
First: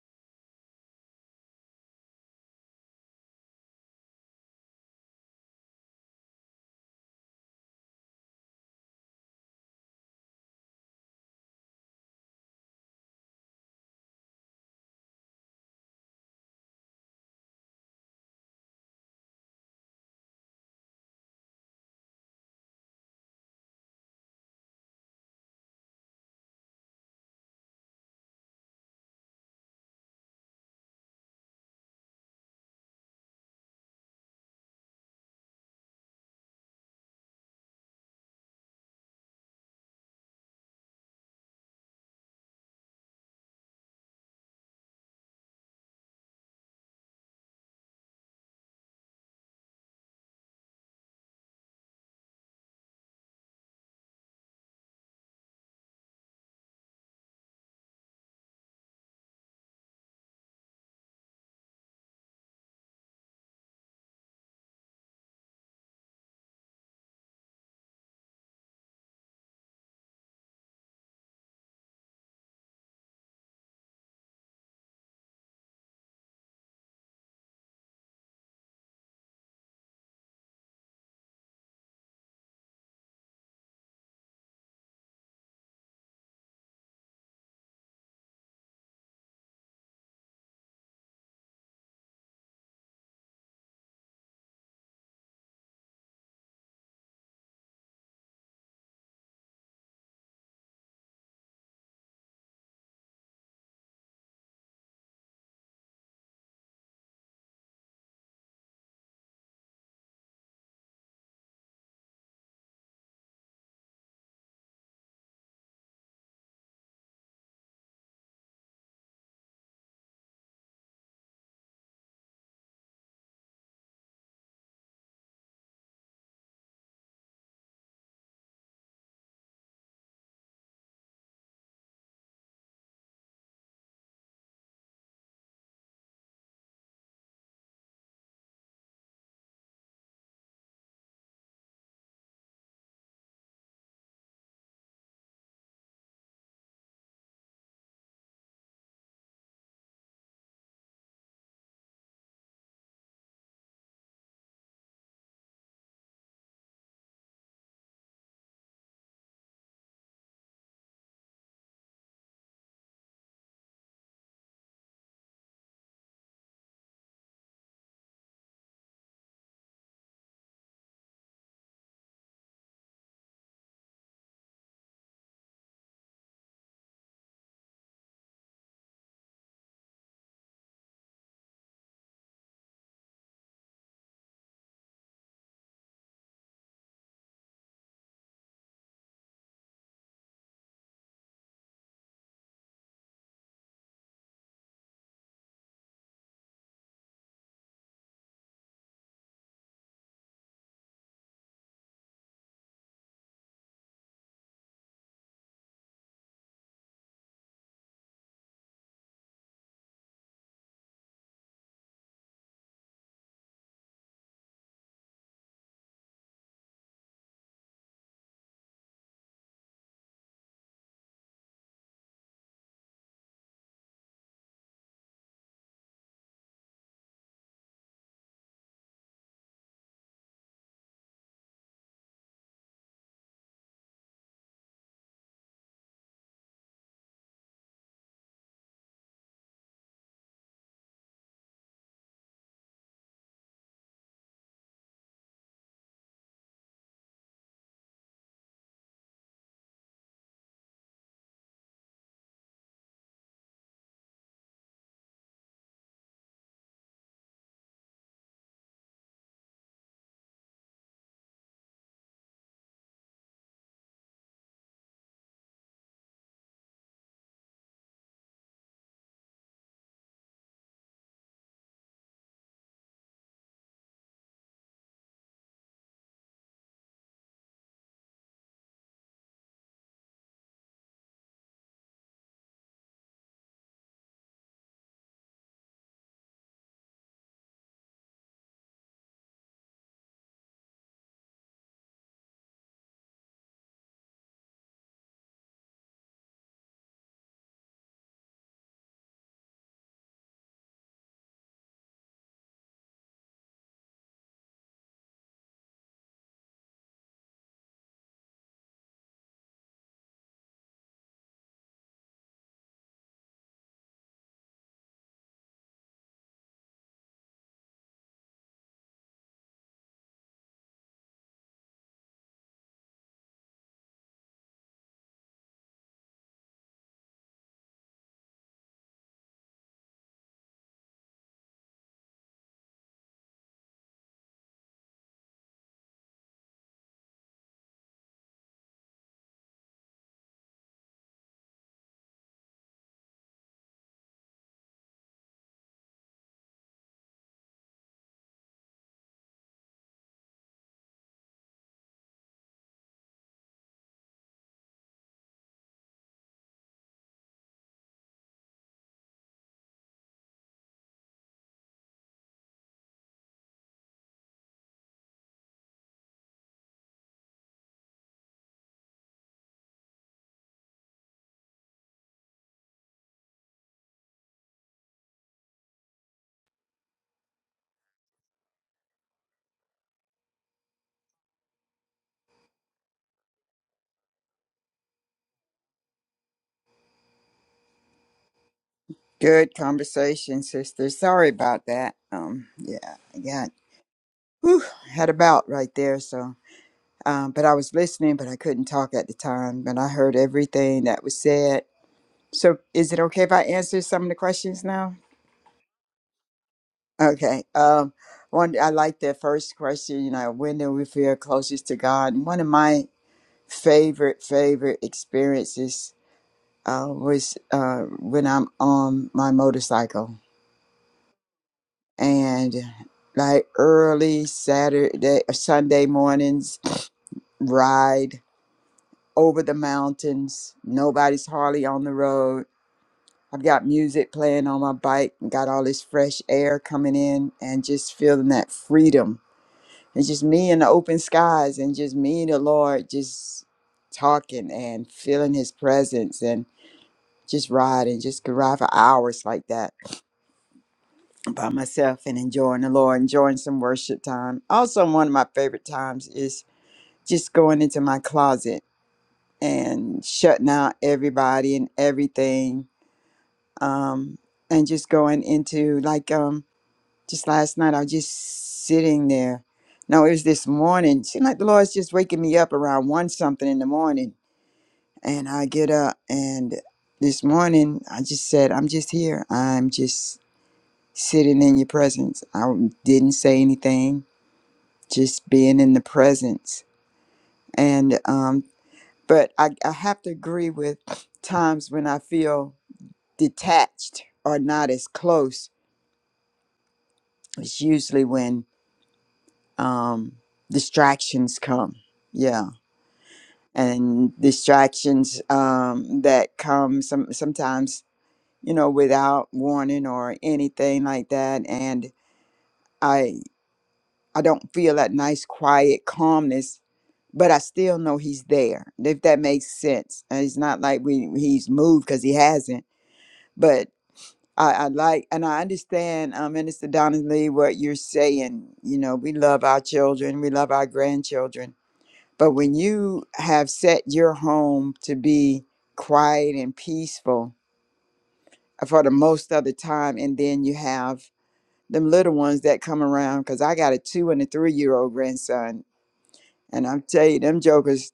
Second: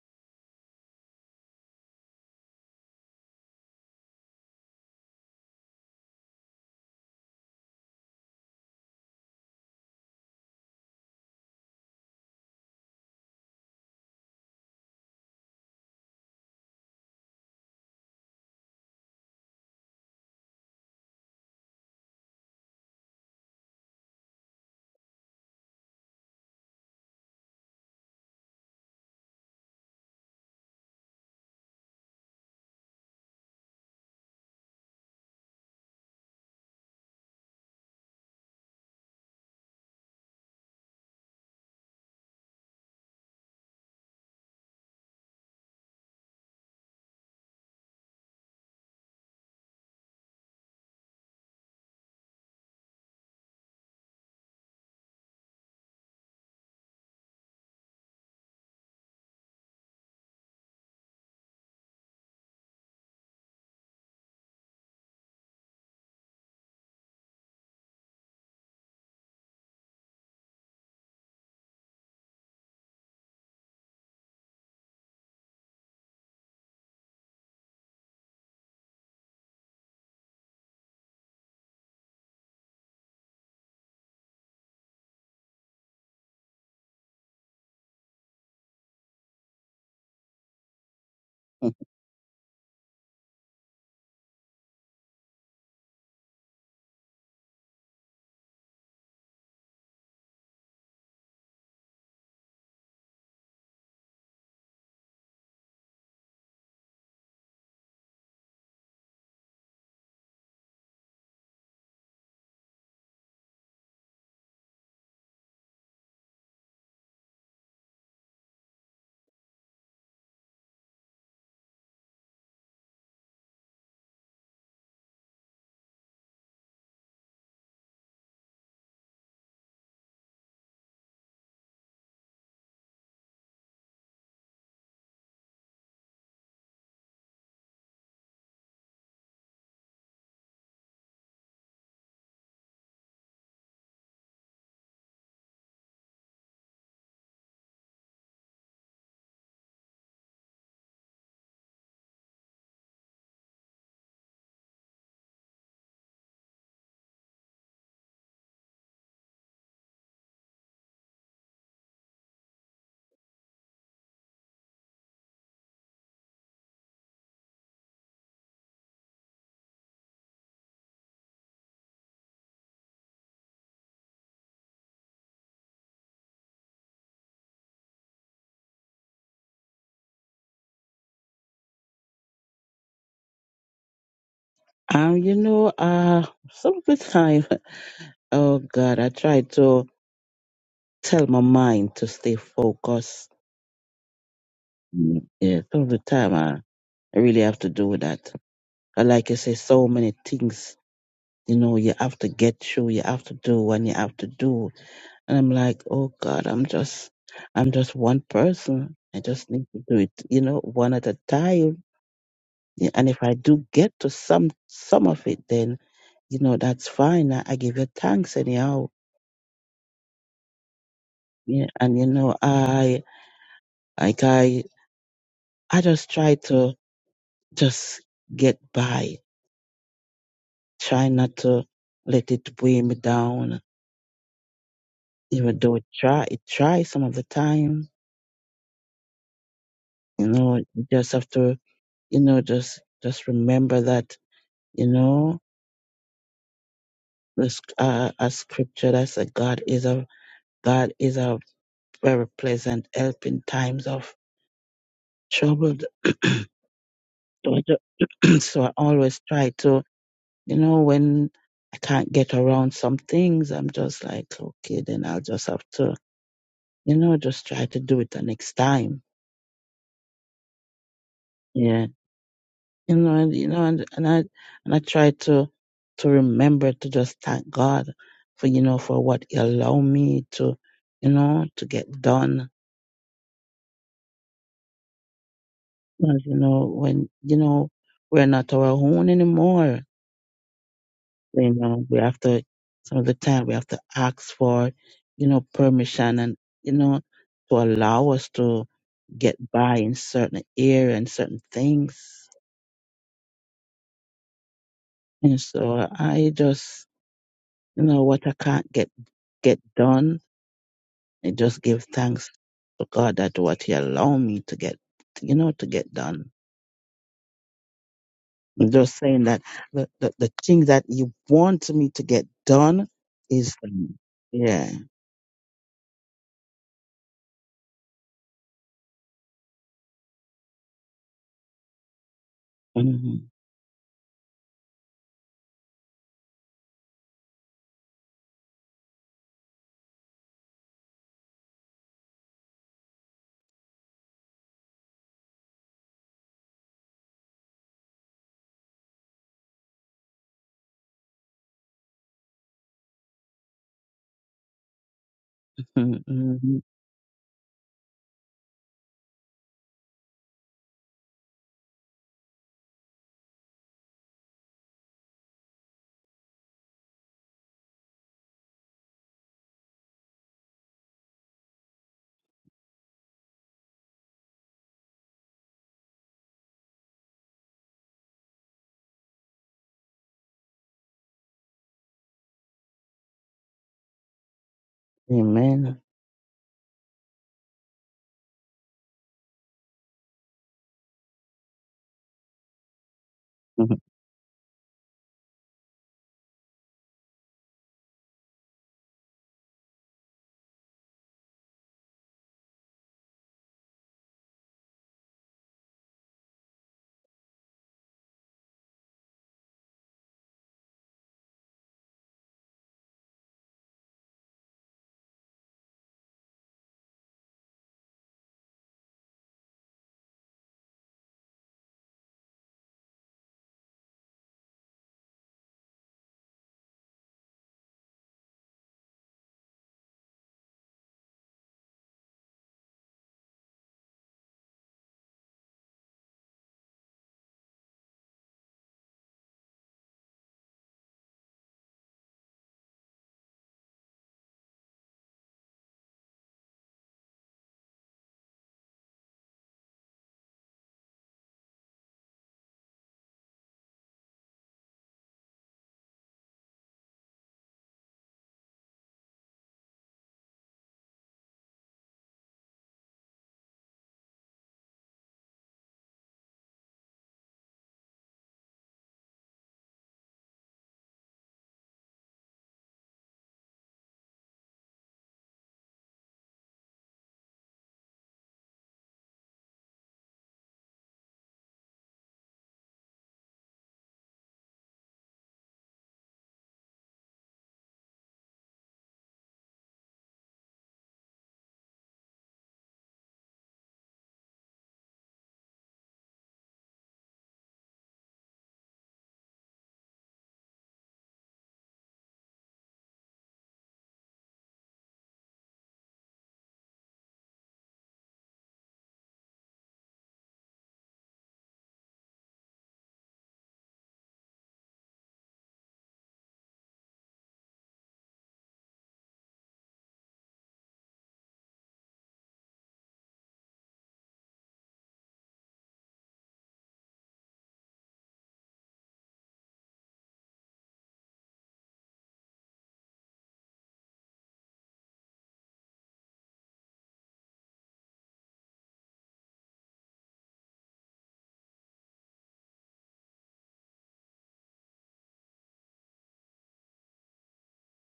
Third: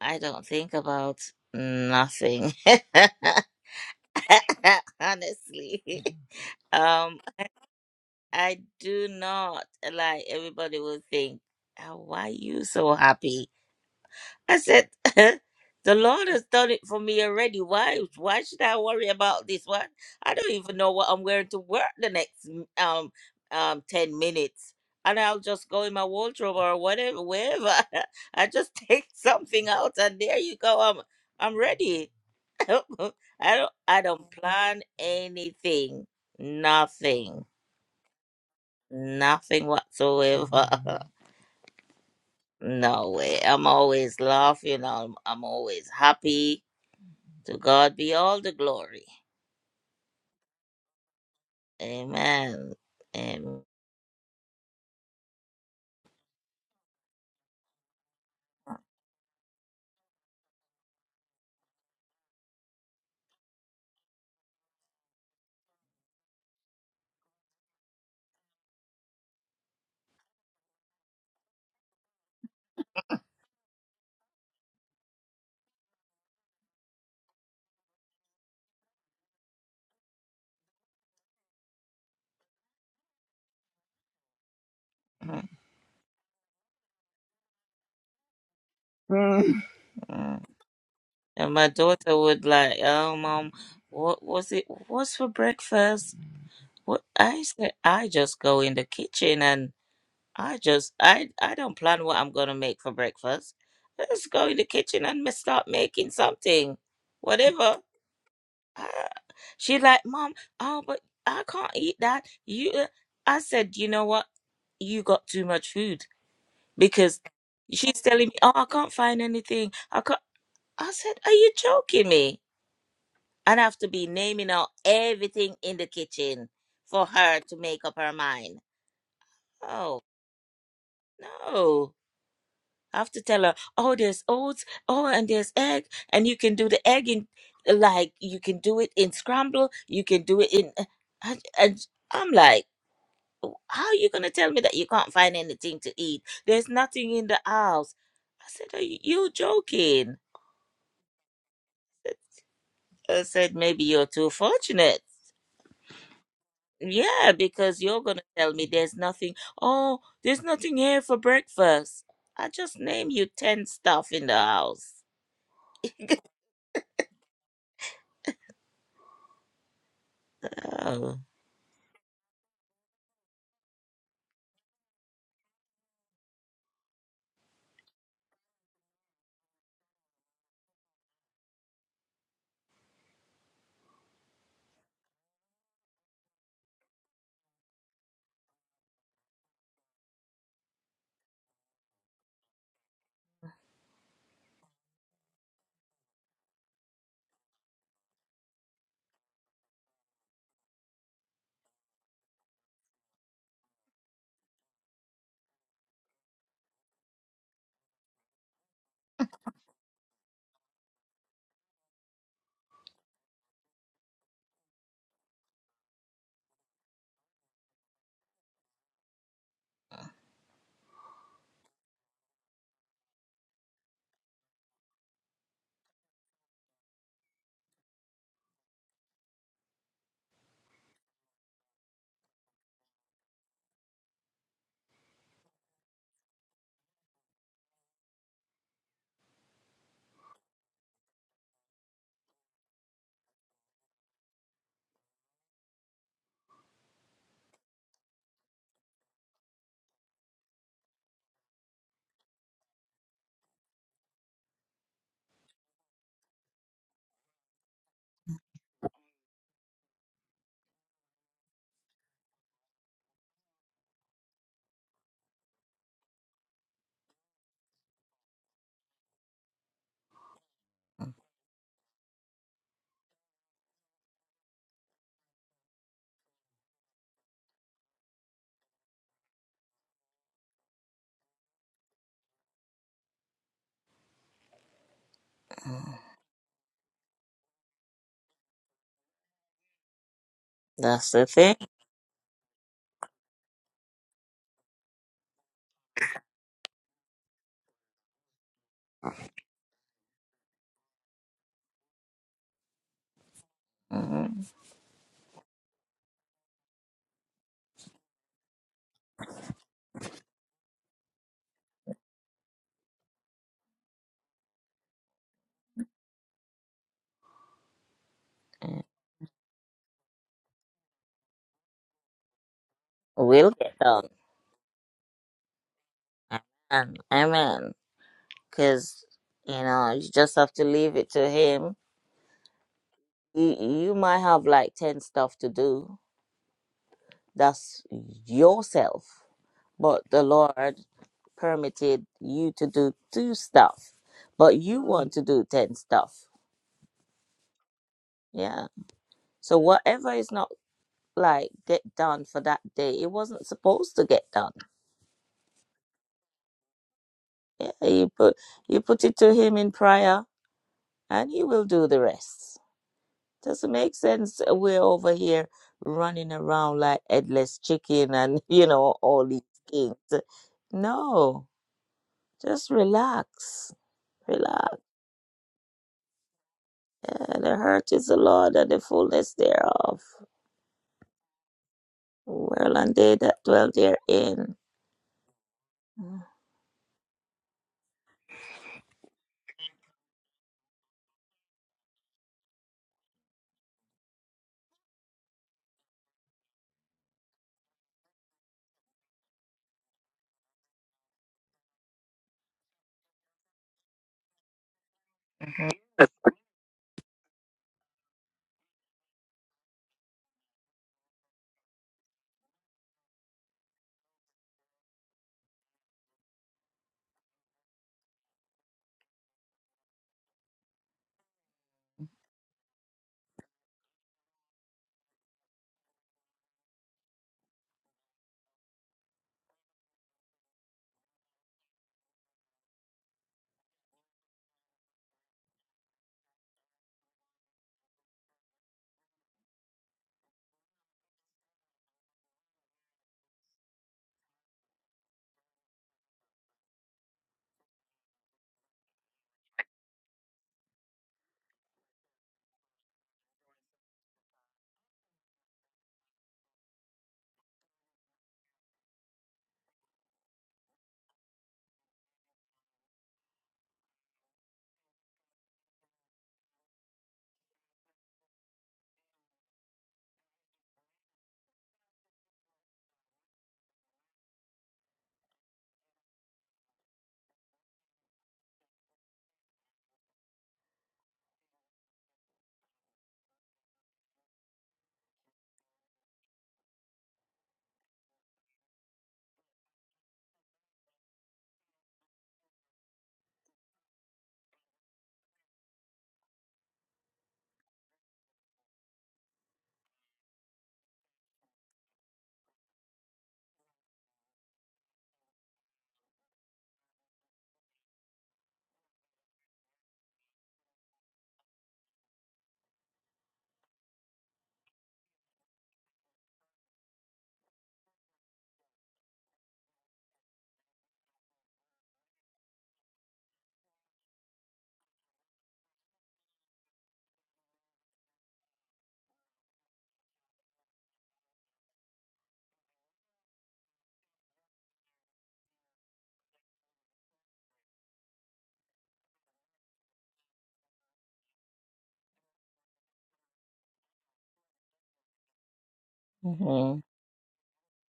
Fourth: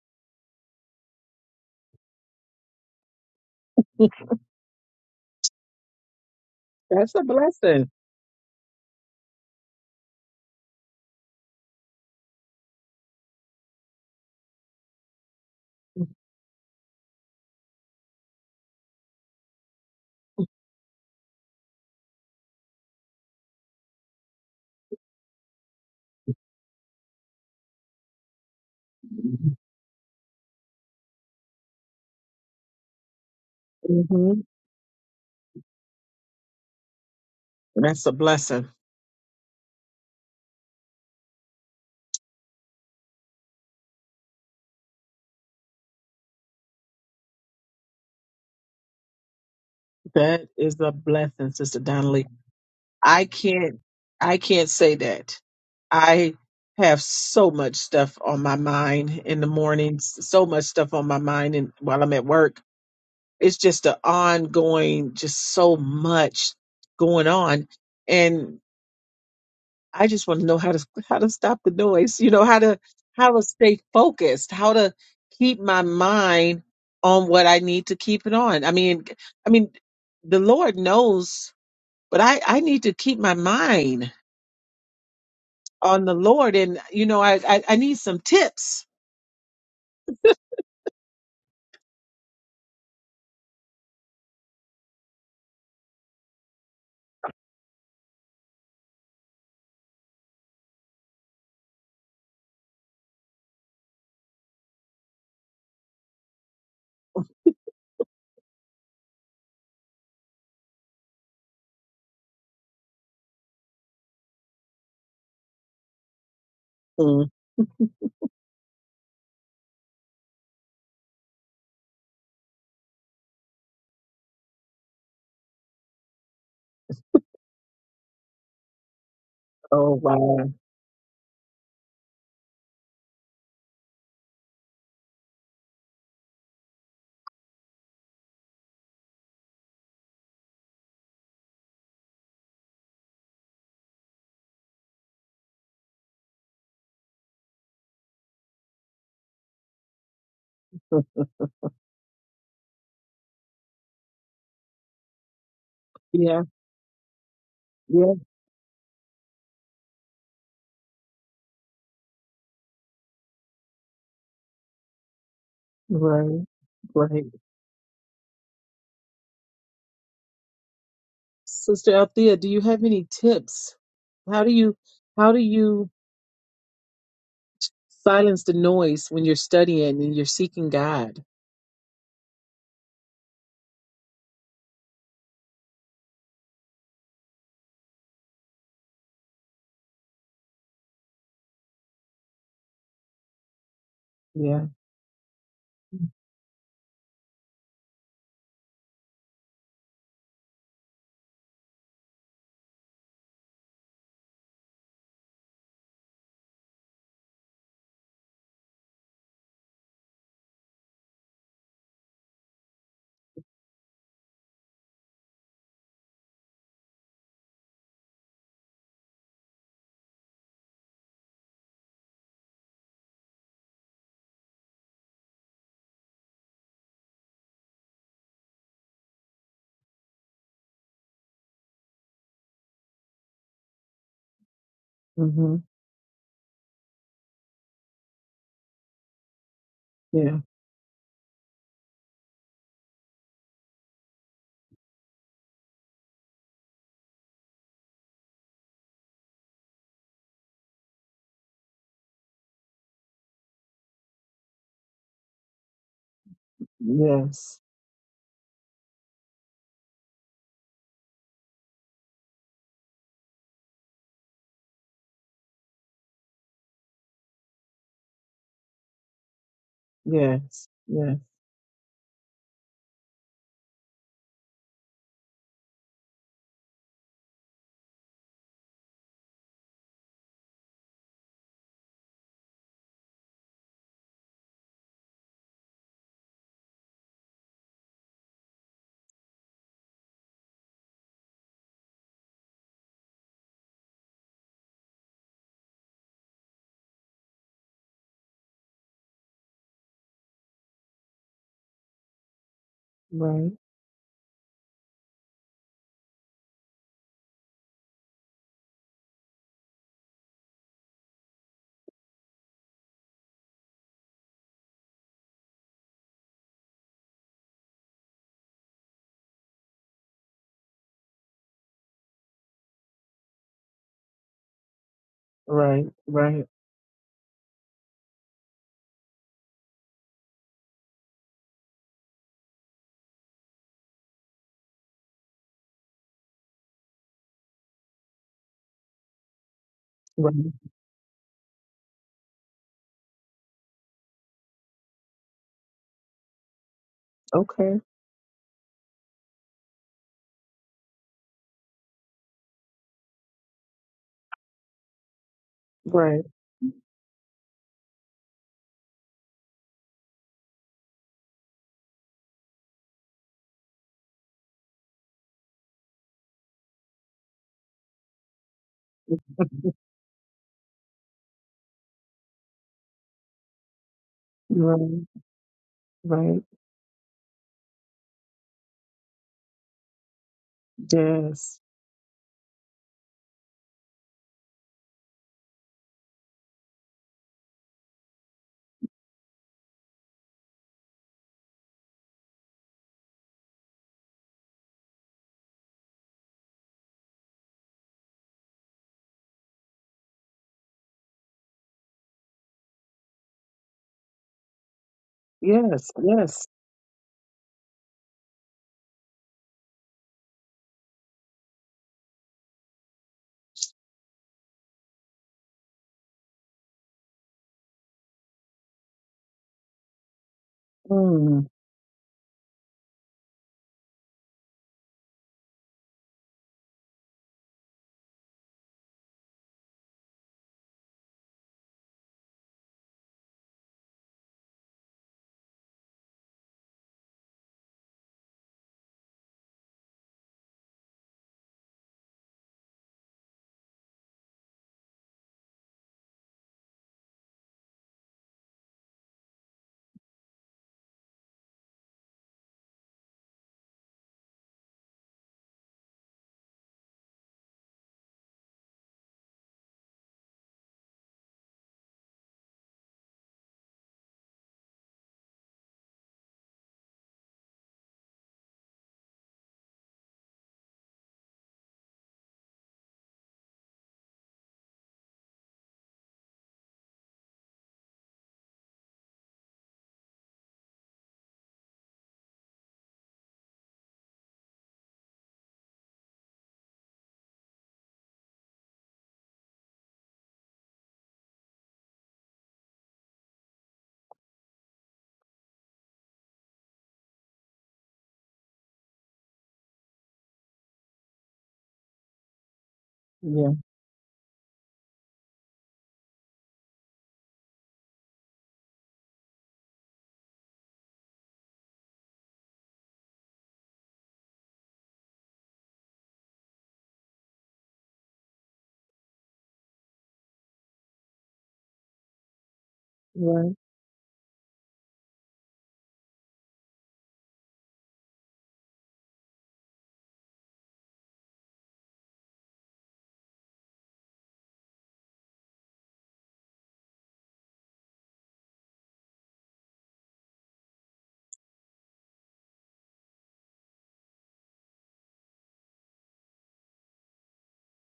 C: I don't think about nothing. Honestly,
A: That's
C: um,
A: a blessing.
C: I do not like everybody will think. "Ah, Why you so happy? I said, the Lord has done it for me already. Why? Why should I worry about this one? I don't even know what I'm wearing to work the next m- um um ten minutes, and I'll just go in my wardrobe or whatever, wherever. I just take something out, and there you go. I'm I'm ready. I don't I don't
A: hmm
C: plan anything. Nothing.
A: That's a blessing.
C: Nothing whatsoever. no way. I'm always laughing. I'm I'm always happy To God be all the glory.
A: That is a blessing, Sister Donnelly.
C: Amen.
A: I
C: Amen.
A: can't I can't say that. I have so much stuff on my mind in the mornings, so much stuff on my mind and while I'm at work. It's just an ongoing, just so much going on. And I just want to know how to how to stop the noise, you know, how to how to stay focused, how to keep my mind on what I need to keep it on. I mean, I mean, the Lord knows, but I I need to keep my mind
C: Mm.
A: on the Lord, and you know, I I, I need some tips
C: Mm. And my daughter would like, oh mom, what was it? What's for breakfast? What I said, I just go in the kitchen and I just I I don't plan what I'm gonna make for breakfast. I just go in the kitchen and me start making something, whatever. I, she like, mom, oh, but I can't eat that. You, uh," I said, you know what? You got too much food because
A: Mm.
C: she's telling me, oh, I can't find anything. I can't. I said, are you joking me? I'd have to be naming out everything in the kitchen for her to make up her mind.
A: Oh
C: Oh
A: wow.
C: no. I have to tell her, oh, there's oats, oh, and there's egg, and you can do the egg in, like, you can do it in scramble, you can do it in. And, and I'm like, how are you going to tell me that you can't find anything to eat? There's nothing in the house. I said, are you you joking? I said, maybe you're too fortunate.
A: Yeah.
C: Yeah, because you're
A: Yeah.
C: going to tell me there's nothing. Oh, there's nothing here for breakfast. I just name you 10 stuff in the house.
A: Right. Right.
C: oh.
A: Sister Althea, do you have any tips? How do you how do you silence the noise when you're studying and you're seeking God.
D: Um, you know, uh, some of the time, oh God, I try to tell my mind to stay focused.
A: Yeah.
D: Mm, Yeah, some of the time, I, I really have to do that. And like I say, so many things, you know, you have to get through, you have to do and you have to do. And I'm like, oh God, I'm just, I'm just one person. I just need to do it, you know, one at a time. Yeah, And if I do get to some, some of it, then, you know, that's fine. I, I give you thanks anyhow. Yeah. And, you know, I, like I, I just try to just get by, try not to let it weigh me down Even
A: hmm
D: though it try it tries some of the time, you
A: Yeah.
D: know, you just have to, you know, just just remember that, you know, this uh, a scripture that said God is a God is a very pleasant help in times of trouble. so
A: Yes.
D: I ju- so I always try to, you know, when I can't get around some things, I'm just like, okay, then I'll just have to, you know, just try to do it the next time.
A: Yes.
C: Mm,
A: Yes.
D: yeah. you know, and you know, and, and I and I try to to remember to just thank God for you know for what He allowed me to, you know, to get done. 'Cause, you know, when you know we're not our own anymore,
C: That's the
D: you
C: thing.
D: know, we have to some of the time we have to ask for, you know, permission and you know to allow us to get by in certain area and certain things.
A: Right.
C: Mhm.
D: And so I just, you know, what I can't get get done I just give thanks to God that what He allowed me to get, you know, to get done. I'm
C: Mm,
D: just saying that the, the, the thing that He wants me to get done
C: We'll
D: is
C: get
D: done.
C: done.
D: Yeah.
A: Right. Right.
C: Amen. Amen. Because, you know, you just have to leave it to Him.
D: Mhm.
C: You, you might have like 10 stuff to do, That's yourself. But the
A: Right.
C: Lord permitted you to do two stuff, but you want to do 10 stuff.
A: Okay.
C: Yeah. So whatever is not like get done for that day, it wasn't supposed to get done.
A: Right.
D: Mhm.
C: Yeah, you put you put it to him in prayer and he will do the rest. Doesn't make sense we're over here running around like headless chicken and you know all these things. No, just relax. Relax.
A: Right. Right.
C: And the earth is the Lord and the fullness thereof.
A: Yes.
C: World and they that dwell therein.
D: Amen.
C: hmm
B: Good conversation, sister. Sorry about that. Um, yeah, I got whew, had a bout right there. So. Um, but I was listening, but I couldn't talk at the time. But I heard everything that was said. So, is it okay if I answer some of the questions now?
A: Yes. Yes.
B: Okay. Um, one, I like the first question. You know, when do we feel closest to God? And one of my favorite favorite experiences uh, was uh, when I'm on my motorcycle
A: Mm.
B: and like early Saturday, Sunday mornings ride over the mountains. Nobody's hardly on the road. I've got music playing on my bike and got all this fresh air coming in and just feeling that freedom. It's just me in the open skies and just me and the Lord just talking and feeling his presence and just riding, just could ride for hours like that by myself and enjoying the Lord, enjoying some worship time. Also, one of my favorite times is just going into my closet and shutting out everybody and everything um, and just going into like um, just last night I was just sitting there. No, it was this morning. Seemed like the Lord's just waking me up around one something in the morning, and I get up and this morning I just said, "I'm just here. I'm just sitting in your presence." I didn't say anything, just being in the presence. And um, but I, I have to agree with times when I feel detached or not as close it's usually when um, distractions come. Yeah,
A: Yeah.
B: and distractions um, that come some sometimes you know without warning or anything like that. And I I don't feel that nice quiet calmness, but I still know he's there. If that makes sense, and it's not like we he's moved because he hasn't.
A: Right.
B: but. I, I like and I understand, um, Minister Donnelly, what you're saying. You know, we love our children, we love our grandchildren. But when you have set your home to be quiet and peaceful for the most of the time, and then you have them little ones that come around, because I got a two and a three year old grandson. And
C: hmm
B: I'm tell you, them jokers,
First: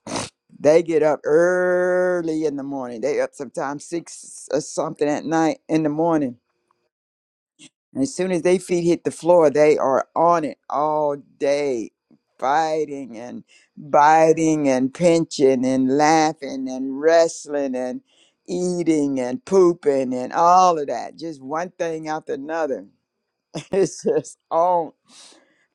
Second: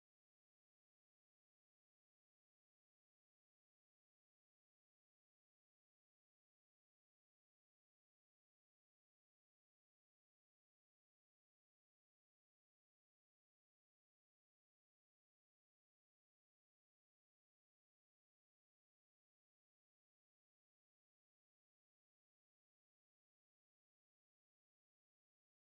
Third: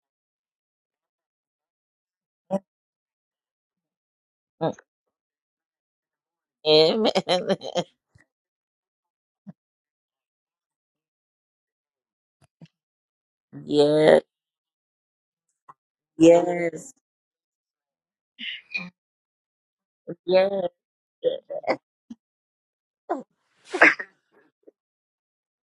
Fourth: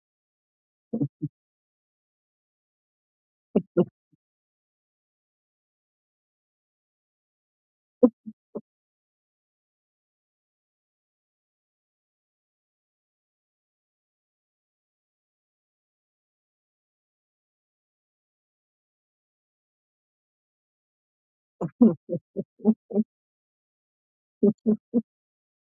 B: they get up early in the morning. They up sometimes six or something at night in the morning
C: Amen.
B: And as soon as they feet hit the floor, they are on it all day, fighting and
C: Yes,
B: biting and pinching and laughing
C: yes,
B: and wrestling and eating and pooping and
C: yes,
B: all of that. Just one thing after another. It's just on.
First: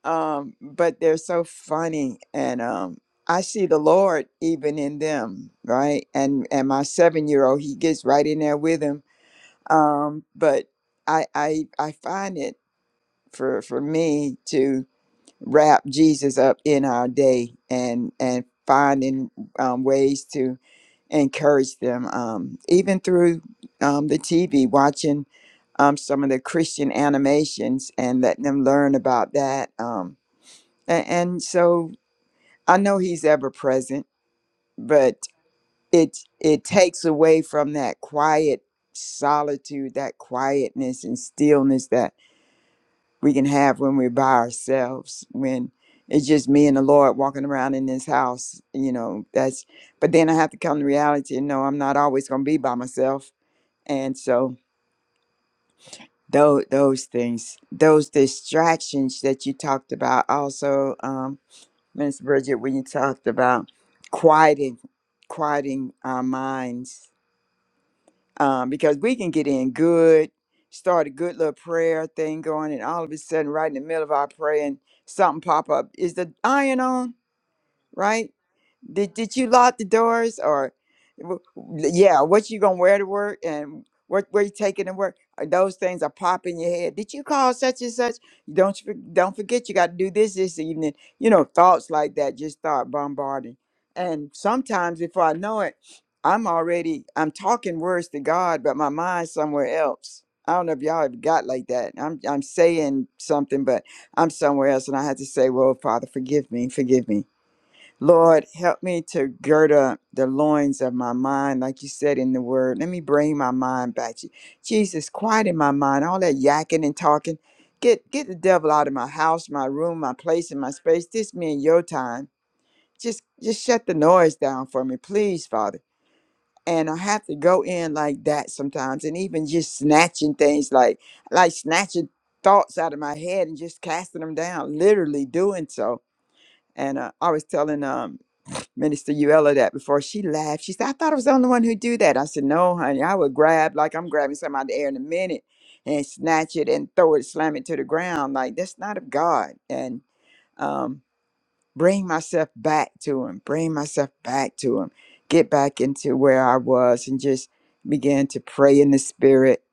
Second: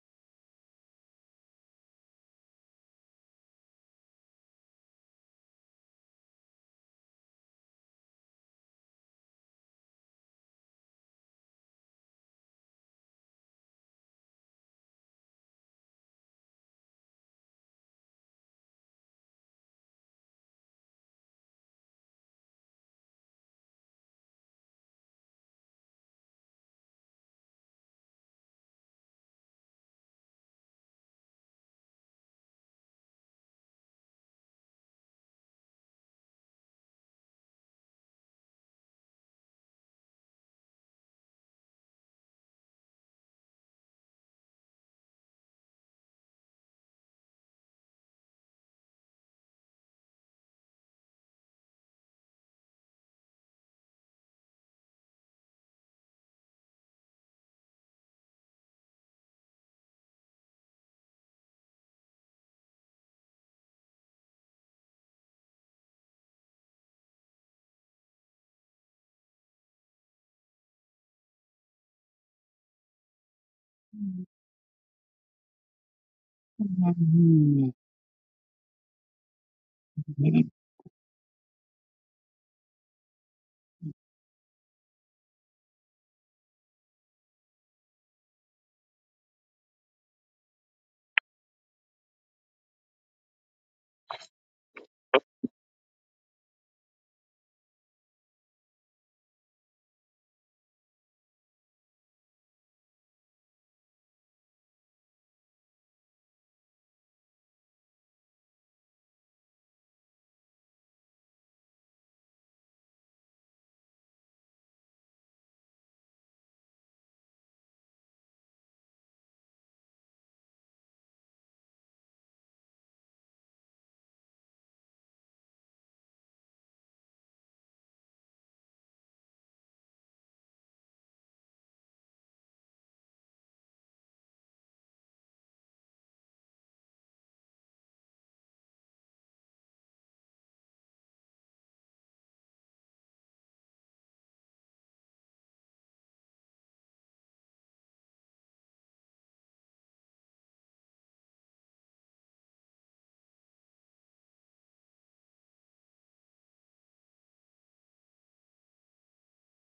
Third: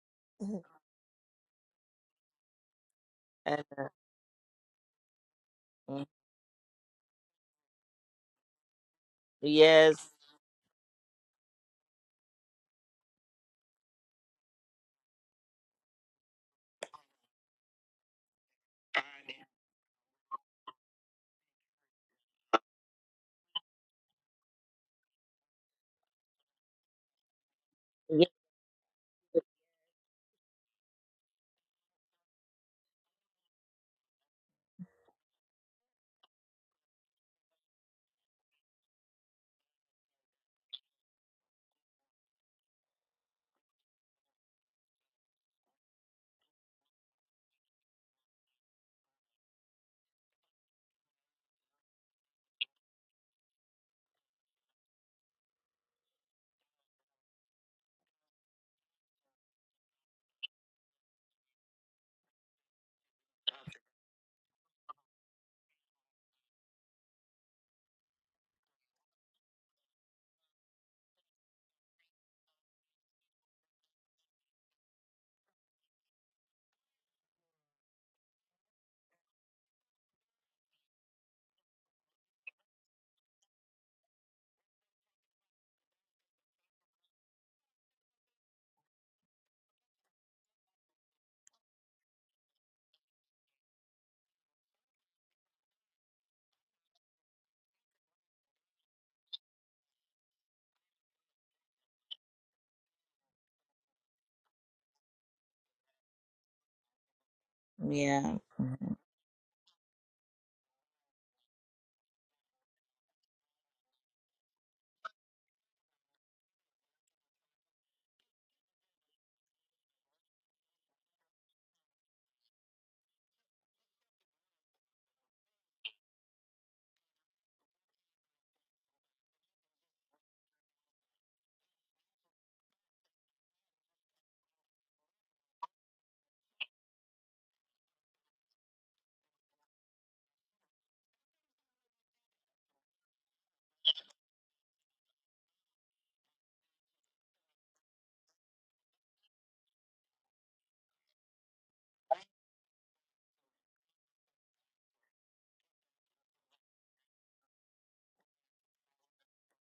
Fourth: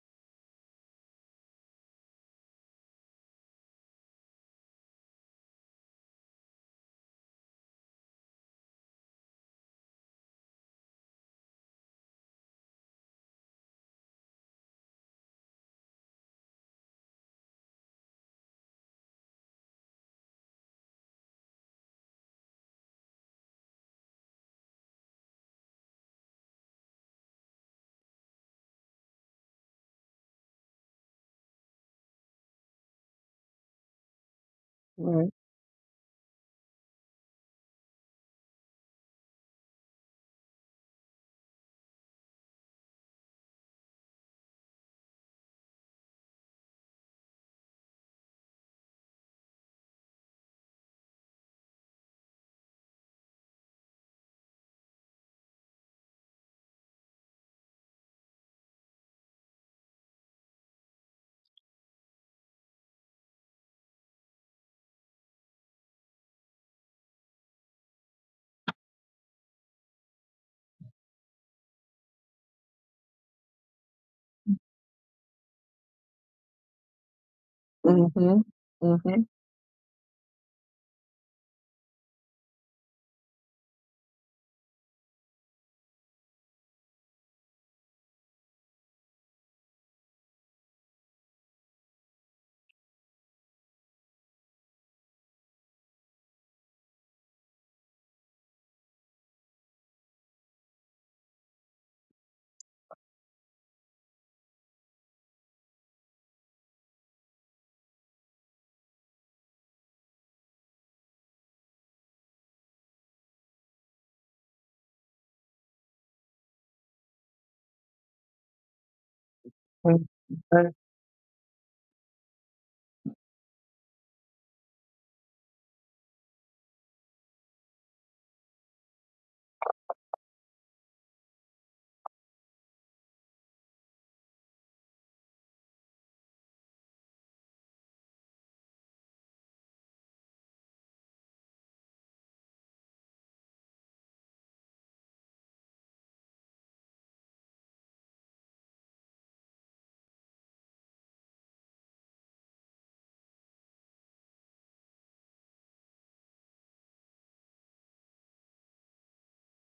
B: Um, but they're so funny and um I
C: and,
B: see the
C: uh,
B: Lord even in them,
C: mm,
B: right? And and my seven year old, he gets right in there with him.
C: yes,
B: Um, but I I I find it for for me to wrap Jesus up in our day and and finding um, ways to encourage them um, even through um, the TV watching um, some of the Christian animations and
C: ye-
B: letting them learn about that um, and, and so I know he's ever present but
A: Right.
B: it it takes away from that quiet solitude that quietness and stillness that we can have when we're by ourselves, when it's just me and the Lord walking around in this house, you know, that's but then I have to come to reality and know I'm not always gonna be by myself. And so those those things, those distractions that you talked about also, um, Minister Bridget, when you talked about quieting quieting our minds um, because we can get in good, start a good little prayer thing going, and all of a sudden, right in the middle of our praying, something pop up. Is the iron on? right?
A: Mm-hmm.
B: Did
A: Mm-hmm.
B: did you lock the
D: Mhm.
B: doors or w- w- yeah, what you gonna wear to work and what where you taking to work? Uh, Those things are popping in your head. Did you call such and such? Don't you for- don't forget you got to do this this evening. You know, thoughts like that just start bombarding. And sometimes before I know it, I'm already I'm talking words to God, but my mind's somewhere else. I don't know if y'all have got like that. I'm I'm saying something, but I'm somewhere else, and I had to say, "Well, Father, forgive me, forgive me."
C: yeah.
B: Lord, help me to gird up the loins of my mind, like you said in the word. Let me bring my mind back to you. Jesus, quiet in my mind, all that yakking and talking. Get get the devil out of my house, my room, my place, and
A: Right.
B: my space. This me and your time. Just just shut the noise down for me, please, Father. And I have to go in like that sometimes, and even just snatching things like like snatching thoughts out of my head and just casting them down, literally doing so. And uh, I was telling um Minister Uella that before she laughed. She said, I thought I was the only one who do that. I said, No, honey, I would grab like I'm grabbing something out of the air in a minute and snatch it and throw it, slam it to the ground. Like that's not of God. And um bring myself back to him. Bring myself back to him. Get back into where I was and just began to pray in the spirit,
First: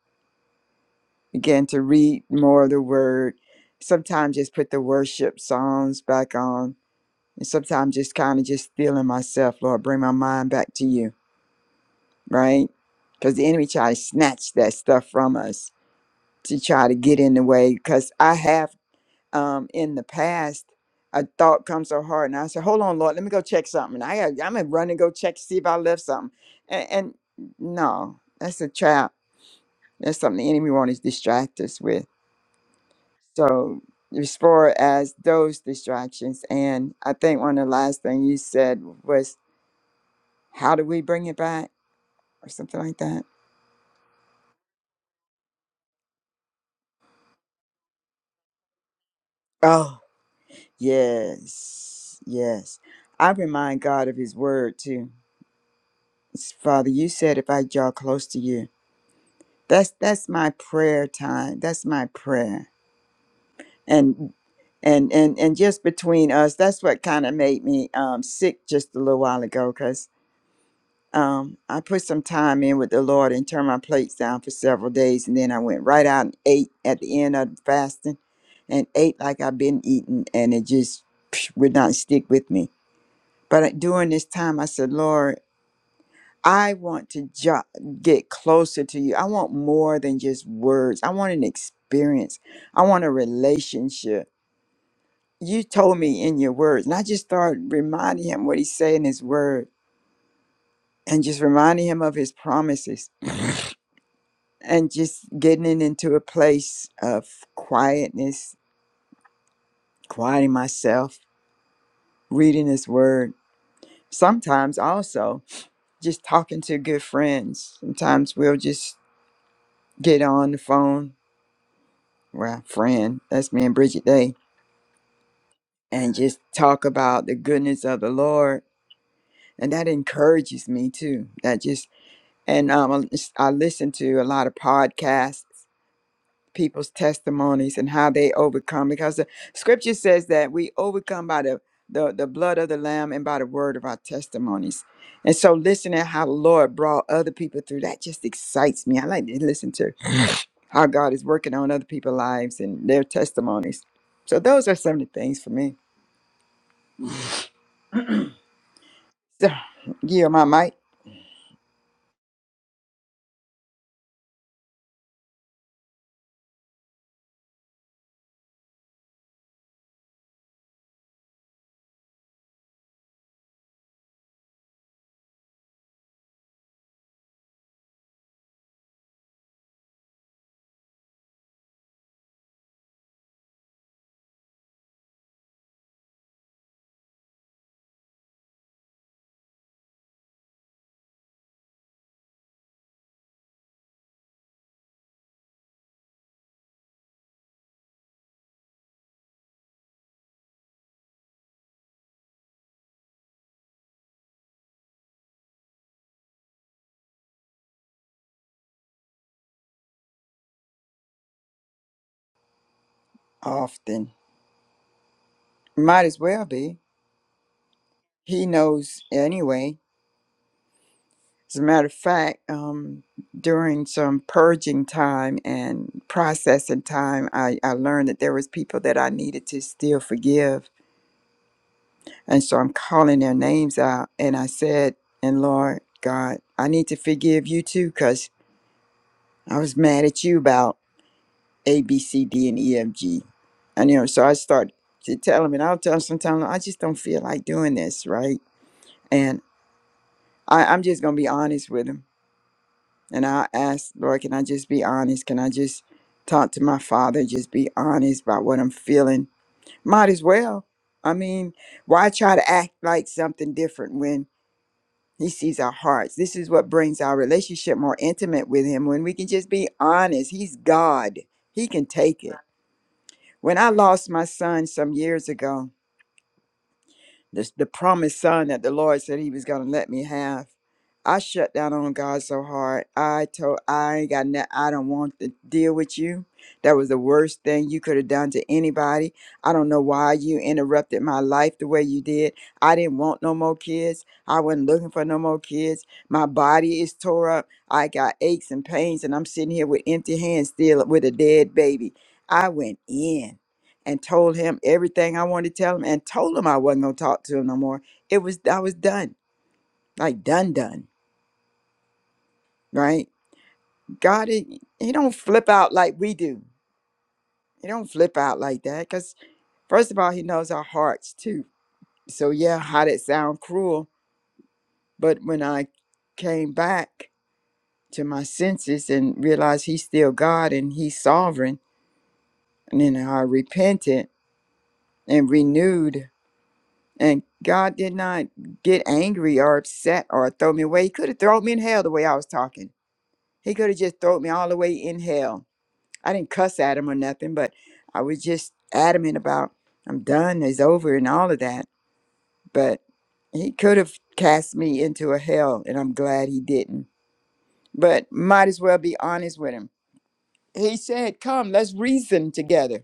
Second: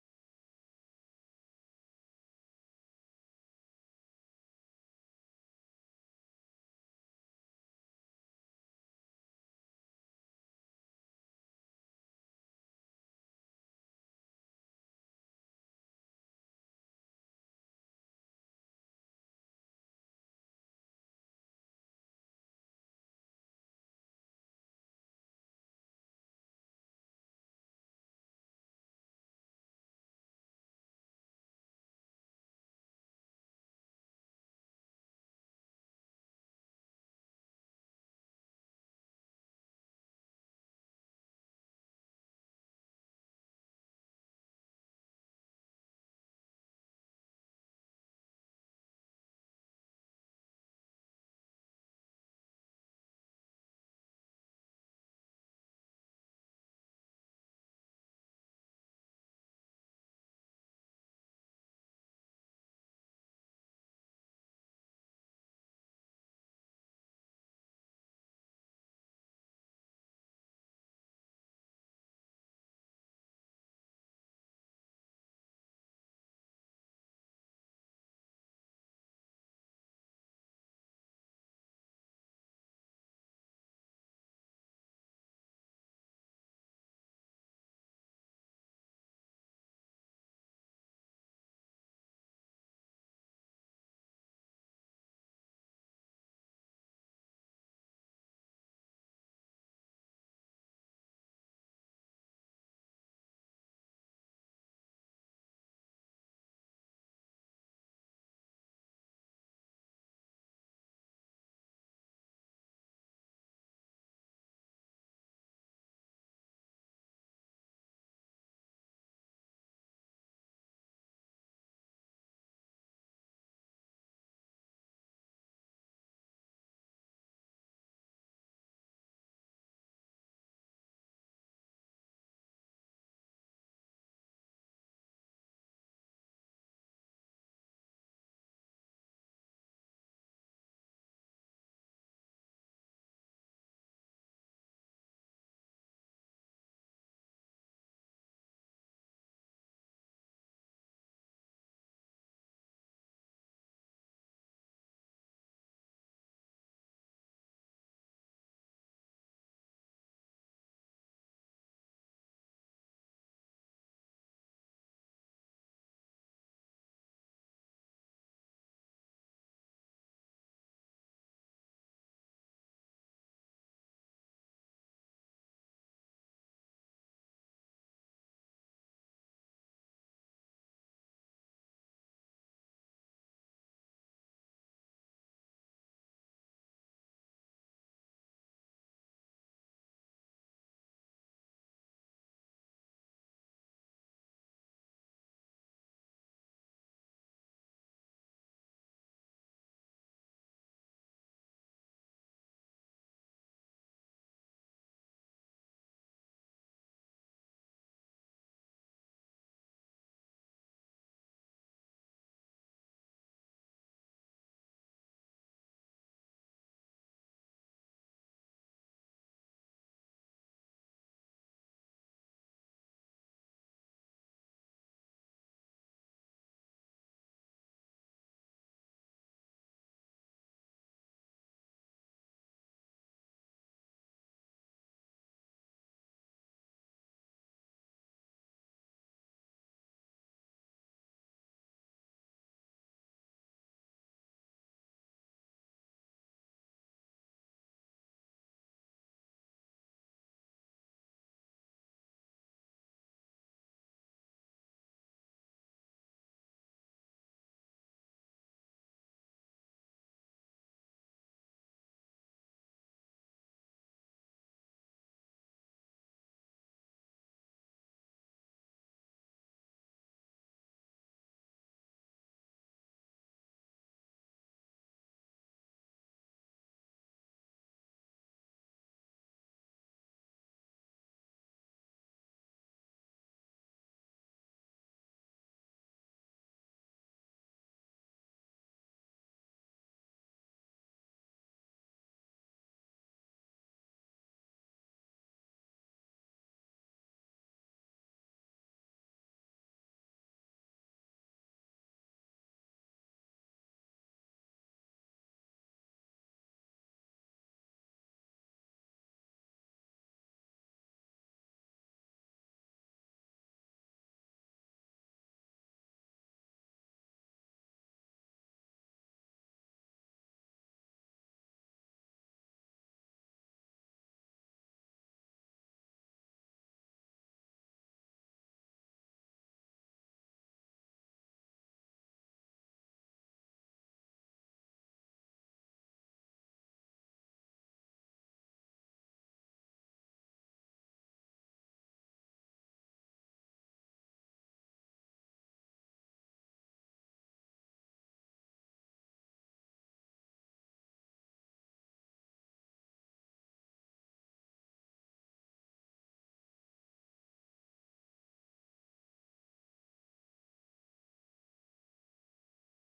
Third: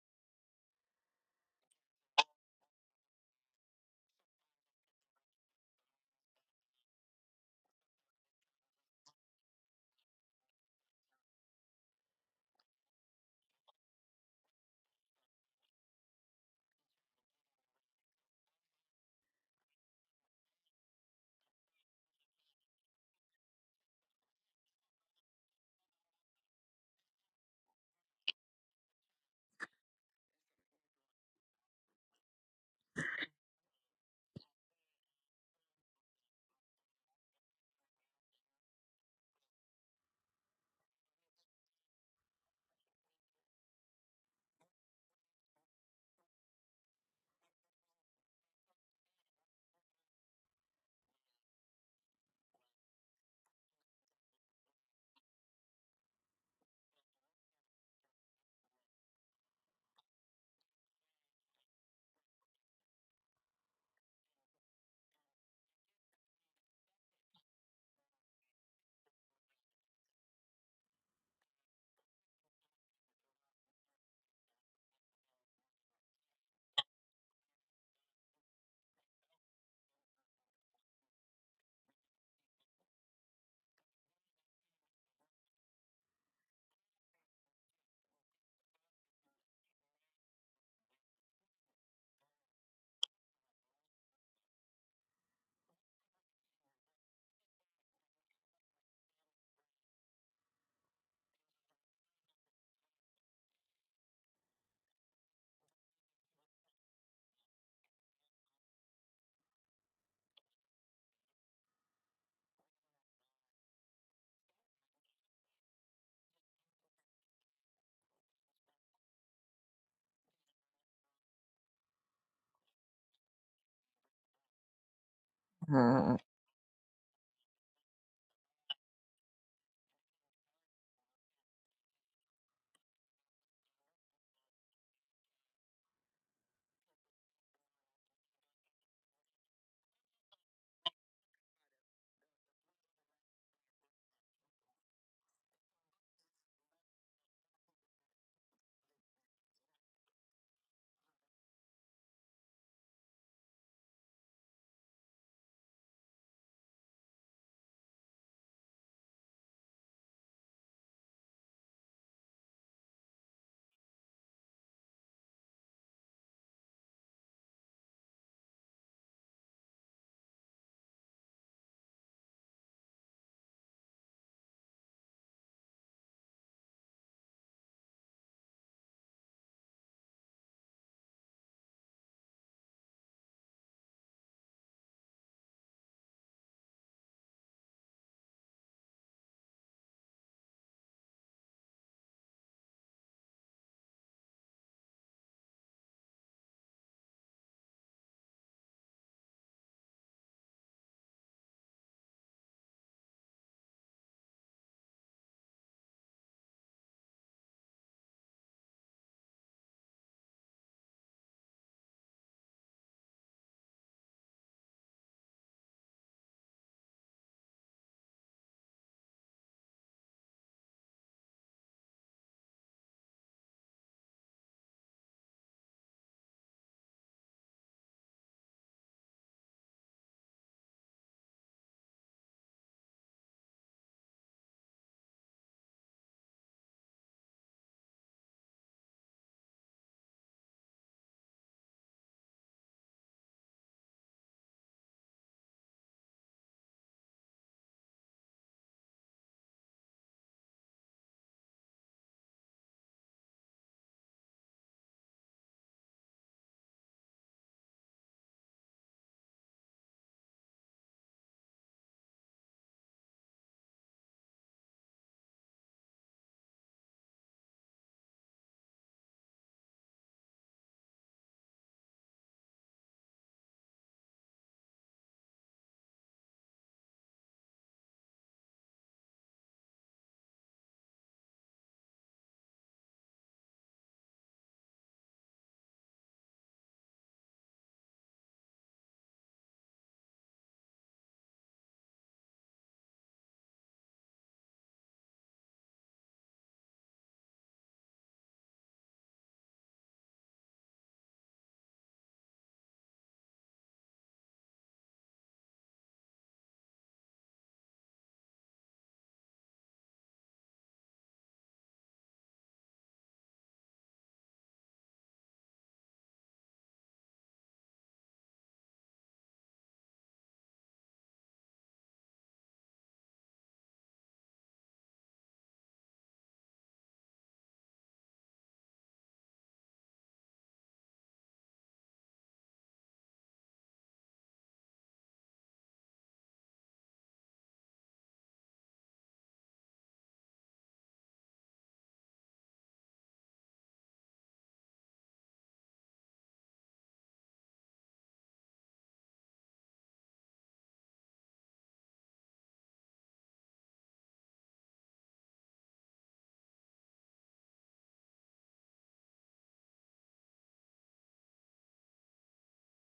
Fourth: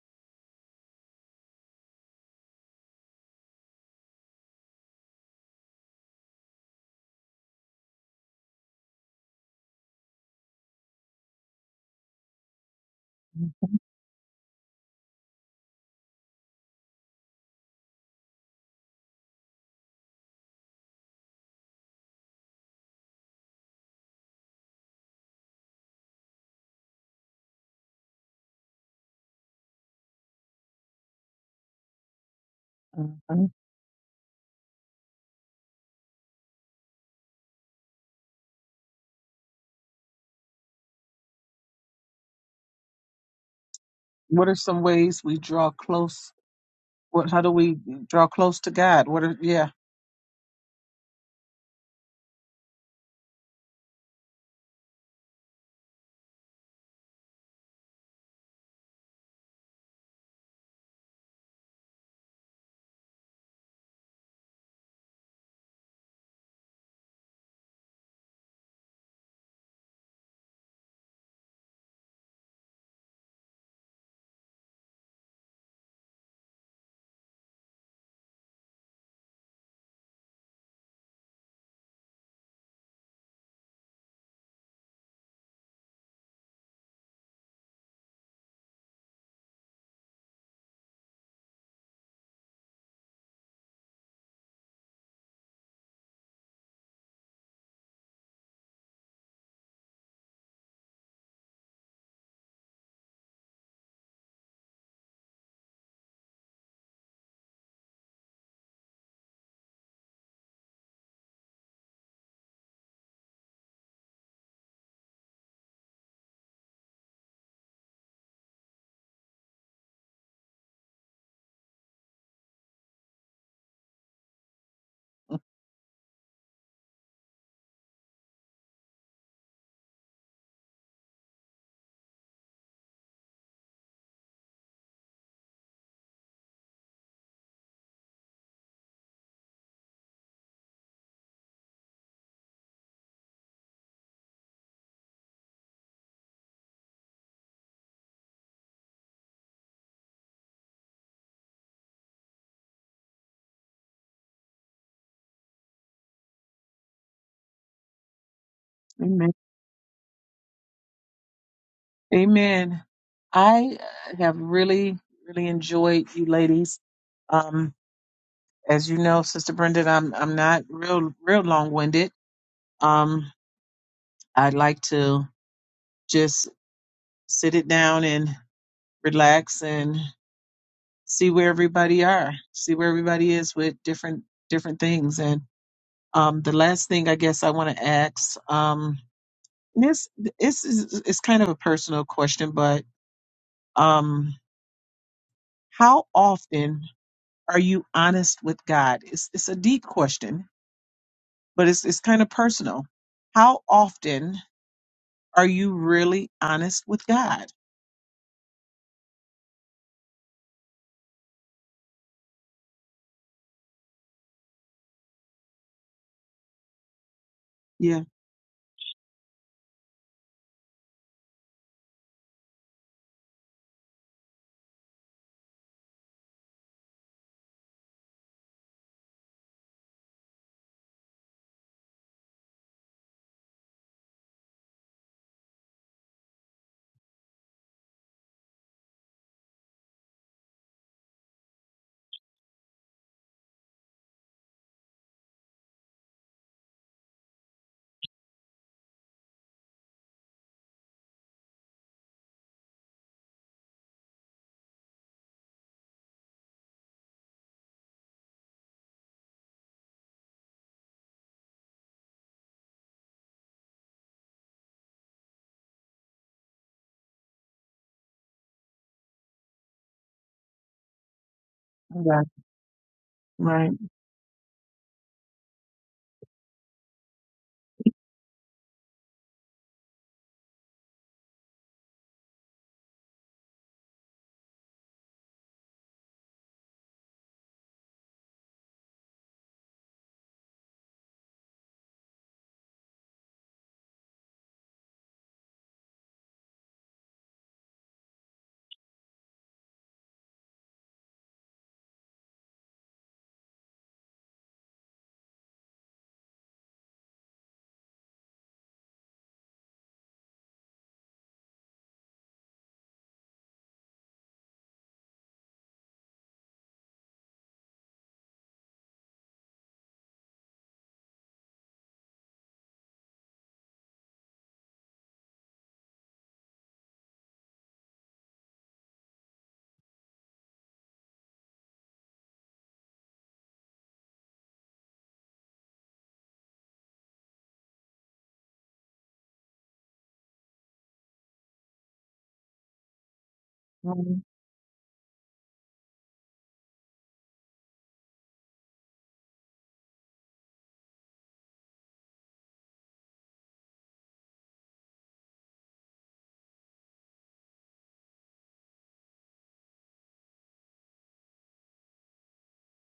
B: began to read more of the word. Sometimes just put the worship songs back on. And sometimes just kind of just feeling myself, Lord, bring my mind back to you right? Because the enemy try to snatch that stuff from us to try to get in the way. Because I have um, in the past, a thought comes so hard, and I said, "Hold on, Lord, let me go check something." I gotta, I'm gonna run and go check to see if I left something. And, and no, that's a trap. That's something the enemy wants to distract us with.
A: hmm
B: So as far as those distractions, and I think one of the last thing you said was, "How do we bring it back?" or something like that.
A: What are some ways we draw close? What? How do we draw close to God? What are? Yeah.
B: Oh. Yes, yes. I remind God of His word too. Father, you said if I draw close to you, that's that's my prayer time. That's my prayer. And and and and just between us, that's what kind of made me um, sick just a little while ago, cause um, I put some time in with the Lord and turned my plates down for several days, and then I went right out and ate at the end of fasting, and ate like I've been eating, and it just would not stick with me But during this time, I said, Lord, I want to jo- get closer to you. I want more than just words. I want an experience. I want a relationship. You told me in your words, and I just started reminding him what he said in his word and just reminding him of his promises and just getting it into a place of quietness, quieting myself, reading his word. Sometimes also just talking to good friends. Sometimes we'll just get on the phone with our friend, that's me and Bridget Day, and
C: Mhm.
B: just talk about the goodness of the Lord. And that encourages me too. That just, and um, I I listen to a lot of podcasts, people's testimonies and how they overcome, because the scripture says that we overcome by the, the, the blood of the Lamb and by the word of our testimonies. And so listening how the Lord brought other people through, that just excites me. I like to listen to how God is working on other people's lives and their testimonies. So those are some of the things for me. So yeah, my mic
A: Amen. I uh, have really, really enjoyed you ladies. Um, as you know, Sister Brenda, I'm I'm not real real long winded. Um, I like to just sit it down and relax and see where everybody are, see where everybody is with different different things. And um, the last thing I guess I want to ask, um, this this is it's kind of a personal question, but um, how often Are you honest with God? It's it's a deep question, but it's it's kind of personal. How often are you really honest with God?
B: often might as well be.
A: Yeah.
B: He knows anyway. As a matter of fact, um, during some purging time and processing time, I, I learned that there was people that I needed to still forgive, and so I'm calling their names out. And I said, "And Lord God, I need to forgive you too, cause I was mad at you about." A, B, C, D, and E, F, G. And you know, so I start to tell him, and I'll tell him sometimes I just don't feel like doing this, right? And I, I'm just gonna be honest with him, and I'll ask, Lord, can I just be honest? Can I just talk to my father? Just be honest about what I'm feeling. Might as well. I mean, why try to act like something different when he sees our hearts? This is what brings our relationship more intimate with him when we can just be honest. He's God. He can take
A: Right.
B: it. When I
A: Right.
B: lost my son some years ago, this, the promised son that the Lord said he was going to let me have, I shut down on God so hard. I told, I ain't got nothing, I don't want to deal with you. That was the worst thing you could have done to anybody. I don't know why you interrupted my life the way you did. I didn't want no more kids. I wasn't looking for no more kids. My body is tore up. I got aches and pains, and I'm sitting here with empty hands still with a dead baby. I went in and told him everything I wanted to tell him and told him I wasn't going to talk to him no more. It was, I was done, like done, done, right? God, he, he don't flip out like we do. He don't flip out like that because first of all, he knows our hearts too. So yeah, how did it sound cruel? But when I came back to my senses and realized he's still God and he's sovereign, and then I repented and renewed And God did not get angry or upset or throw me away. He could have thrown me in hell the way I was talking. He could have just
A: Right.
B: thrown me all the way in hell. I didn't cuss at him or nothing, but I was just adamant about I'm done, it's over, and all of that. But he could have cast me into a hell, and I'm glad he didn't. But might as well be honest with him. He said, Come, let's reason together.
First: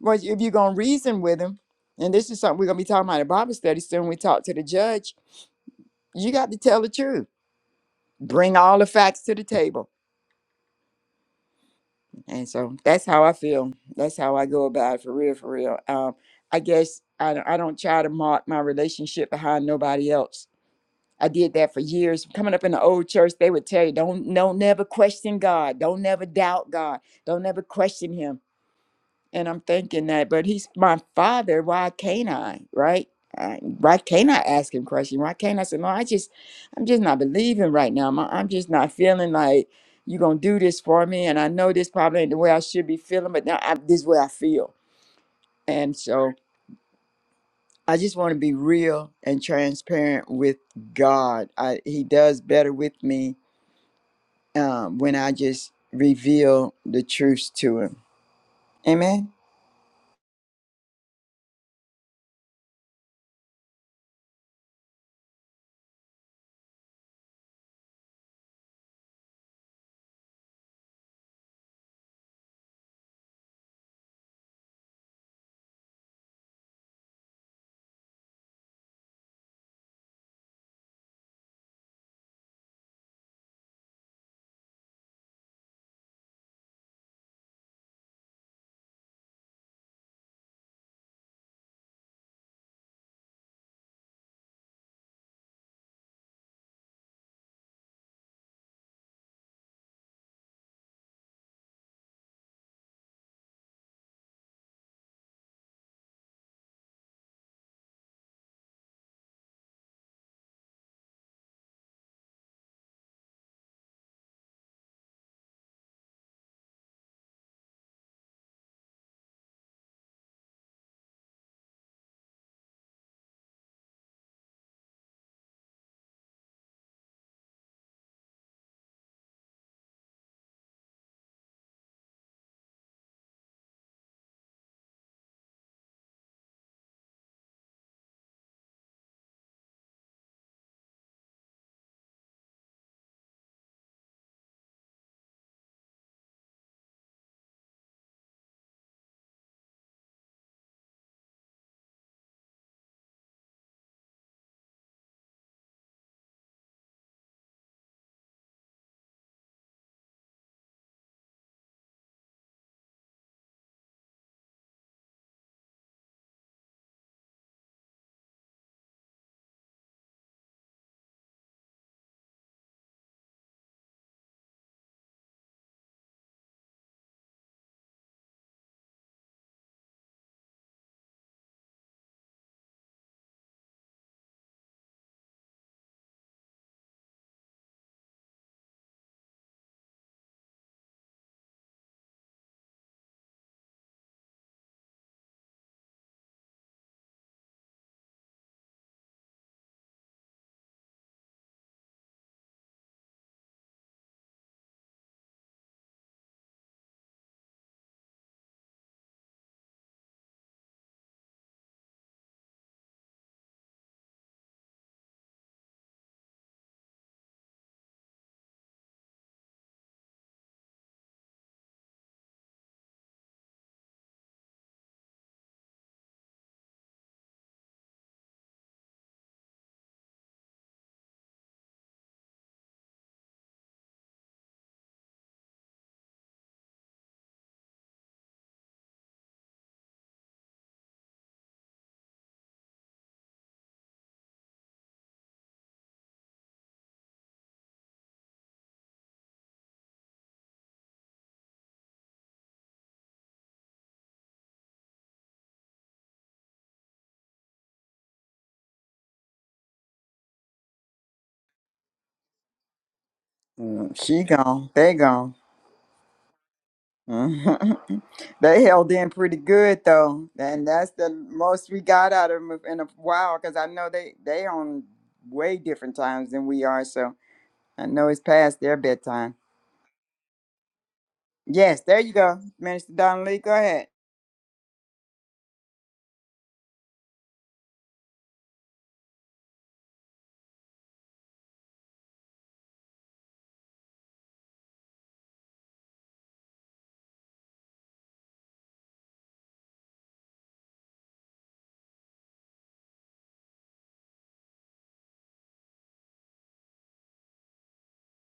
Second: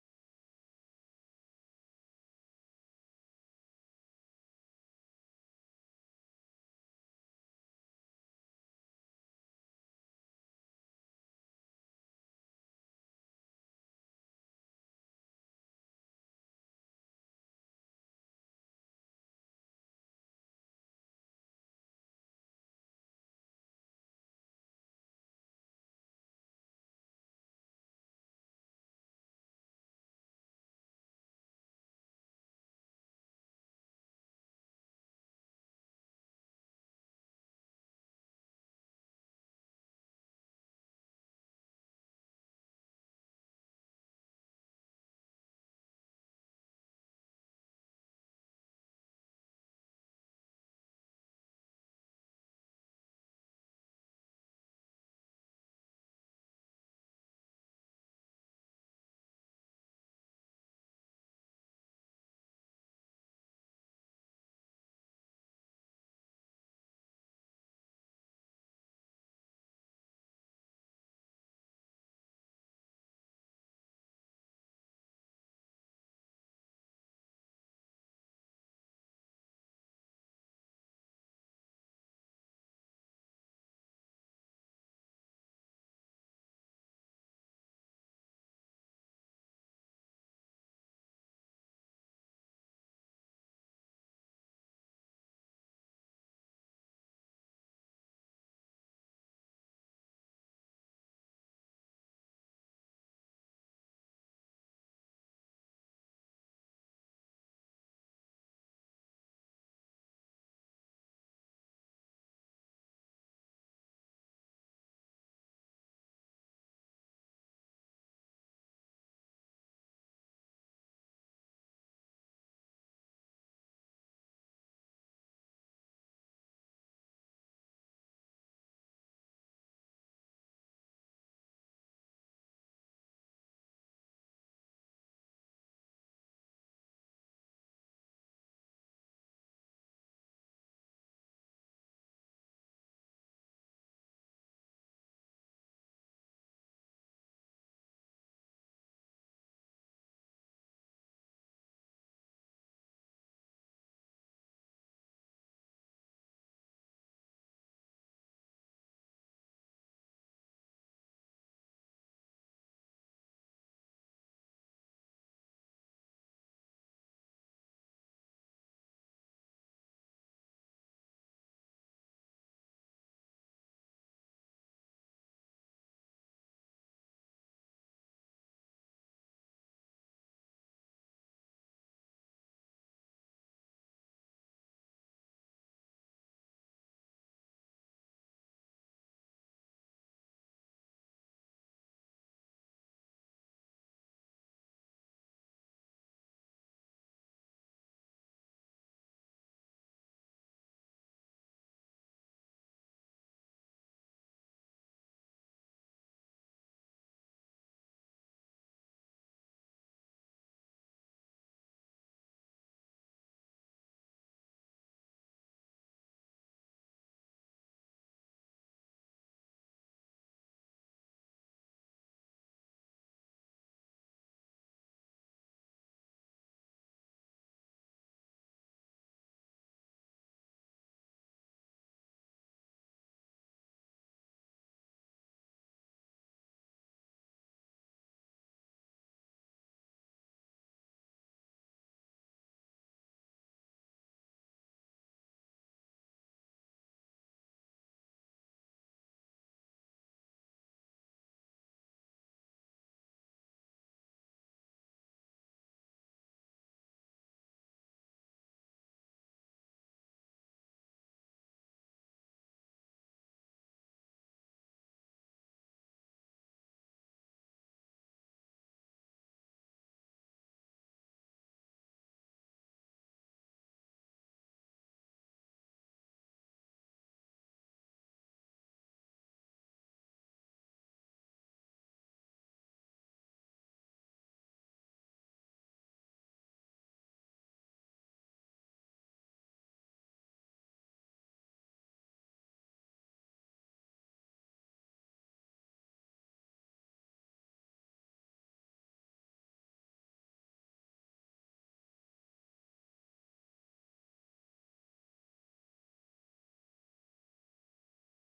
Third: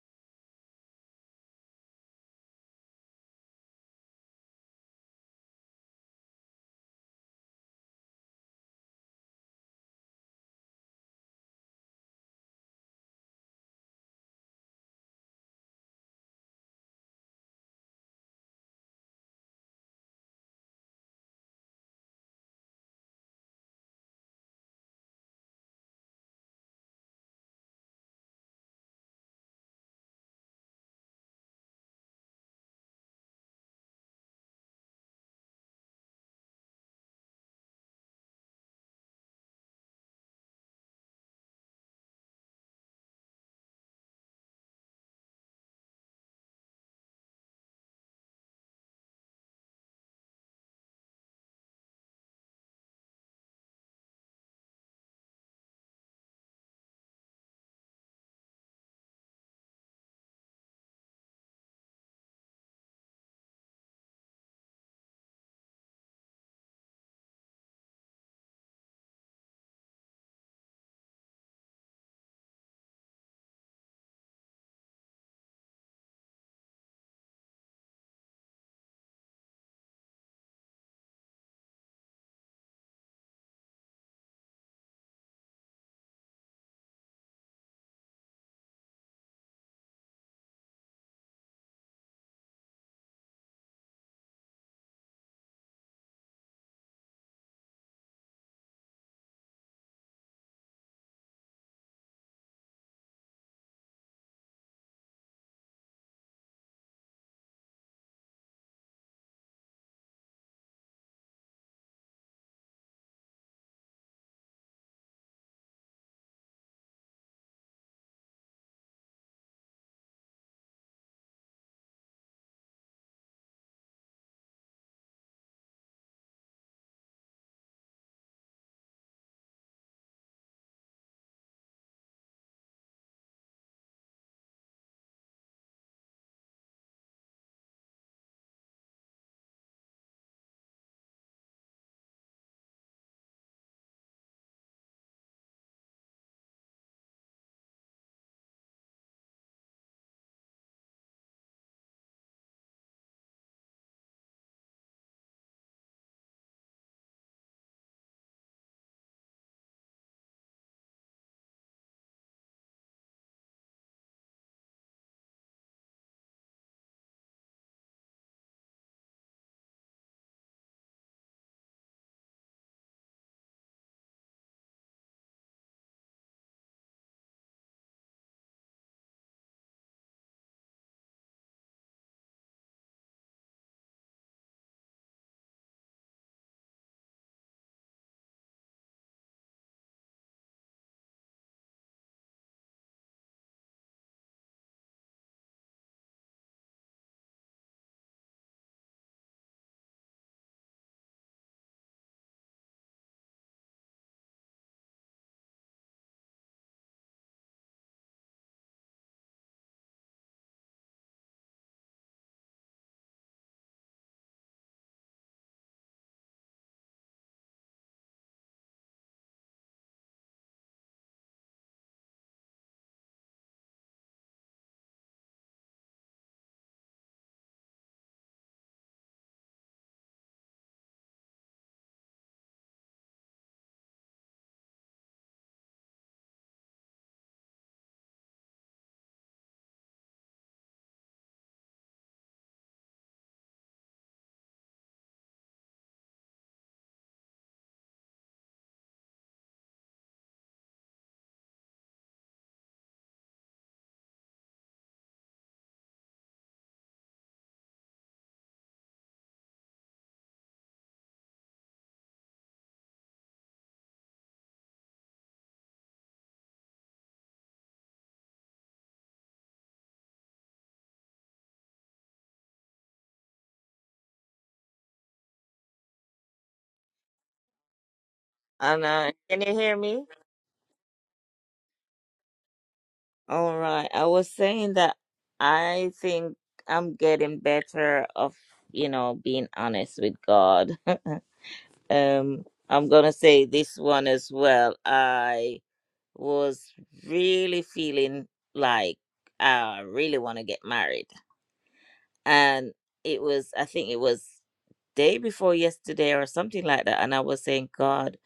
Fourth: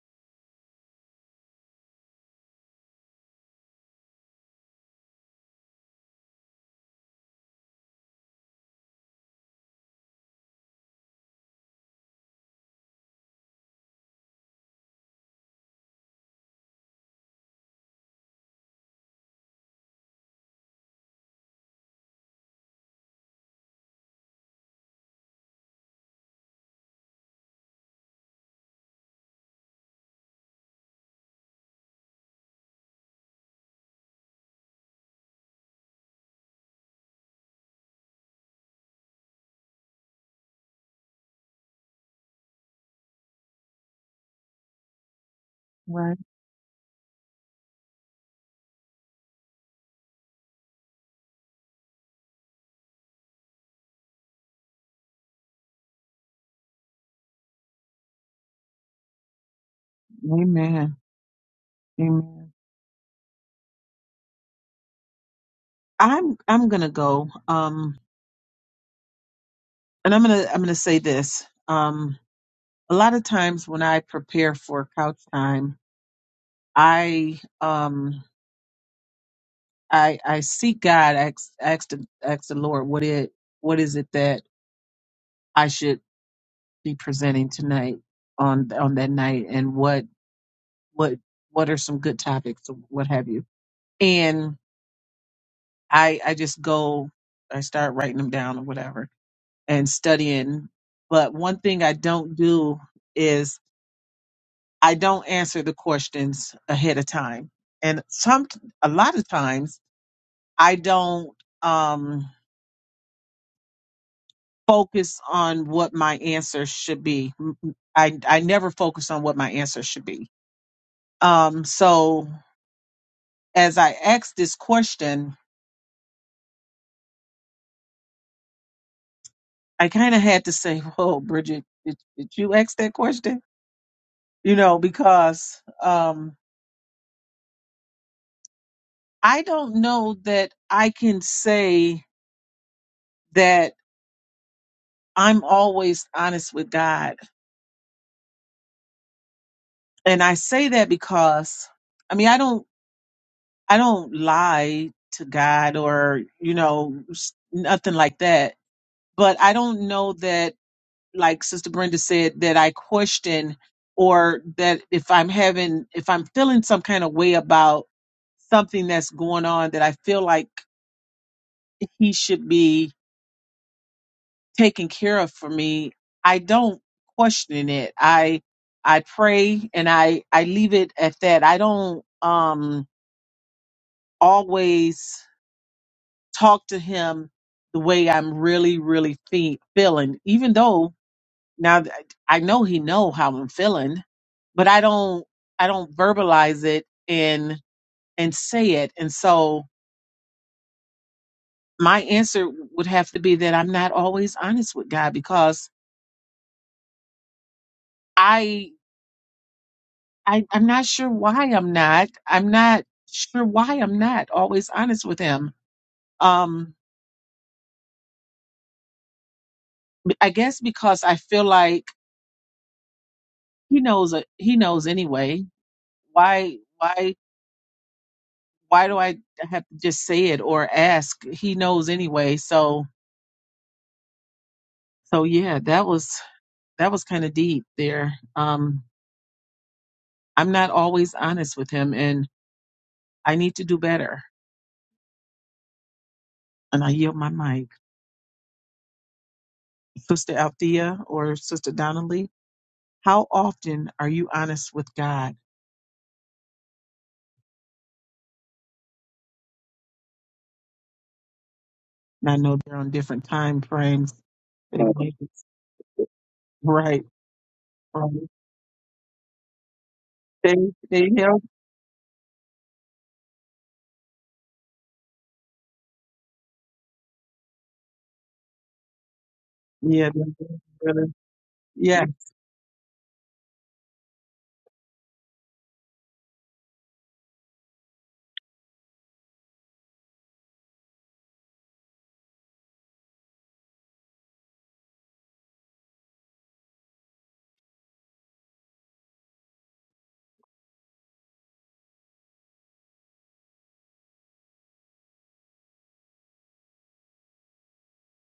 B: Well, if you're going to reason with him, and this is something we're going to be talking about in Bible study soon, we talk to the judge you got to tell the truth. Bring all the facts to the table. And so that's how I feel. That's how I go about it for real, for real. Um, I guess I, don't- I don't try to mark my relationship behind nobody else. I did that for years. Coming up in the old church, they would tell you, don't, don't never question God. Don't never doubt God. Don't never question him. And I'm thinking that, but he's my father. Why can't I? Right? I, why can't I ask him questions? Why can't I say, no, I just, I'm just not believing right now. Ma- I'm just not feeling like you're going to do this for me. And I know this probably ain't the way I should be feeling, but now I, this is the way I feel. And
A: right.
B: so I just want to be real and transparent with God. I, he does better with me um, when I just reveal the truth to him. Amen.
A: Amen. Amen. I'm I'm gonna go. Um and I'm gonna I'm gonna say this. Um a lot of times when I prepare for couch time, I um I I seek God, I ask, ask, the, ask the Lord what it what is it that I should be presenting tonight on on that night and what what what are some good topics or what have you and i i just go i start writing them down or whatever and studying but one thing i don't do is i don't answer the questions ahead of time and some a lot of times i don't um focus on what my answer should be i i never focus on what my answer should be um so as I asked this question, I kind of had to say, "Whoa, Bridget, did, did you ask that question?" You know, because um, I don't know that I can say that I'm always honest with God, and I say that because I mean I don't I don't lie to God or you know s- nothing like that, but I don't know that. like Sister Brenda said, that I question or that if I'm having, if I'm feeling some kind of way about something that's going on that I feel like he should be taking care of for me, I don't question it. I, I pray and I, I leave it at that. I don't, um, always talk to him the way I'm really, really fe- feeling, even though now that I know he know how I'm feeling but I don't I don't verbalize it and and say it. And so my answer would have to be that I'm not always honest with God because I I I'm not sure why I'm not. I'm not sure why I'm not always honest with him. Um I guess because I feel like he knows uh, he knows anyway. Why why why do I have to just say it or ask? He knows anyway. So so yeah, that was that was kind of deep there. Um I'm not always honest with him, and I need to do better. And I yield my mic. Sister Althea or Sister Donnelly, how often are you honest with God? And I know they're on different time
B: Mm,
A: frames.
B: she gone.
A: They
B: They
A: may
B: gone.
A: be- Right.
B: Mhm.
A: right.
B: they held in pretty good though,
A: They,
B: and that's
A: they
B: the
A: help.
B: most we got out of them in a while. Because I know they they on way different times than we are, so I know it's past their
C: And uh,
B: bedtime.
C: can you hear me?
A: Yeah. they- they-
B: Yes, there
A: Yeah.
B: you go, Minister Donnelly. Go
C: All
B: ahead.
C: right. I was saying that I think I'm getting better of you know being honest with God. um, I'm gonna say this one as well. I was really feeling like I really want to get married. and it was i think it was day before yesterday or something like that and i was saying god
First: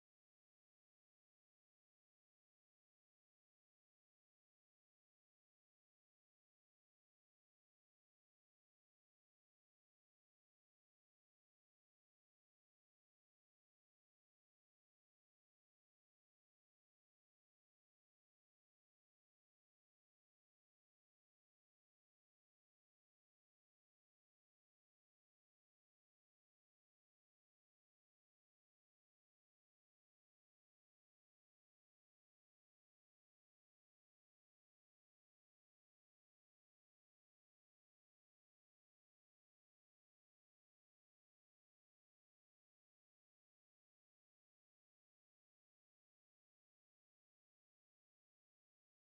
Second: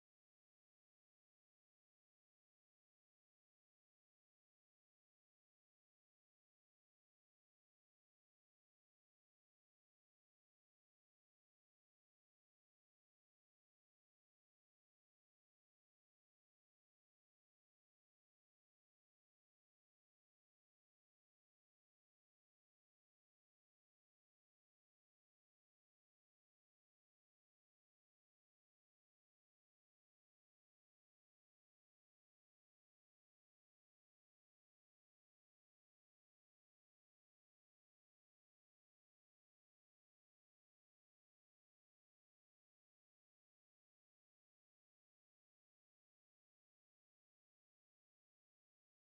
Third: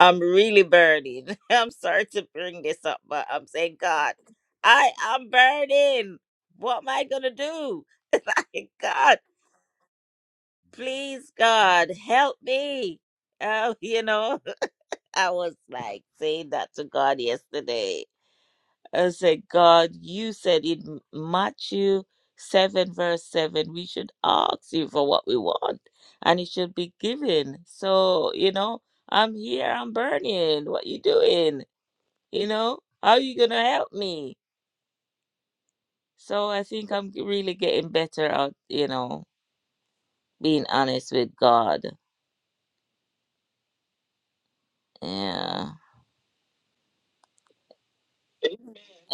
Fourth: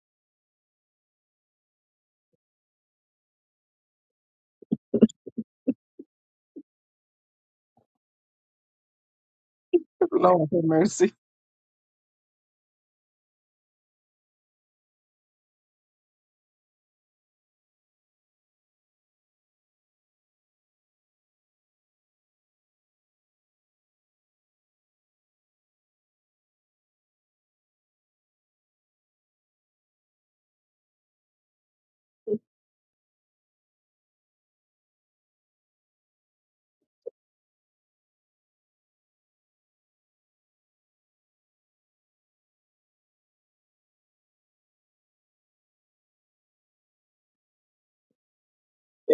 C: i'm really burning i'm sorry to bring this up but i'm saying god i am burning what am i gonna do like god
A: Lord have mercy.
C: please god help me oh you know i was like saying that to god yesterday I said, God, you said in Matthew 7, verse 7, we should ask you for what we want and it should be given. So, you know, I'm here, I'm burning. What you doing? You know, how you going to help me? So I think I'm g- really getting better at, you know, being honest with God. Yeah.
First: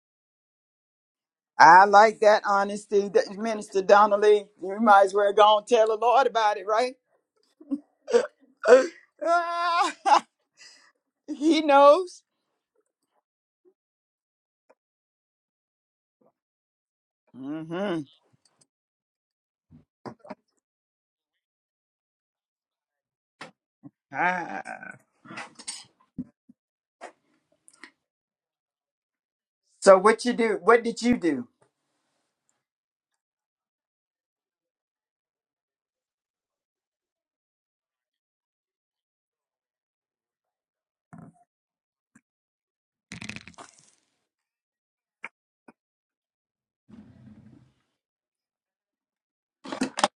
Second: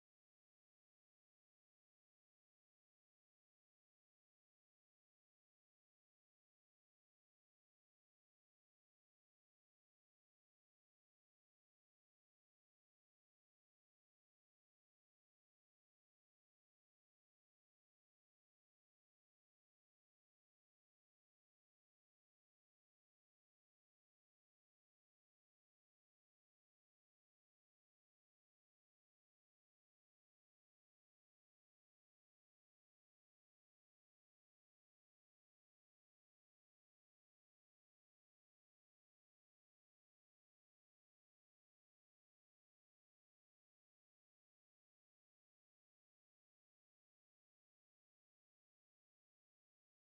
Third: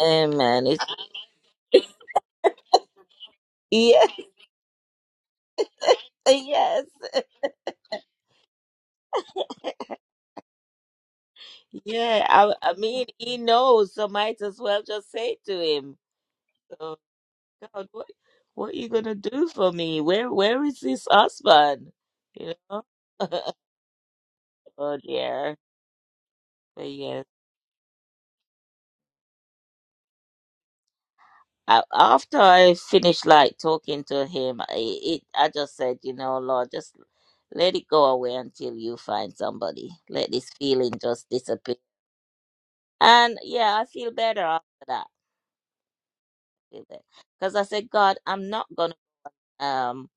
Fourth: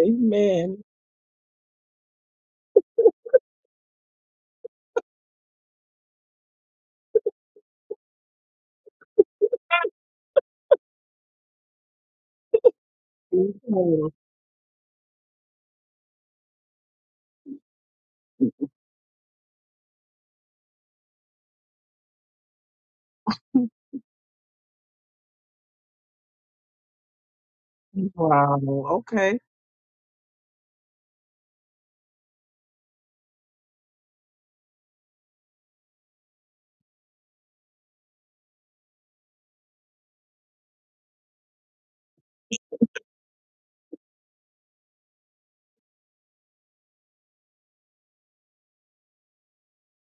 C: Amen. It's,
B: I like that honesty, that- Minister
C: yes,
B: Donnelly. You might as well go and tell the Lord about it,
C: yes.
B: right? Ah, he knows.
C: Yeah, I, I mean, he knows, so
A: Amen.
C: might as well just say it to him. So God,
B: hmm
C: what what you gonna do for me? Where where is this husband? You know?
B: Ah.
C: Oh dear. But yes.
A: Wow. Okay.
B: So what you do? What did you do?
C: I, after I finished like talking to him, I it I just said, you know, Lord, just let it go away until you find somebody. Let this feeling just disappear. And yeah, I feel better after that. Because I said, God, I'm not gonna um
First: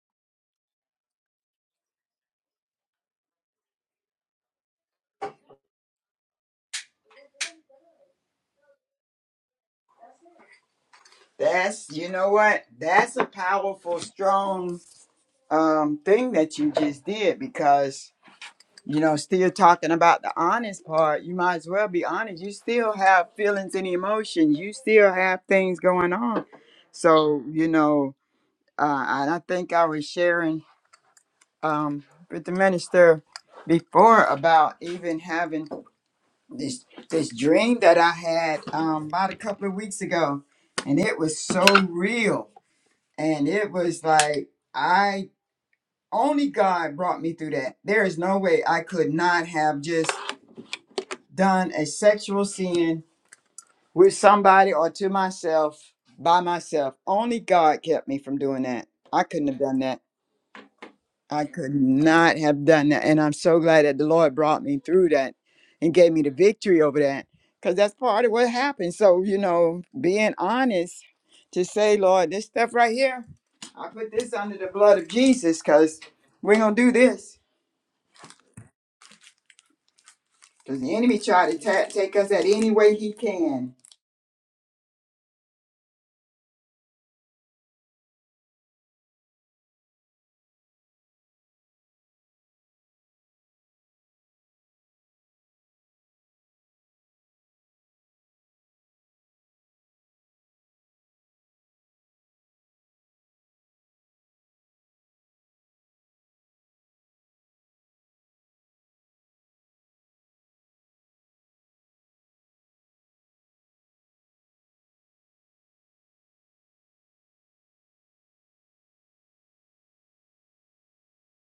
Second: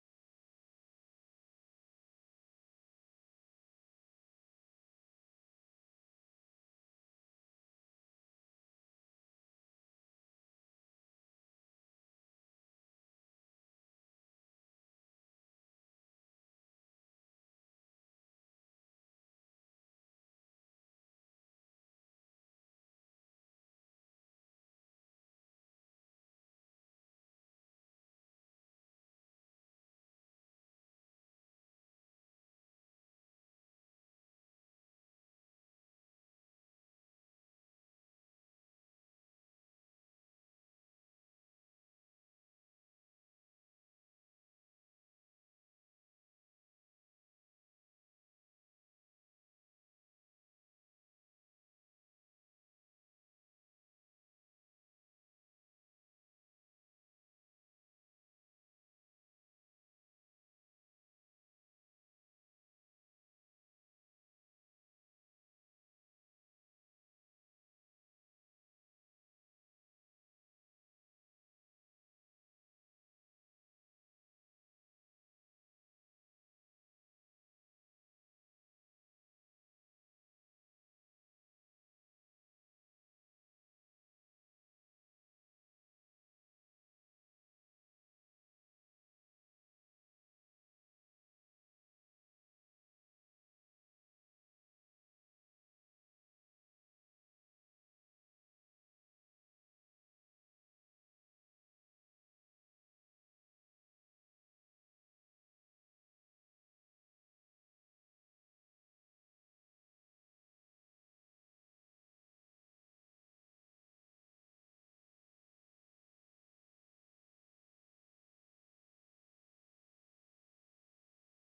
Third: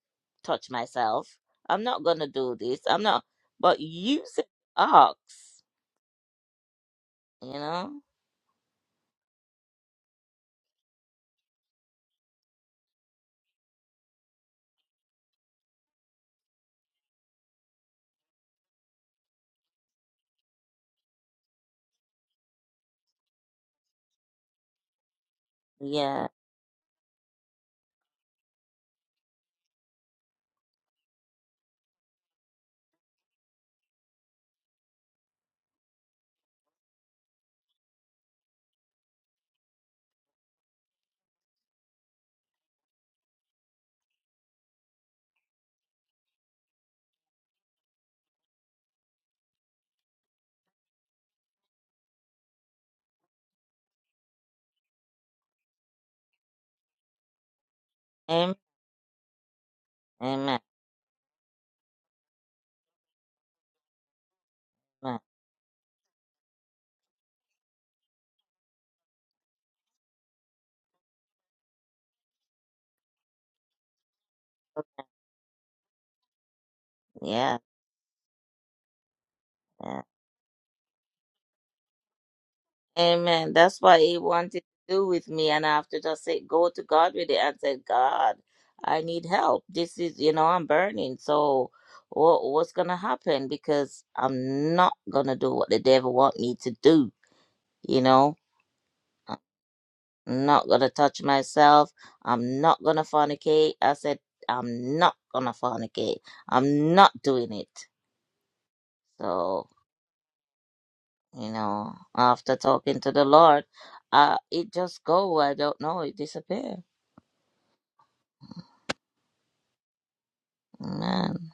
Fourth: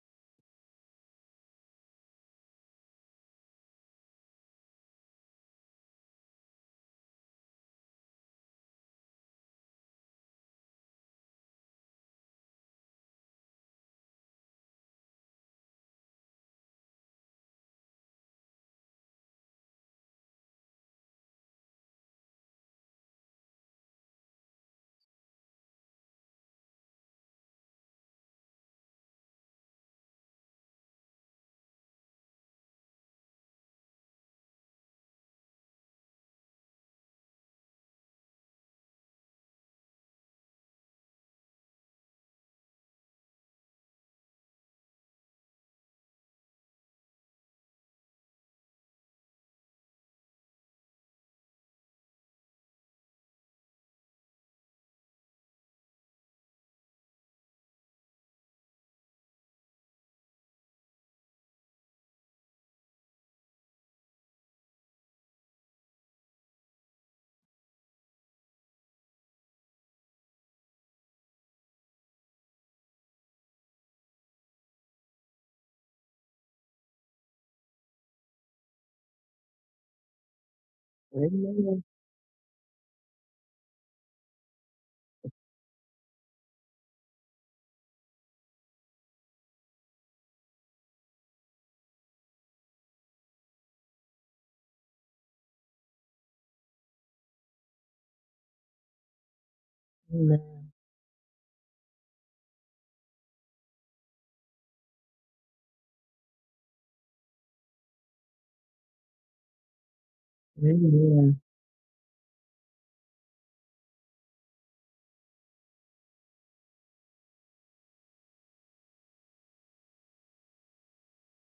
C: touch myself. I'm not gonna do this. I'm not but you said ox. You know?
B: That's you know what? That's a powerful, strong um thing that you just did because you know, still talking about the honest part, you might as well be honest. You still have feelings and emotions, you still have things going
C: Yeah.
B: on. So, you know, uh and I think I was sharing um with the minister before about even having this this dream that I had um about a couple of weeks ago and it was so real And it was like, I only God brought me through that. There is no way I could not have just done a sexual sin with somebody or to myself by myself. Only God kept me from
C: Amen.
B: doing that. I couldn't have done that.
C: Amen.
B: I could not have done that. And I'm so glad that the Lord brought me through
C: Amen.
B: that and gave me the victory over that because that's part of what happened. So, you know, being honest to say, Lord, this stuff right here, I put this under the blood of Jesus because we're going to do this
C: Yeah. yeah.
B: because the enemy tried to
A: Amen.
B: ta- take us at any way he
C: Amen.
B: can.
C: That's what he wanted to do with me. And I have to just say, go to God with it and say, God, I need help. This is, you know, I'm burning. So what, what's going to happen? Because I'm not going to do what the devil want me to do. You know, I'm not
A: Amen.
C: going to touch myself. I'm not going to fornicate. I said, I'm not going to fornicate. I'm not doing it. So.
A: Amen.
C: you know, after talking to the Lord, uh, it just go. I don't know. It disappear. Amen.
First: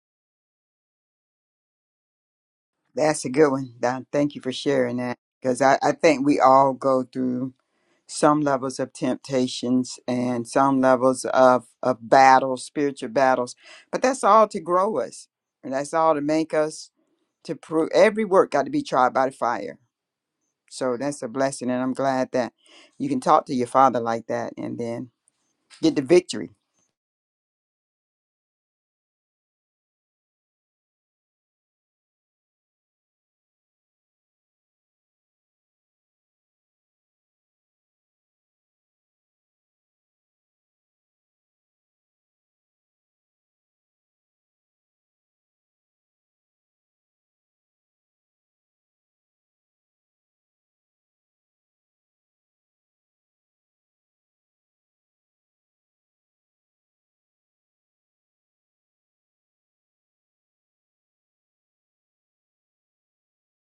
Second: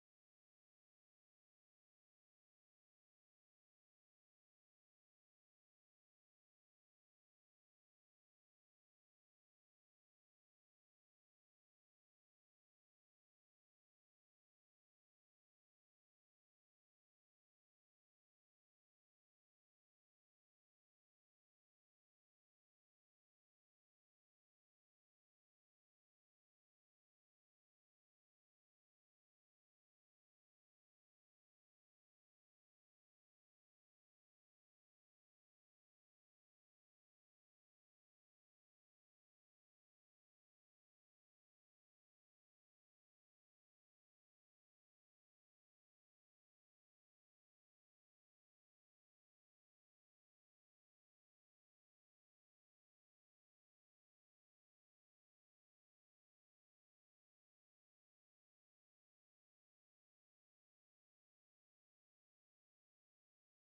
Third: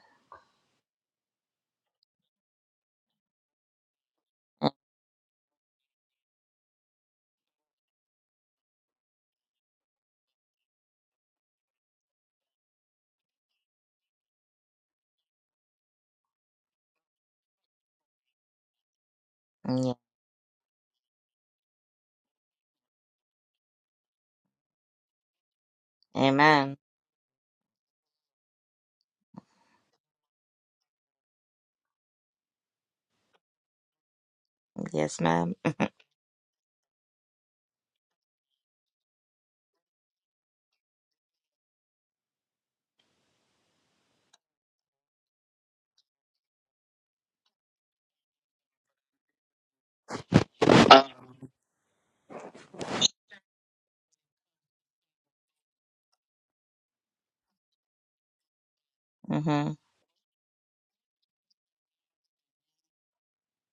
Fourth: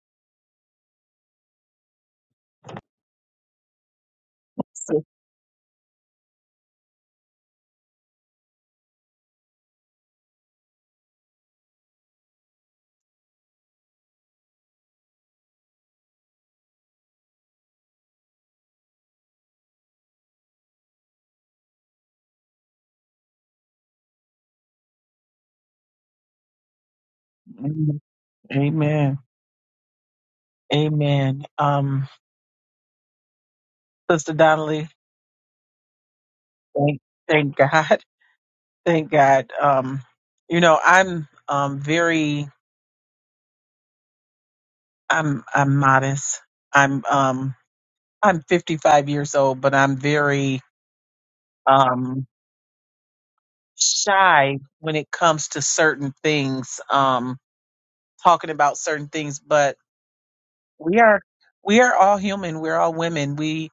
B: That's a good one, Don. Thank you for
C: Mm,
B: sharing
A: So-
B: that because I, I think we all go through some levels of temptations and some levels of, of battles, spiritual battles. But that's all to grow us. And that's all to make us to prove every work got to be tried by the fire.
C: Yeah.
B: So that's a blessing. And I'm glad that you can talk to your father like that and then get the victory.
C: Amen.
A: Amen. Amen. Amen. Um, Sister Donnelly.
C: Yes, ma'am.
A: Thank, thank God. Thank God. Um, you know, I'm um very I'm I'm modest. I'm um I'm 55 years old, but I'm very um shy when it comes to certain things, um talking about certain things,
C: Mm-hmm.
A: but we are we are all human. We're all women. We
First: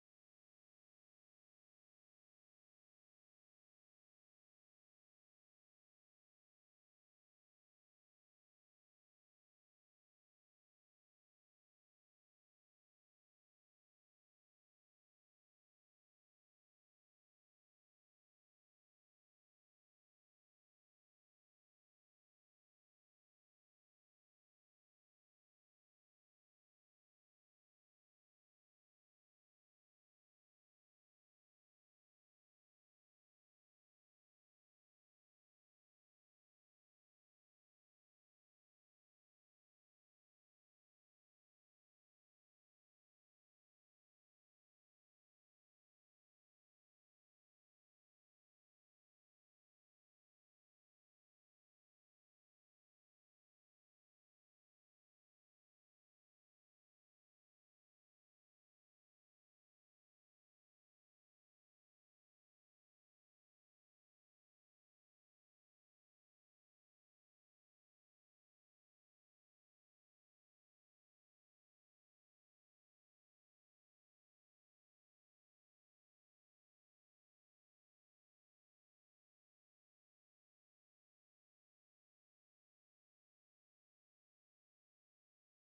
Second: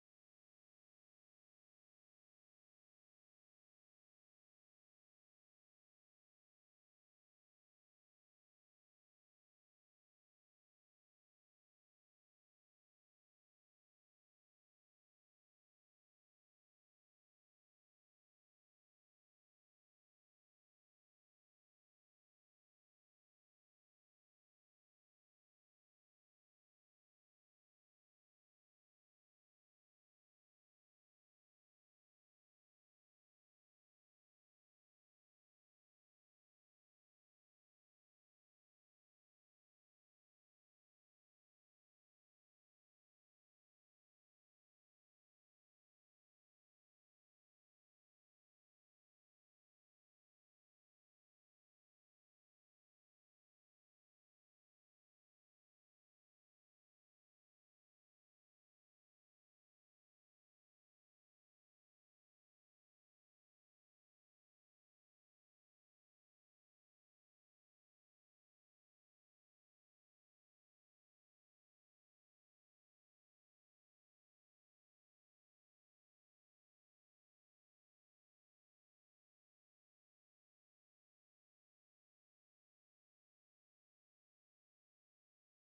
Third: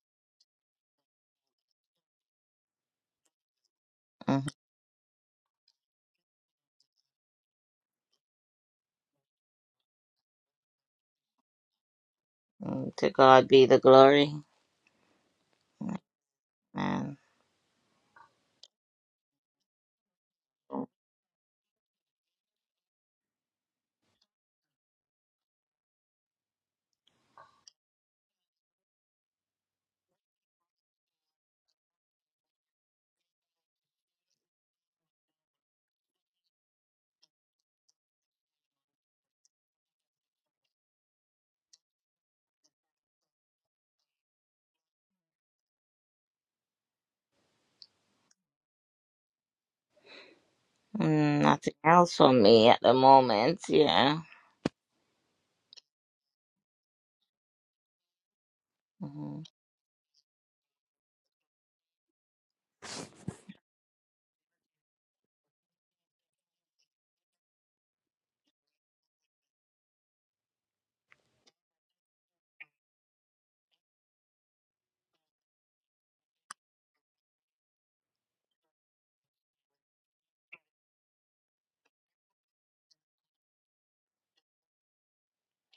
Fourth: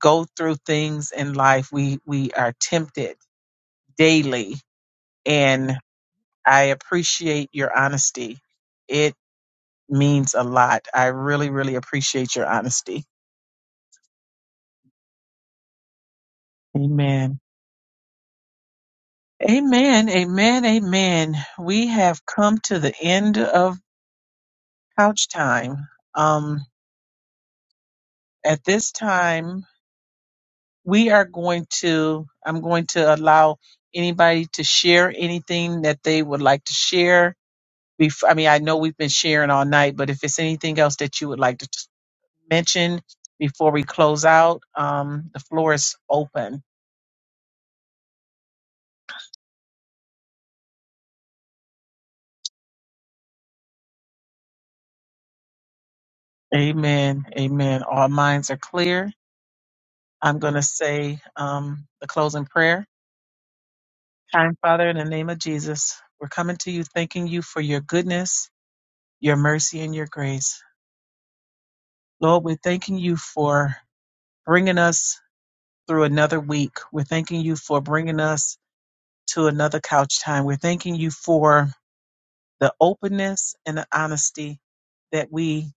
A: go through things in life. We we are tempted daily and I appreciate your honesty means a lot. I really, really appreciate your
C: hmm
A: honesty.
C: To God be the glory. Amen.
A: Amen. Amen. Amen. Amen. We have come to the end of couch time. Um, at this time, we are going to, I'm going to allow anybody to share anything that they would like to share. Bef- I mean, I know we've been sharing all night, but if it's anything else that you would like to t- mention before we close out, um, the floor is open.
C: Mm, nothing else for me at the moment. Yeah.
A: Amen. Amen. All minds are clear.
C: hmm
A: I'm going to say um, the closing prayer. Kind Father, in the name of Jesus, we're coming to you thanking you for your goodness, your mercy, and your grace. Lord, we're thanking you for bringing us through another week. We're thanking you for bringing us to another couch time. We're thanking you for the openness and the honesty that we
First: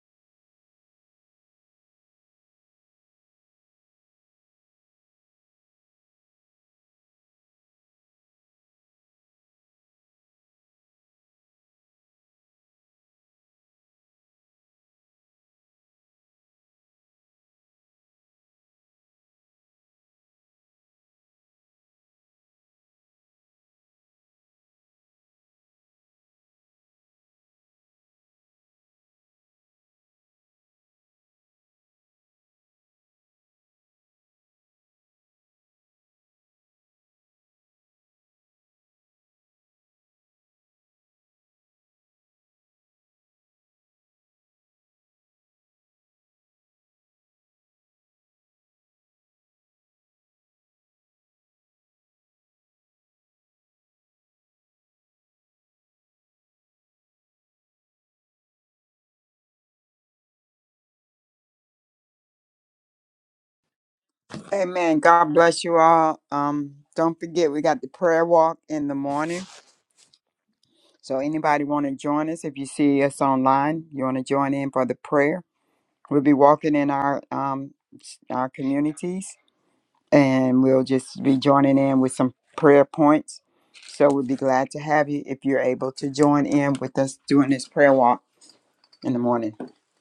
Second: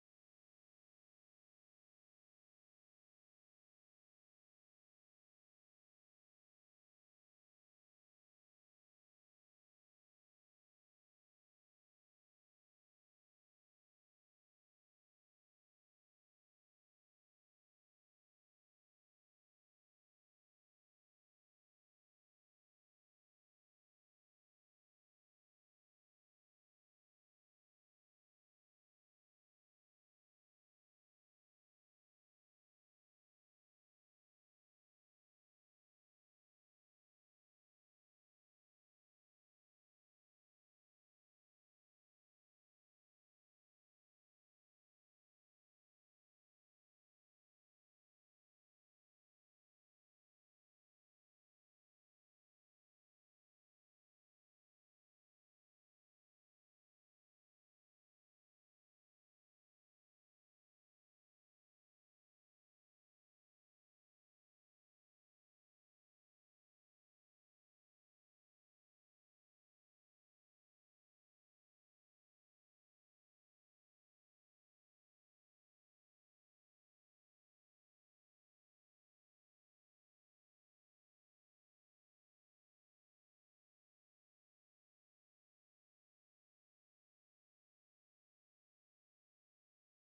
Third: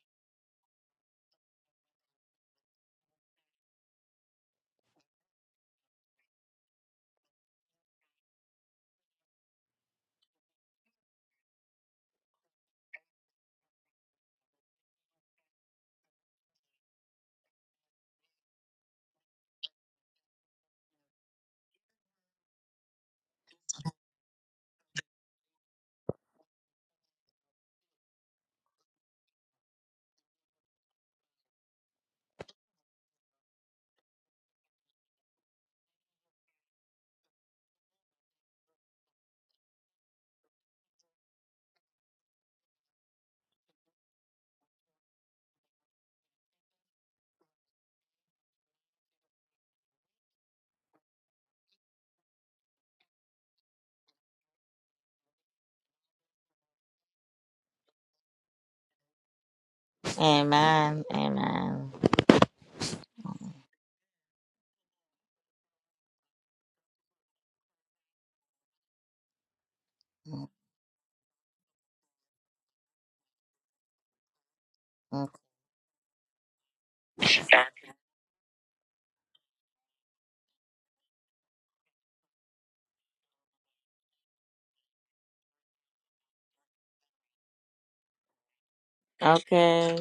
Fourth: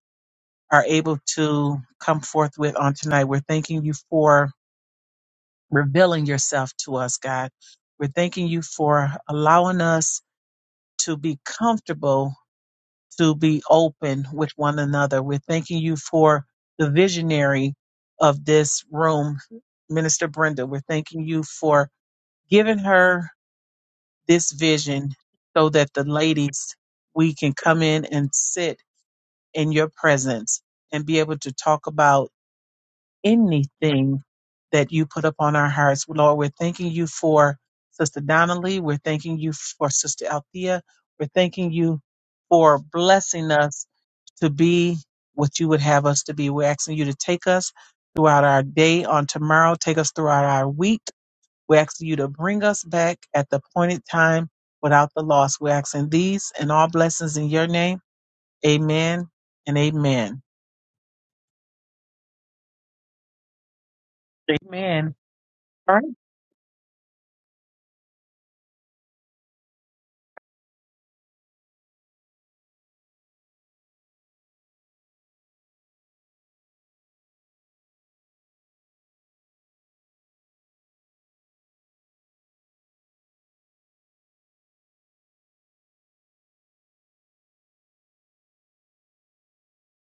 A: are able to come forth with on tonight. We're thanking you for revealing yourself to us, God. We're thanking you for allowing us to be comfortable, to be open with one another. We're thanking you for the visionary of this room, Minister Brenda. We're thanking you for giving her this vision so that the ladies, we can come in and sit in your presence and be able to talk about. anything that you put upon our hearts. Lord, we're thanking you for Sister Donnelly. We're thanking you for Sister Althea. We're thanking you for blessing us to be what you would have us to be. We're asking you to take us throughout our day on tomorrow, take us throughout our week. We're asking you to bring us back at the appointed time without the loss. We're asking these and all blessings in your name. Amen and amen.
C: Amen. Amen.
B: Amen.
A: Amen.
B: God bless you
A: All right.
B: all. Um, don't forget we got the prayer walk in the morning. So anybody want to join us? If you see us online, you want to join in for the
C: Mhm.
B: prayer. We'll be walking in our um, s- our communities, and we'll just be joining in with some prayer points. So we'll be glad to have you if you're able to join in with us doing this prayer walk in the morning.
C: Okay.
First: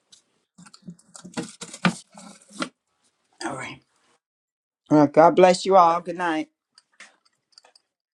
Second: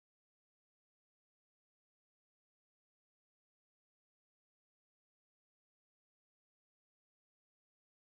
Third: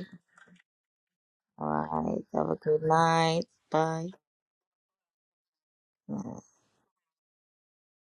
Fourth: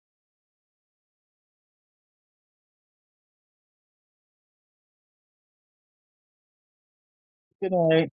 C: All right. Have a good night.
B: All right.
C: Bye.
B: Well, God bless you all. Good night.
A: Good night.